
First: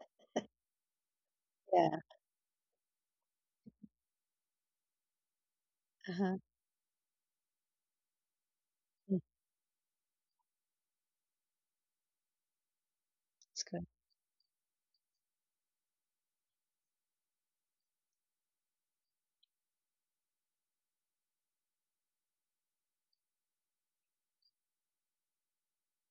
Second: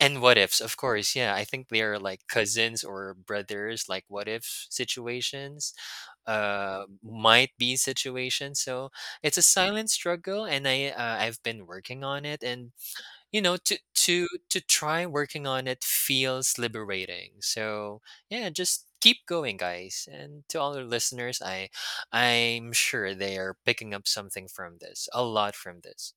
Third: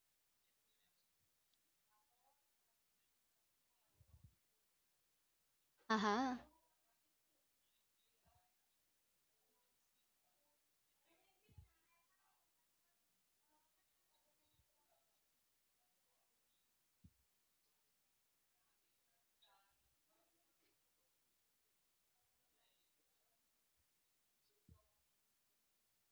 S2: and what ifs of course yeah I think they
S3: yeah.
S2: are like cousins or brothers, like what if situations,
S1: Uh-huh.
S3: Uh-huh.
S2: might be situations, so
S3: Mm.
S2: it's a silent struggle and I I've been working on it and you know
S3: That's
S2: to
S3: good.
S2: try working on it feels liberating so yeah just keep going guys and to all our listeners I I'm sure they are picking up something from this, a lot from this.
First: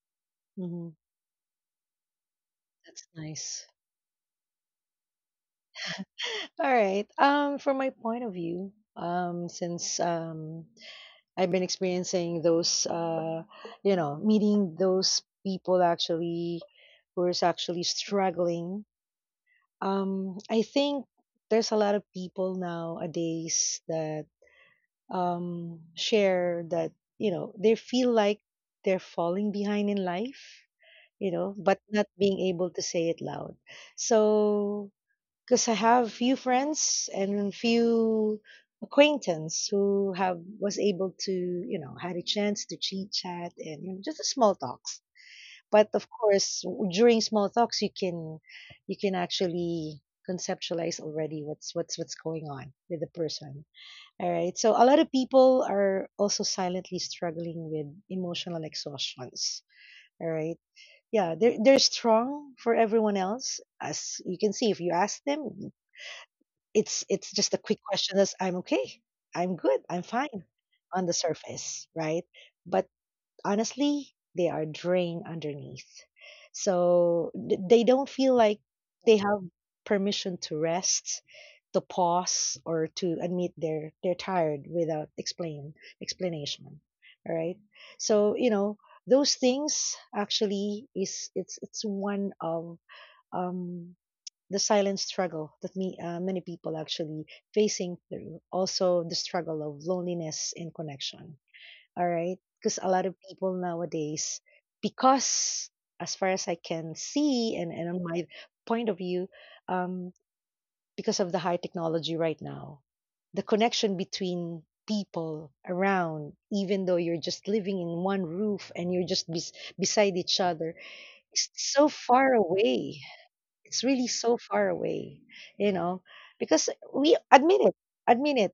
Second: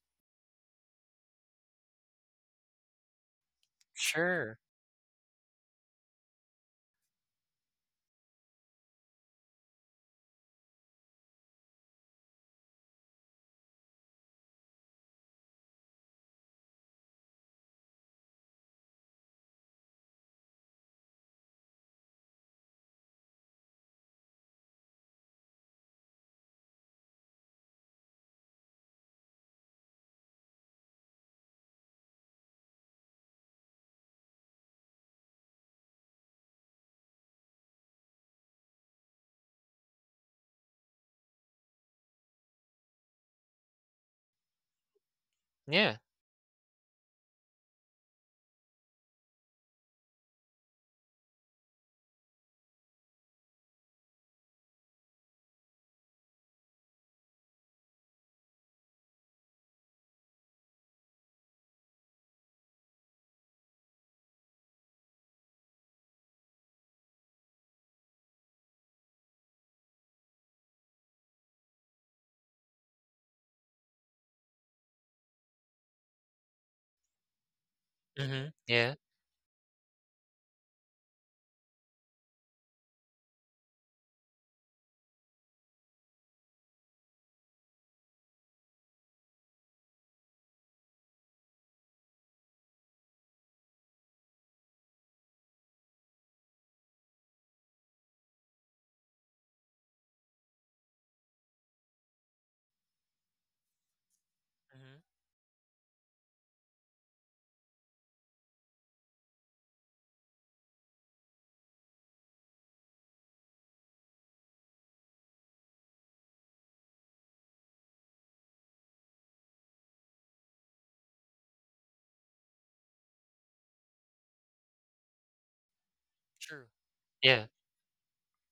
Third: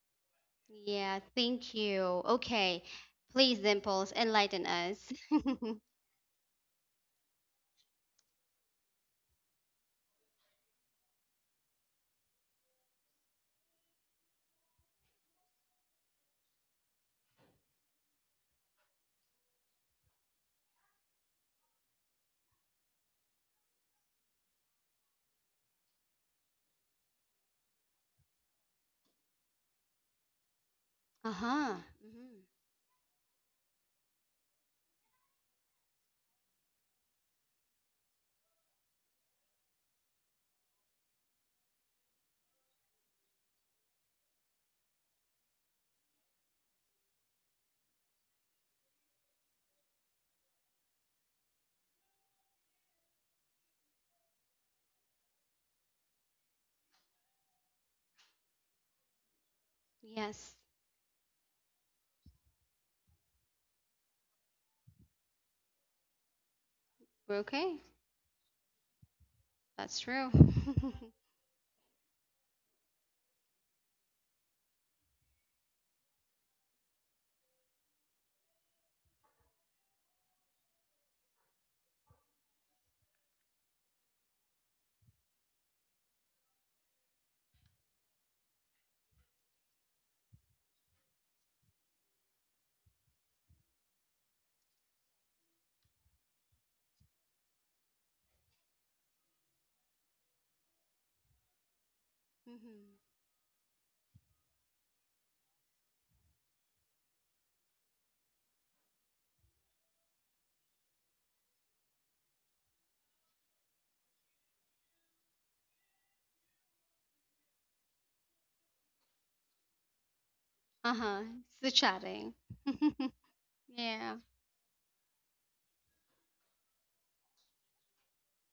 S3: Mhm.
S1: Yeah, thank you. Okay.
S3: That's
S1: Please,
S3: nice.
S1: Dimples,
S2: Sure
S1: enlighten us.
S3: All right. From my point of view, since I've been experiencing those, you know, meeting those people actually who is actually struggling. I think there's a lot of people nowadays that share that you know they feel like they're falling behind in life, you know,
S1: Uh-huh.
S3: but not being
S1: Hmm.
S3: able to say it loud. So because I have few friends and few acquaintance who have was able to, you know, had a chance to chit chat and, you know, just a small talks, but
S2: yeah
S3: of course during small talks you can, you can actually conceptualize already what's going on with the person. All right. So a lot of people are also silently struggling with emotional exhaustions. All right.
S1: Yes.
S3: Yeah, they're strong for everyone else. As you can see, if you ask them, it's
S1: We're
S3: just a quick
S1: okay.
S3: question as I'm okay, I'm good,
S1: That's
S3: I'm
S1: true.
S3: fine
S1: Hmm.
S3: on the surface, right? But honestly, they are drained underneath. So they don't feel
S2: mm-hmm.
S3: like
S2: Yeah
S3: they have permission to rest, to pause, or to admit they're tired without explain explanation. All right. So you know those things actually is it's one of um, the silent struggle that me many people actually facing through. Also the struggle of loneliness and connection. All right. Because a lot of people nowadays,
S2: mm-hmm.
S3: because as far as I can see, and on my point of view, um, because of the high technology right now, the connection between people around, even though you're just living in one roof and you're just beside each other,
S1: Uh-huh.
S3: it's
S1: It's the
S3: so far
S1: chatting.
S3: away. It's really
S1: Yeah,
S3: so far away, you know, because
S2: Sure
S3: we
S2: yeah
S3: admit it, admit it,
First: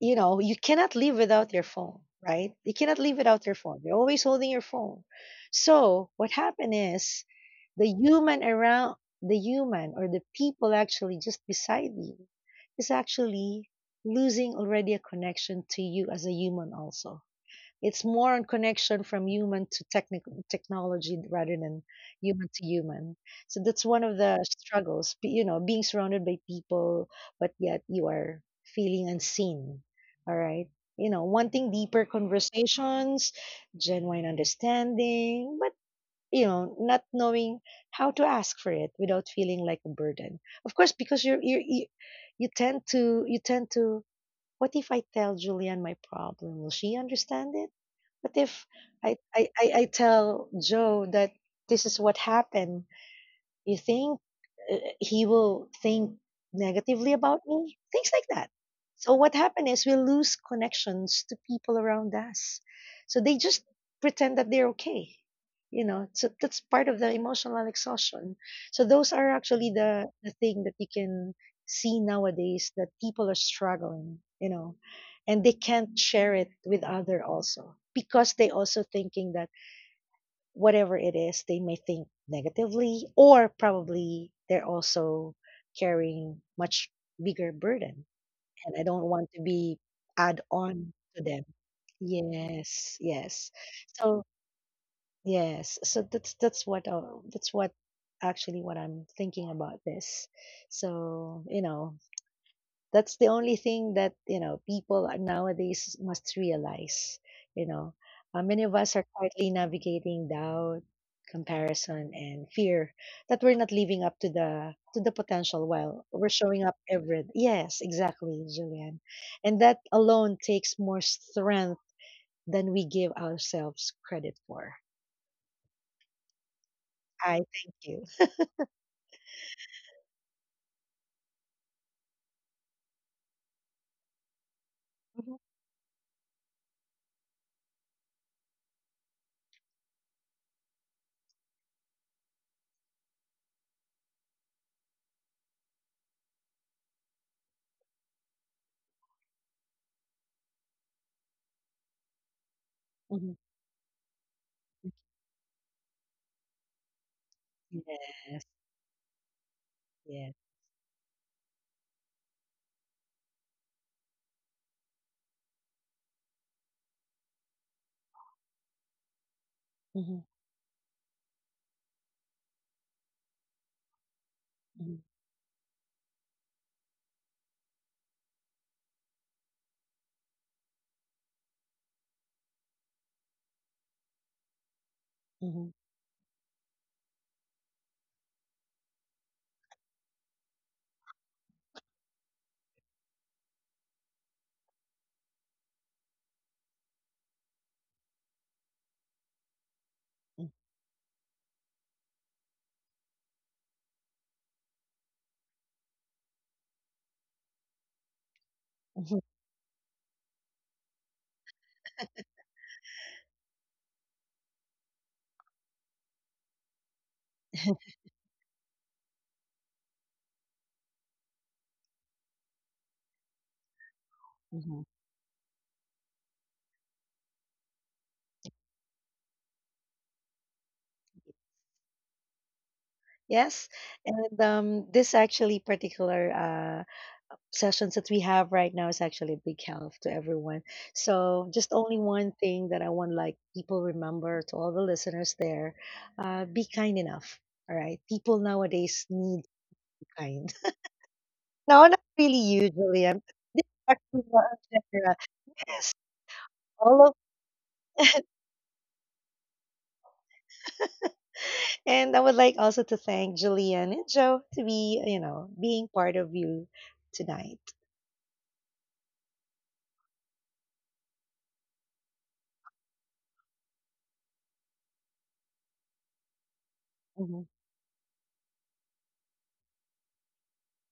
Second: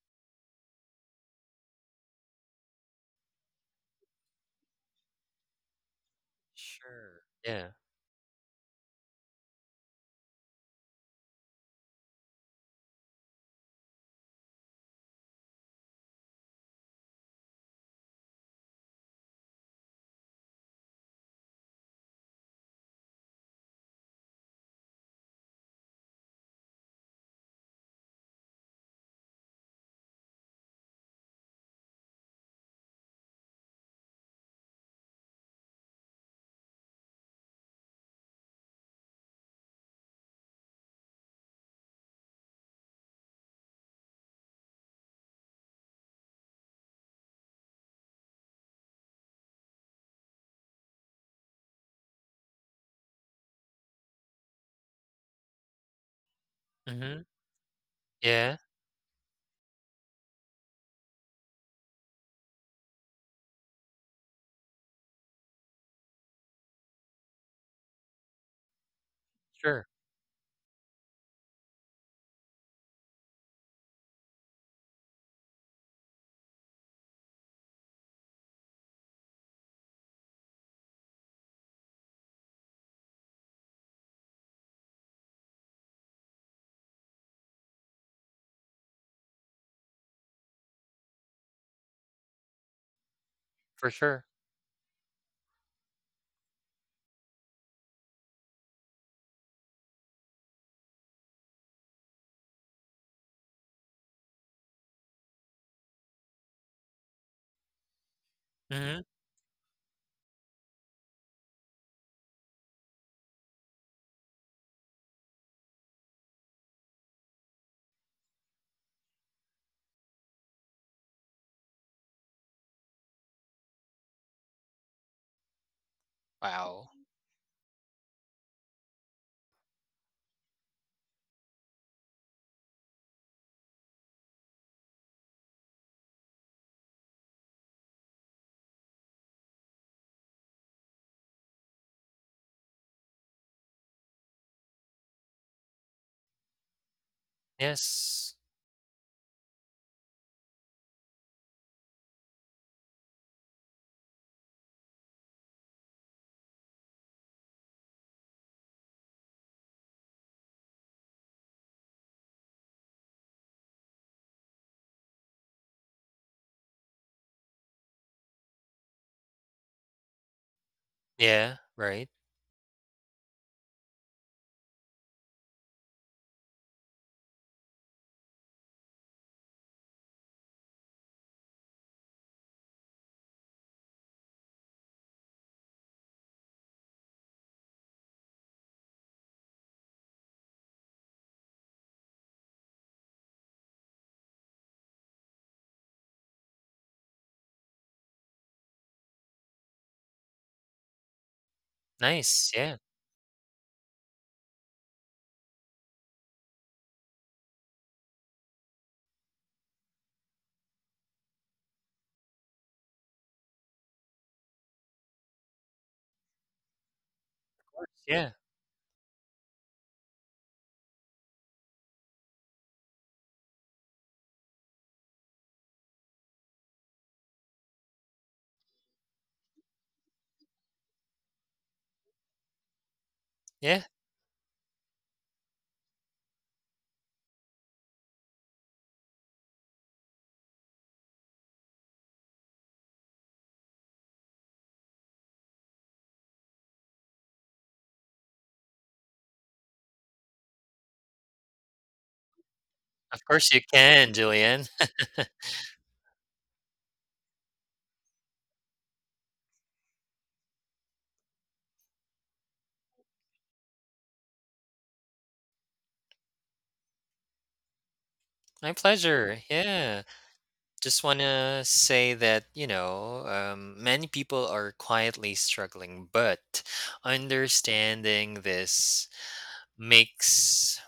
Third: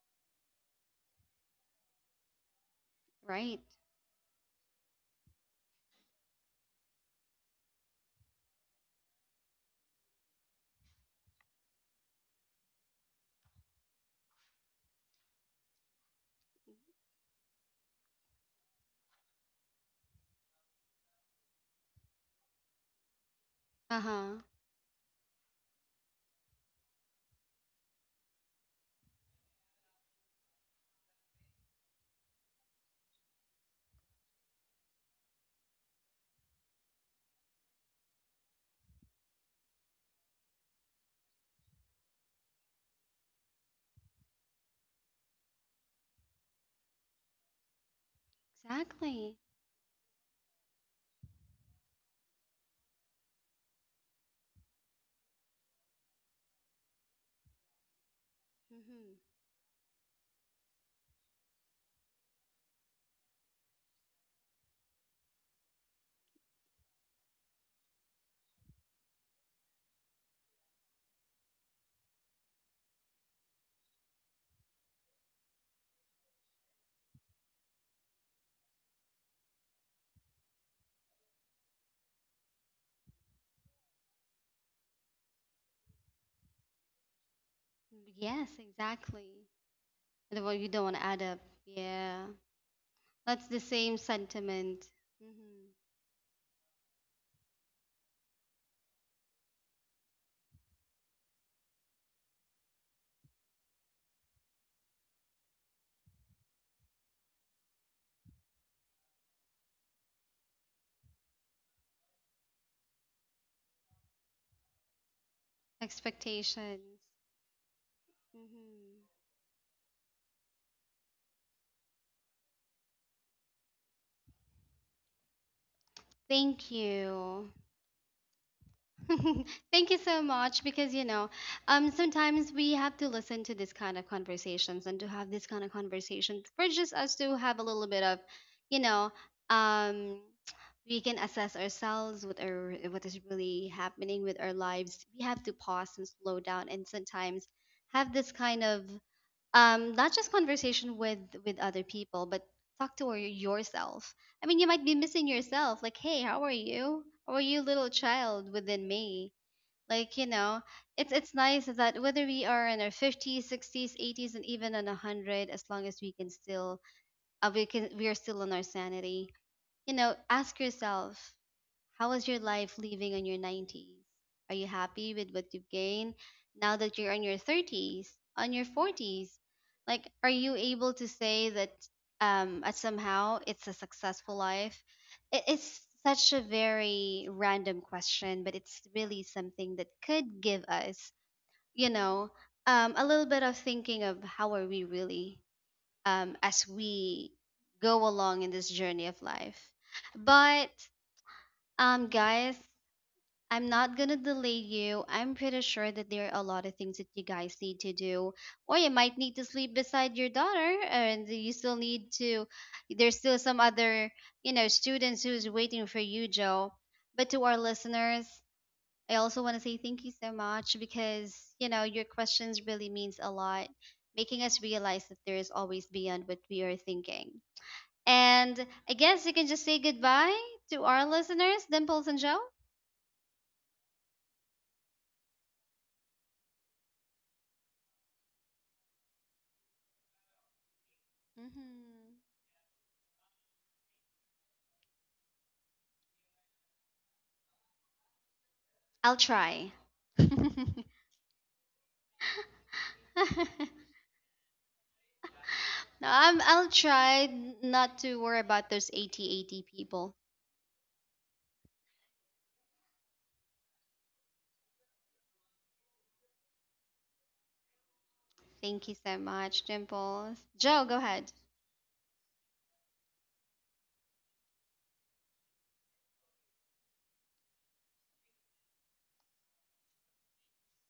S3: you know, you cannot live without your phone, right? You cannot live without your
S1: right.
S3: phone. You're always holding your phone. So what happened is
S2: sure yeah
S3: the human around the human or the people actually just beside you is actually losing already a connection to you as a human also. It's more on connection from human to technical technology rather than human to human. So that's one of
S1: Uh-huh.
S3: the struggles, you know, being surrounded by people, but yet you are feeling unseen. All right. You know, wanting deeper conversations, genuine understanding, but, you know, not knowing how to ask for it without feeling like a burden. Of course, because you you tend to, what if I tell Julian my problem? Will she understand it? What if
S1: Exactly.
S3: I tell Joe that this is what happened? You think he will think negatively
S2: mm-hmm.
S3: about me? Things like that.
S2: Yeah
S3: So
S1: Mm-hmm.
S3: what happened is we lose connections to people around us. So they just pretend that they're okay. You know, so that's part of the emotional exhaustion. So those are actually
S2: sure
S3: the thing that you can see nowadays that people are struggling, you know, and they can't share it with other also because they also thinking that whatever it is, they may think negatively, or probably they're also carrying much bigger burden,
S1: Yes,
S3: and I don't want to
S1: exactly.
S3: be add
S1: And well, you don't
S3: on
S1: want to
S3: to
S1: add up.
S3: them.
S1: Yeah.
S3: Yes,
S1: That's
S3: yes.
S1: the
S2: for
S1: same
S3: So
S2: sure
S1: sentiment. Mm-hmm.
S3: yes, so that's what that's what actually what I'm thinking about this. So you know, that's the only thing that, you know, people are nowadays must realize, you know. Many of us
S2: mm-hmm.
S3: are quietly navigating doubt, comparison, and fear that we're not living up to the potential while we're showing up
S1: Expectations.
S3: every yes, exactly, Julian.
S1: Mm-hmm.
S3: And that alone takes more strength than we give ourselves credit for.
S1: Thank
S2: Wow
S3: I
S1: you.
S3: thank you.
S1: Thank you so much because you know, sometimes we have to listen to this kind of conversations and to have
S3: Mhm,
S1: this kind of conversations for just us to have a little bit of, you know, um, we can assess ourselves with our what is really happening with our lives. We have to pause and slow down and sometimes have this
S2: yes
S1: kind of not just conversation with other people but talk to your-,
S3: mhm.
S1: yourself. I mean, you might be missing yourself, like, hey, how are you, how are you little
S3: Yes,
S1: child within me, like, you
S3: yes.
S1: know, it's nice that whether we are in our 50s, 60s, 80s, and even in 100, as long as we can still, we can, we are still in our sanity, you know,
S3: Mm-hmm,
S1: ask yourself
S2: yeah right
S1: how was your life living in your 90s? Are you
S3: mm-hmm,
S1: happy with what you've gained now that you're in your 30s, on your 40s? Like, are you able to say that, at somehow it's a successful life? It,
S3: mm-hmm,
S1: it's such a very random question, but it's really something that could give us, you know, a little bit of thinking of how are we really, as we go along in this journey of life. But
S2: nice
S1: guys,
S2: yeah
S1: I'm not going to delay you. I'm pretty sure that there are a lot of things that you guys need to do. Or you might
S3: mm-hmm.
S1: need to sleep beside your daughter, and you still need to, there's still some other, you know, students who's waiting for you, Joe. But to our listeners,
S2: yeah
S1: I also want to say thank you so much because, you know, your questions really means a lot, making us
S3: Mm-hmm.
S1: realize that there is always beyond what we are thinking. And I guess you can just say goodbye to our listeners, Dimples and Joe.
S3: Yes,
S2: yeah
S3: and this actually particular sessions that we have right now is actually a big help to everyone. So, just only
S1: Hmm.
S3: one thing that I want like people remember to all the listeners there: be kind enough. All right, people nowadays
S1: I'll
S3: need to
S1: try.
S3: be
S1: No,
S3: kind. No, not really usually. I'm
S2: of course
S3: this
S2: you
S3: is
S2: can,
S3: actually more of
S2: Julian.
S3: general. Yes,
S1: I'm, I'll
S3: all of,
S1: try not to worry about those 8080 people.
S3: and I would like also to thank Julian and Joe to be you know being part of you tonight.
S2: My
S1: Thank you so
S2: pleasure.
S1: much,
S2: Yeah.
S1: Dimples. Joe, go
S2: Just want
S1: ahead.
S2: to say that, you know, many people are quietly struggling, but
S3: Mm-hmm.
S2: understanding this makes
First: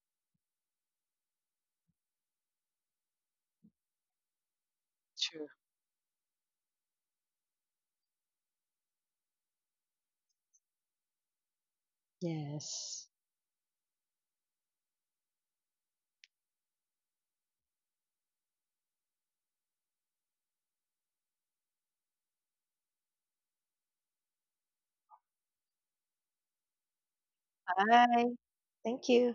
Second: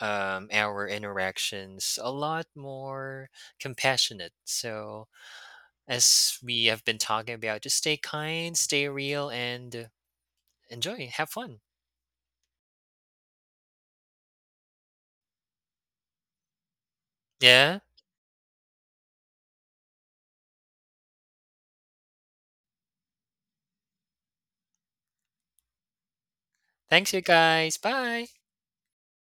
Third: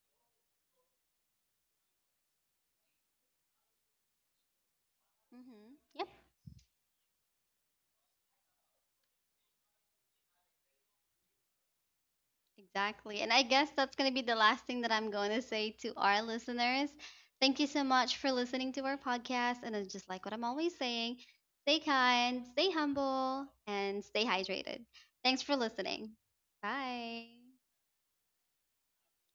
S2: our interactions a lot more compassionate. So,
S3: Sure.
S1: Hmm. Yep,
S2: as we have been talking about, just stay kind, stay real, and enjoy. Have fun.
S3: Yes.
S1: exactly. And I guess that's going to be the last thing that I'm going to say to our listeners. Thank you
S2: Yeah.
S1: so much for listening to our podcast. And it's just like what I'm always saying, stay kind, stay humble, and stay hydrated. Thanks for listening.
S2: Thanks, you
S1: Bye.
S2: guys. Bye.
S3: Bye. Thank you.